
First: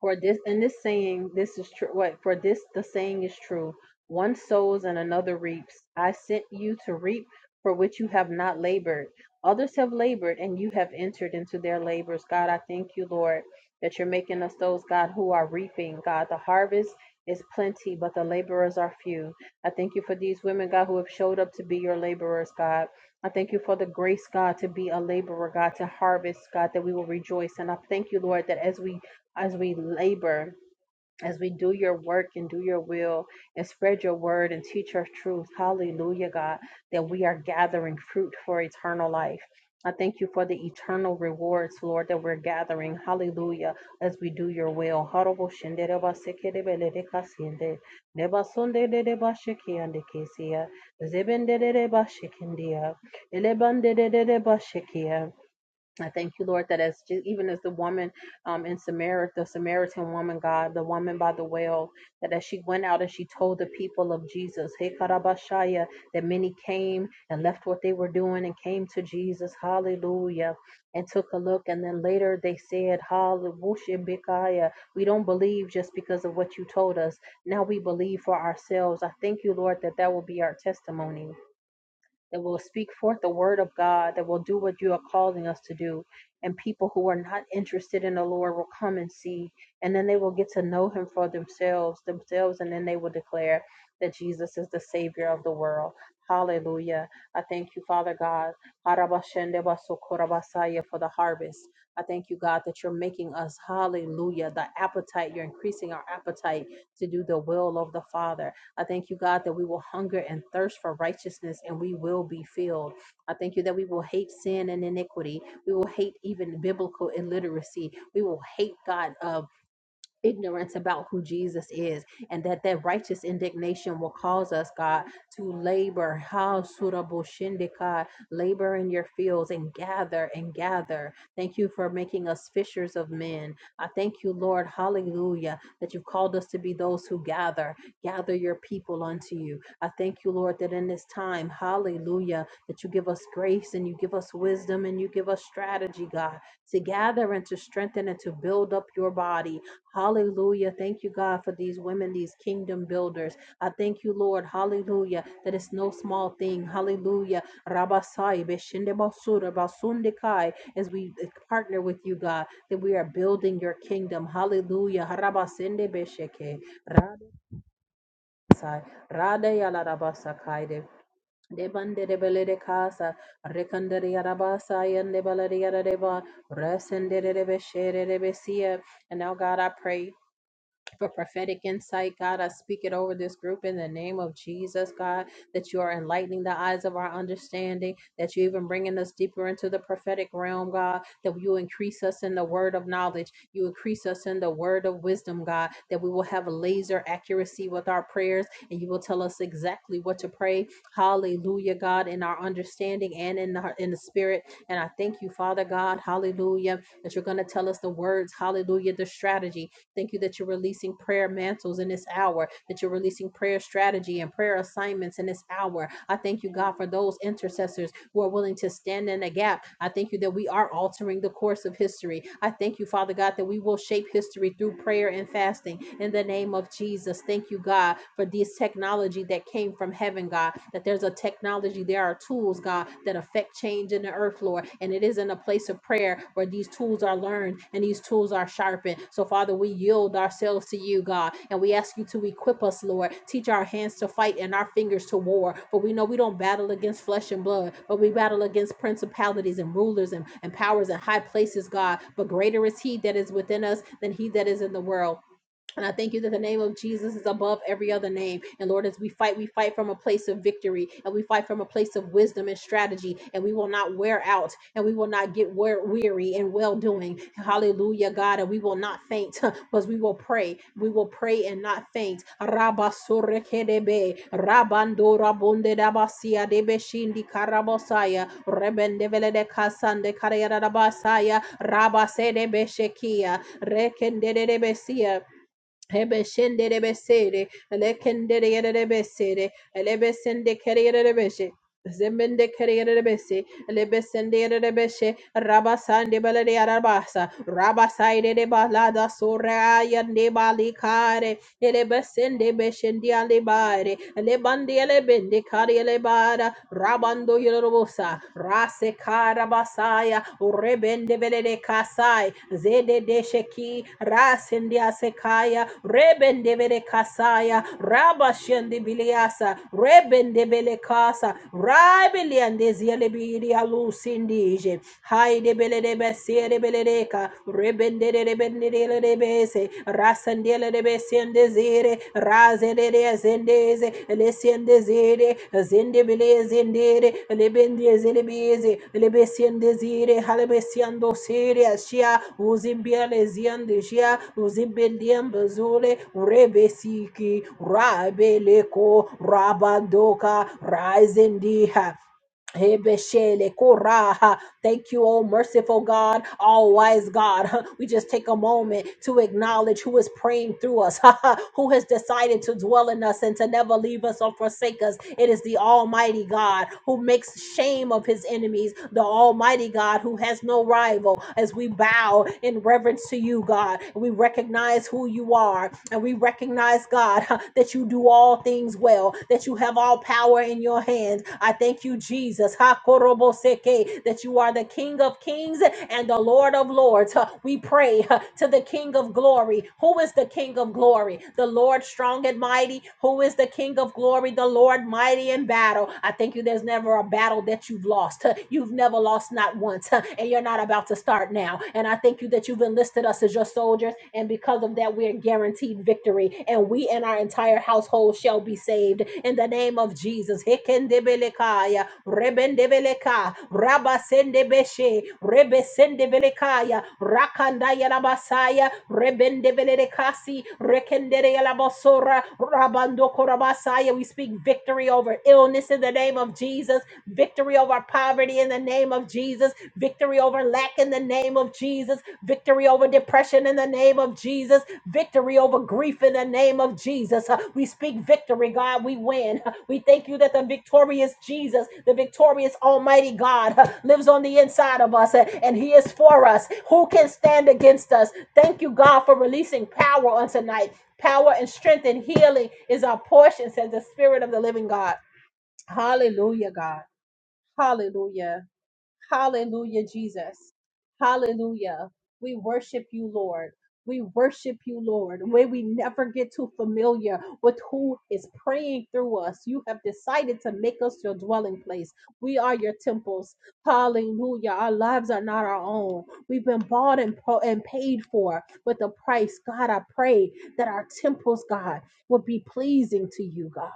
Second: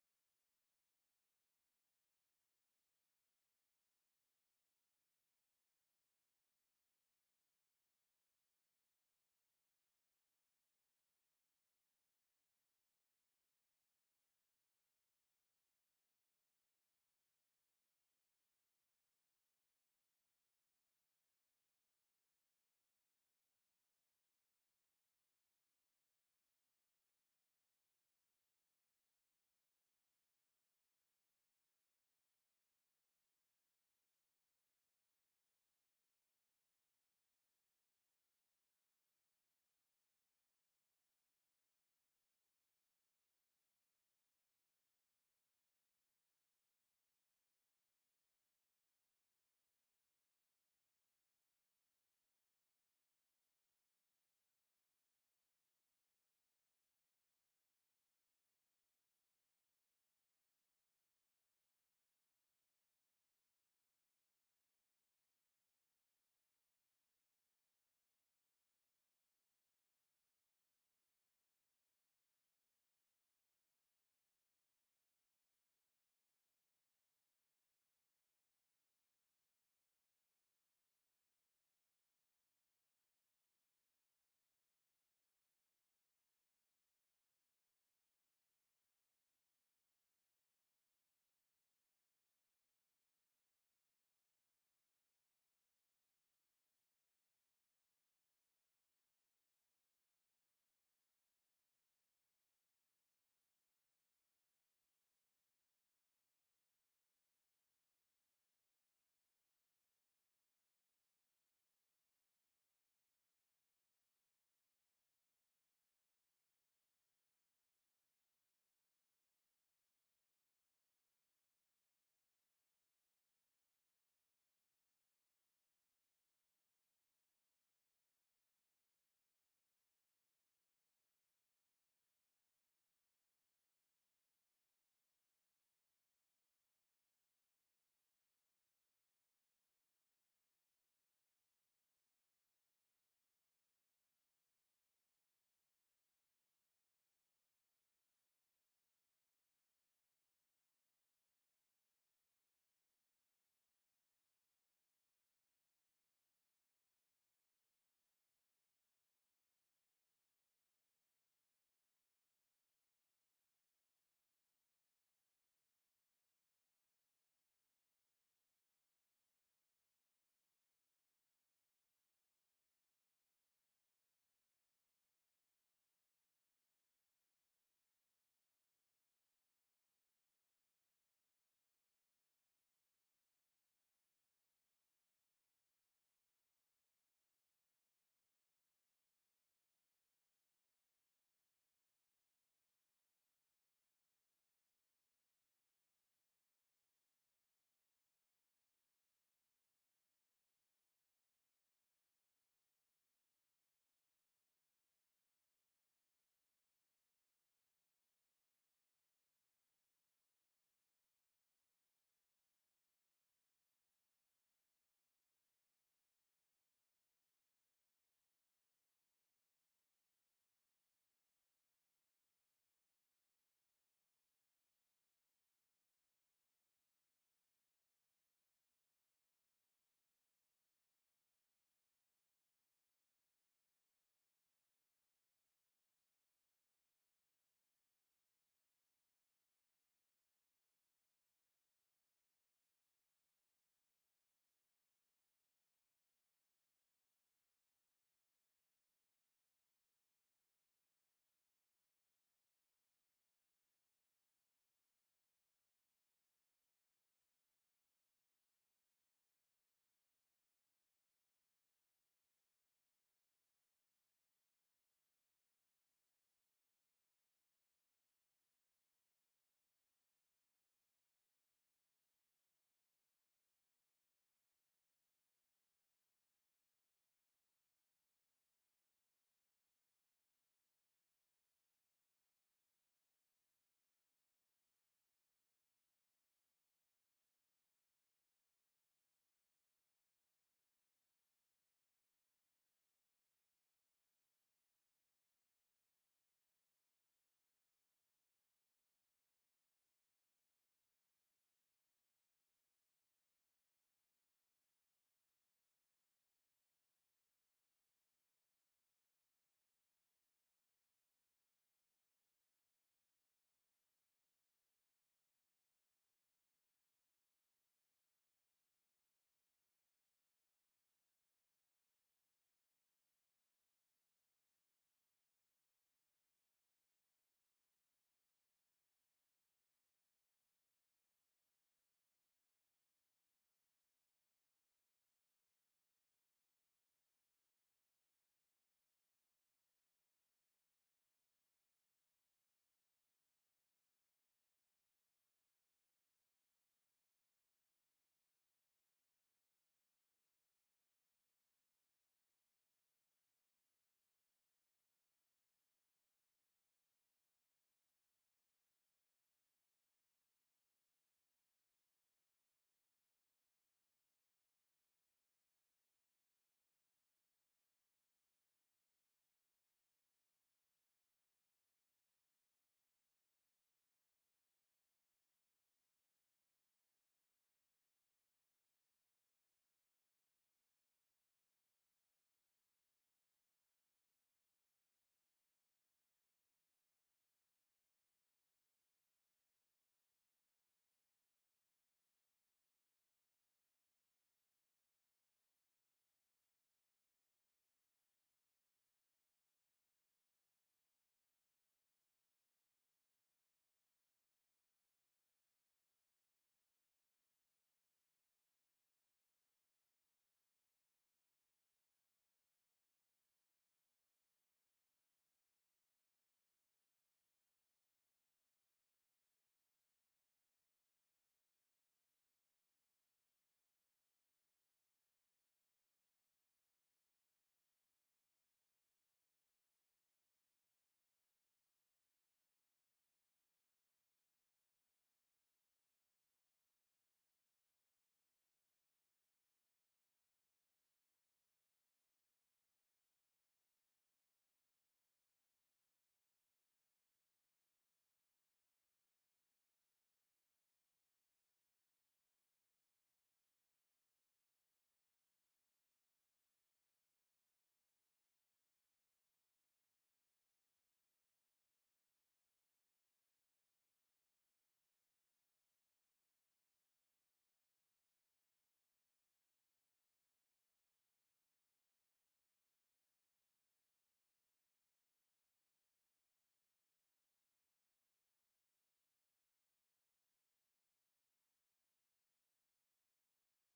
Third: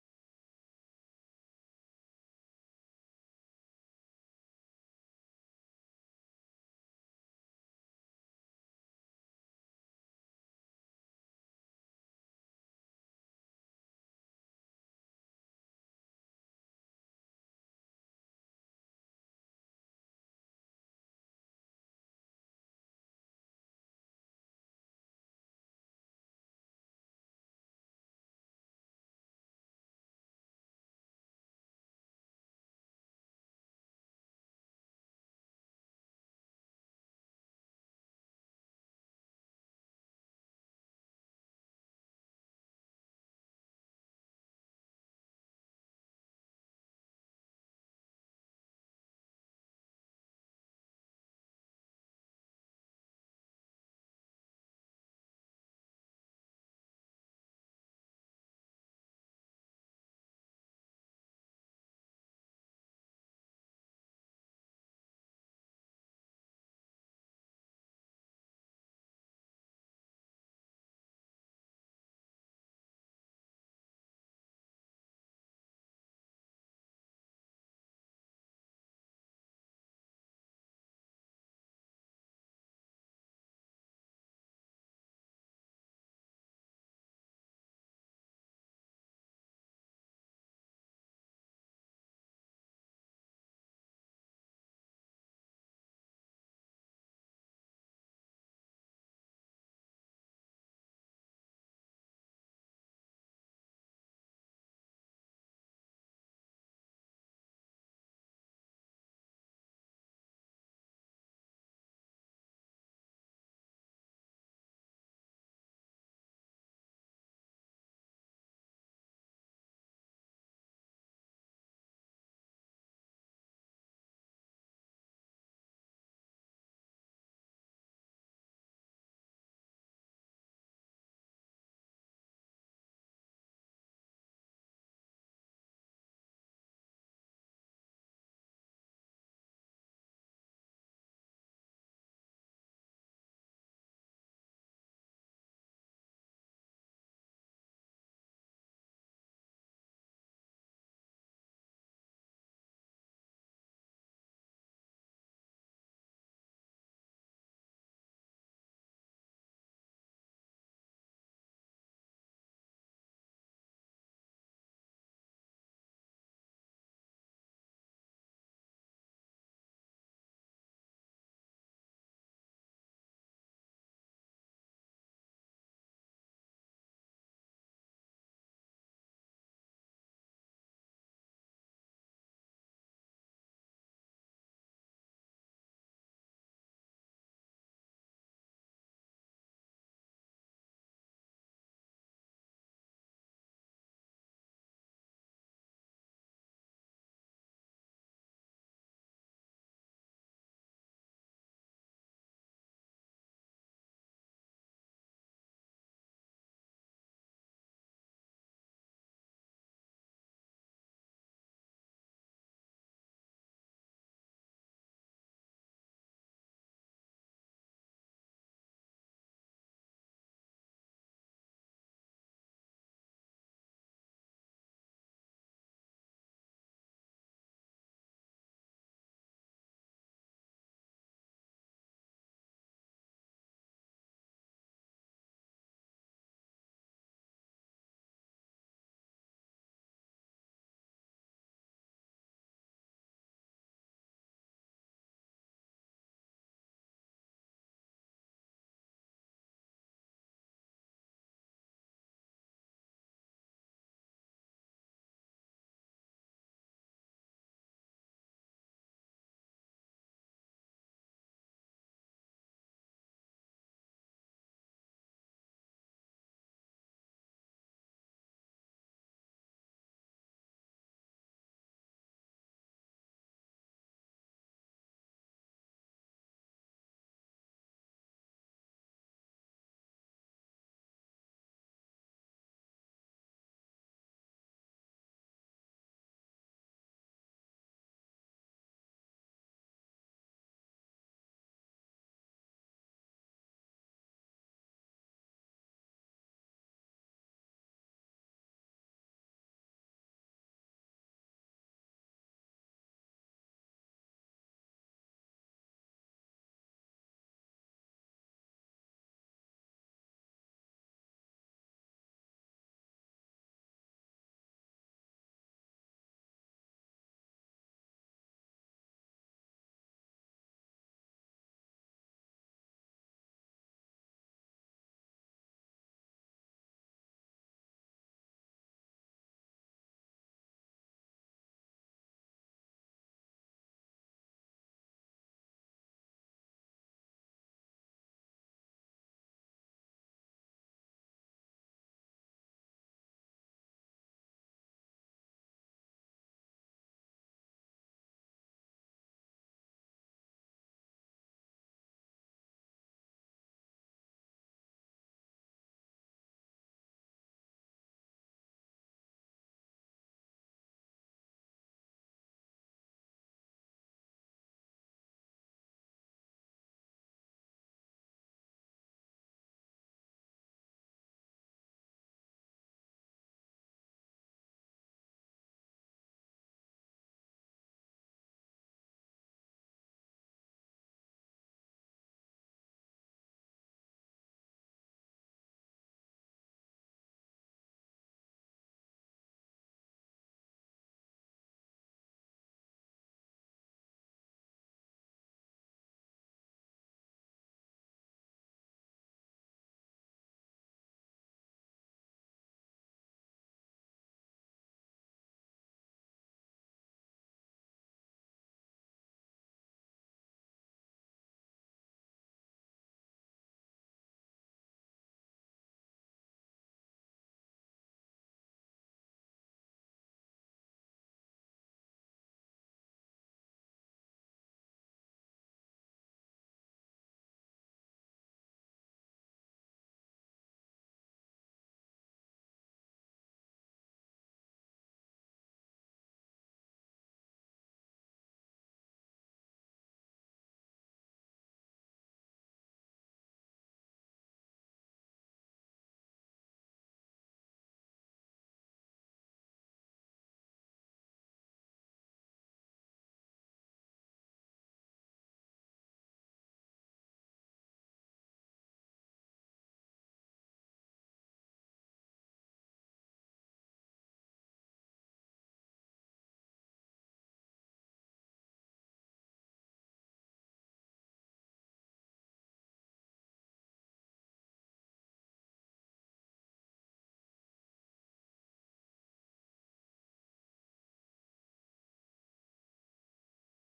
For this and this saying, this is true. What for this the saying is true. One sows and another reaps. I sent you to reap for which you have not labored. Others have labored and you have entered into their labors. God, I thank you, Lord, that you're making us those, God, who are reaping. God, the harvest is plenty, but the laborers are few. I thank you for these women, God, who have showed up to be your laborers, God. I thank you for the grace, God, to be a laborer, God, to harvest, God, that we will rejoice. And I thank you, Lord, that as we as we labor, as we do your work and do your will and spread your word and teach your truth. Hallelujah, God, that we are gathering fruit for eternal life. I thank you for the eternal rewards, Lord, that we're gathering. Hallelujah, as we do your will. Horobo I thank you, Lord, that as even as the woman um, in Samaria, the Samaritan woman, God, the woman by the well, that as she went out and she told the people of Jesus, Hey Karabashaya, that many came and left what they were doing and came to Jesus, Hallelujah, and took a look, and then later they said, Hallelujah, we don't believe just because of what you told us. Now we believe for ourselves. I thank you, Lord, that that will be our testimony that will speak forth the word of God, that will do what you are calling us to do. And people who are not interested in the Lord will come and see, and then they will get to know Him for themselves, themselves, and then they will declare that Jesus is the Savior of the world. Hallelujah. I thank you, Father God, Harabashendebasukorabasaya, for the harvest. I thank you, God, that you're making us, hallelujah, the appetite. You're increasing our appetite to do the will of the Father. I thank you, God, that we will hunger and thirst for righteousness and we will be filled. I thank you that we will hate sin and iniquity. We will hate even biblical illiteracy. We will hate, God, uh, ignorance about who Jesus is and that that righteous indignation will cause us God to labor how surable shindika labor in your fields and gather and gather thank you for making us fishers of men I thank you Lord hallelujah that you've called us to be those who gather gather your people unto you I thank you Lord that in this time hallelujah that you give us grace and you give us wisdom and you give us strategy God to gather and to strengthen and to build up your body Hallelujah. Thank you, God, for these women, these kingdom builders. I thank you, Lord. Hallelujah. That it's no small thing. Hallelujah. Rabasai, Beshinde Basura, Basundikai, as we partner with you, God, that we are building your kingdom. Hallelujah. Harabasende Besheke. Radasai, Radaya Larabasakaide. Debande de bele de casa, recandere arabasa, and de balaria deva, resendere de beshere de besia. And now, God, I pray for prophetic insight, God. I speak it over this group in the name of Jesus, God, that you are enlightening the eyes of our understanding, that you even bringing us deeper into the prophetic realm, God, that you increase us in the word of knowledge, you increase us in the word of wisdom, God, that we will have laser accuracy with our prayers, and you will tell us exactly what to pray. Hallelujah, God, in our understanding and in the, in the spirit. And I thank you, Father God, hallelujah, that you're going to tell us the words, hallelujah, the strategy, Thank you that you're releasing prayer mantles in this hour, that you're releasing prayer strategy and prayer assignments in this hour. I thank you, God, for those intercessors who are willing to stand in a gap. I thank you that we are altering the course of history. I thank you, Father God, that we will shape history through prayer and fasting in the name of Jesus. Thank you, God, for this technology that came from heaven, God, that there's a technology, there are tools, God, that affect change in the earth, Lord. And it is in a place of prayer where these these tools are learned and these tools are sharpened. So, Father, we yield ourselves to you, God, and we ask you to equip us, Lord. Teach our hands to fight and our fingers to war. For we know we don't battle against flesh and blood, but we battle against principalities and rulers and, and powers and high places, God. But greater is He that is within us than He that is in the world. And I thank you that the name of Jesus is above every other name. And Lord, as we fight, we fight from a place of victory and we fight from a place of wisdom and strategy. And we will not wear out and we will not get wear- weary and well doing. Hallelujah, God. And we will not faint, but we will pray. We will pray and not faint. Rabba sorrekedebe, rabando rabonde dabasia debe shindi karabosaya, rebendevele de kasande karayarabasaya, rabase debe shekia, rekende Ebeshenderebesere, elekendereyerebesere, elebesendekeriyerebeshe, zembendekeriyebese, lebesende de beshe rabasande balade arabasa rabasaide de balada soraya de balikare elebesende beshendi alebare lebandi elebende kari elebara rabando yorobosa rase karabasaya rebende belede kasai zede de sheki rasende asekaya rebende bele kasaya rabashende biliasa rebende bele kasa rabeliande yelebiri alusindije haide belede besere beledeka rebendere rebendere rebese rasandele rebesendezire razere zendeze lesendezire zendebele zendere lebendeze lebeze lebesendezire halebesiando sire ashia uzimbiale ziandeshia uzimbendiambazule rebesiki rabeleko rabandoka razendiha Hebeshele koraha. Thank you, oh merciful God, all wise God. We just take a moment to acknowledge who is praying through us, who has decided to dwell in us and to never leave us or forsake us. It is the Almighty God who makes shame of his enemies, the Almighty God who has no rival. As we bow in reverence to you, God, we recognize who you are and we recognize, God, that you do all things well well, that you have all power in your hands. I thank you, Jesus, Hakoroboseke, that you are the King of kings and the Lord of lords. Huh, We pray huh, to the King of glory. Who is the King of glory? The Lord strong and mighty. Who is the King of glory? The Lord mighty in battle. I thank you, there's never a battle that you've lost. Huh, You've never lost, not once, huh, and you're not about to start now. And I thank you that you've enlisted us as your soldiers, and because of that, we're guaranteed guaranteed victory, and we and our entire household shall be saved in the name of Jesus. Hekendebelekaya, rebendebeleka, rabasendebeshe, rebesendebelekaya, rakandaya labasaya, rebendebelekasi, rekendereya labasora, rabandokorabasaya. We speak victory over illness in the name of Jesus, victory over poverty in the name of Jesus, victory over lack in the name of Jesus, victory over depression in the name of Jesus, victory over grief in the name of Jesus. Uh, We speak victory, God. We win. Uh, We thank you that the victorious Jesus, the victorious Almighty God, uh, lives on the inside of us uh, and He is for us. Who can stand against us? Thank you, God, for releasing power on tonight. Power and strength and healing is our portion, says the Spirit of the living God. Hallelujah, God. Hallelujah. Hallelujah, Jesus. Hallelujah. We worship you, Lord. We worship you, Lord. May we never get too familiar with who is praying through us. You have decided to make us your dwelling place. We are your temples. Hallelujah. Our lives are not our own. We've been bought and, po- and paid for with a price. God, I pray that our temples, God, would be pleasing to you, God.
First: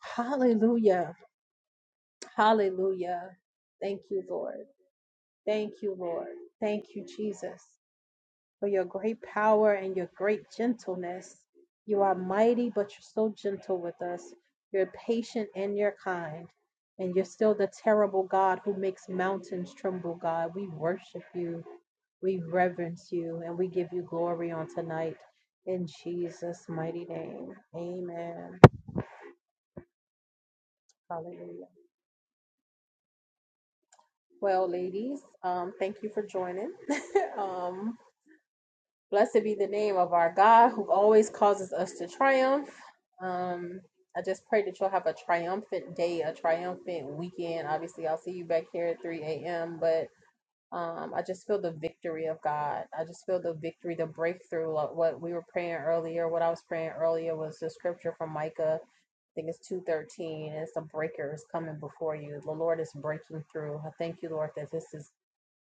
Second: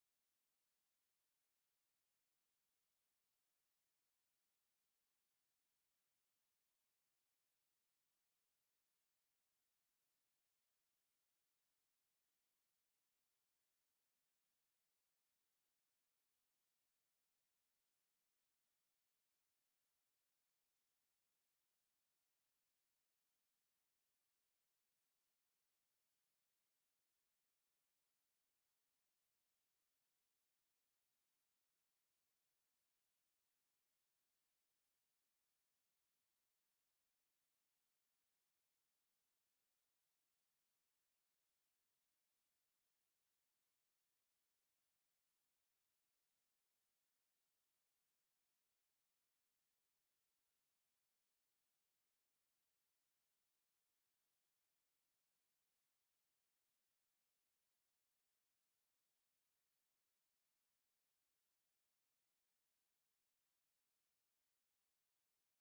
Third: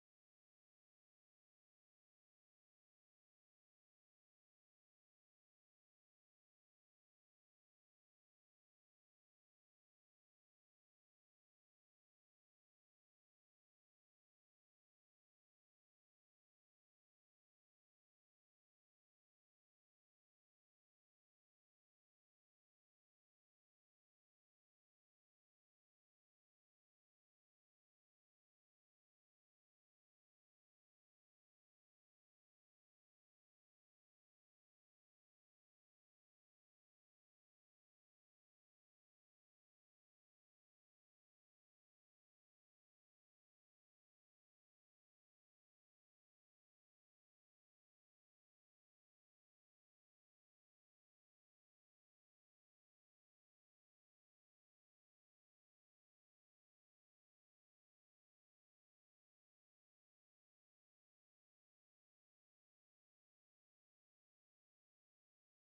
Hallelujah. Hallelujah. Thank you, Lord. Thank you, Lord. Thank you, Jesus, for your great power and your great gentleness. You are mighty, but you're so gentle with us. You're patient and you're kind. And you're still the terrible God who makes mountains tremble, God. We worship you, we reverence you, and we give you glory on tonight. In Jesus' mighty name. Amen. Hallelujah. Well, ladies, um, thank you for joining. um, Blessed be the name of our God who always causes us to triumph. Um, I just pray that you'll have a triumphant day, a triumphant weekend. Obviously, I'll see you back here at 3 a.m., but um, I just feel the victory of God. I just feel the victory, the breakthrough. Like what we were praying earlier, what I was praying earlier was the scripture from Micah. I think it's two thirteen, and it's the breaker is coming before you. The Lord is breaking through. I thank you, Lord, that this is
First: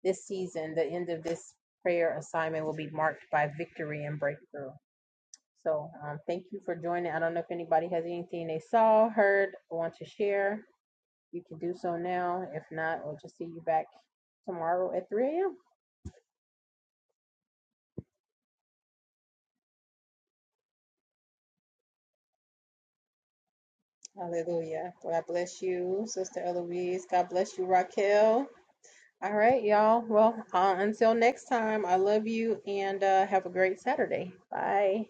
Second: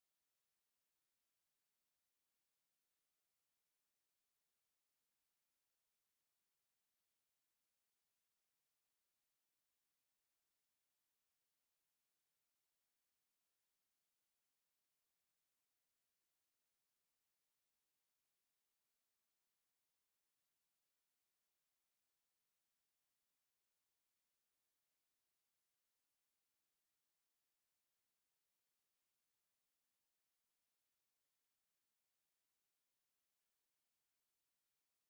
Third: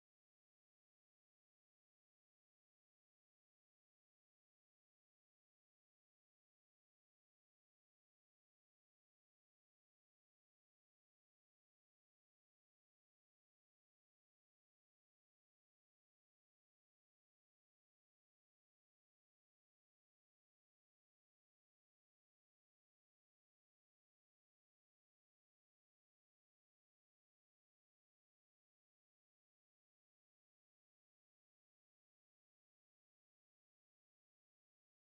this season. The end of this prayer assignment will be marked by victory and breakthrough. So, um, thank you for joining. I don't know if anybody has anything they saw, heard, or want to share. You can do so now. If not, we'll just see you back tomorrow at 3 a.m. Hallelujah. God bless you, Sister Eloise. God bless you, Raquel. All right, y'all. Well, uh, until next time, I love you and uh, have a great Saturday. Bye.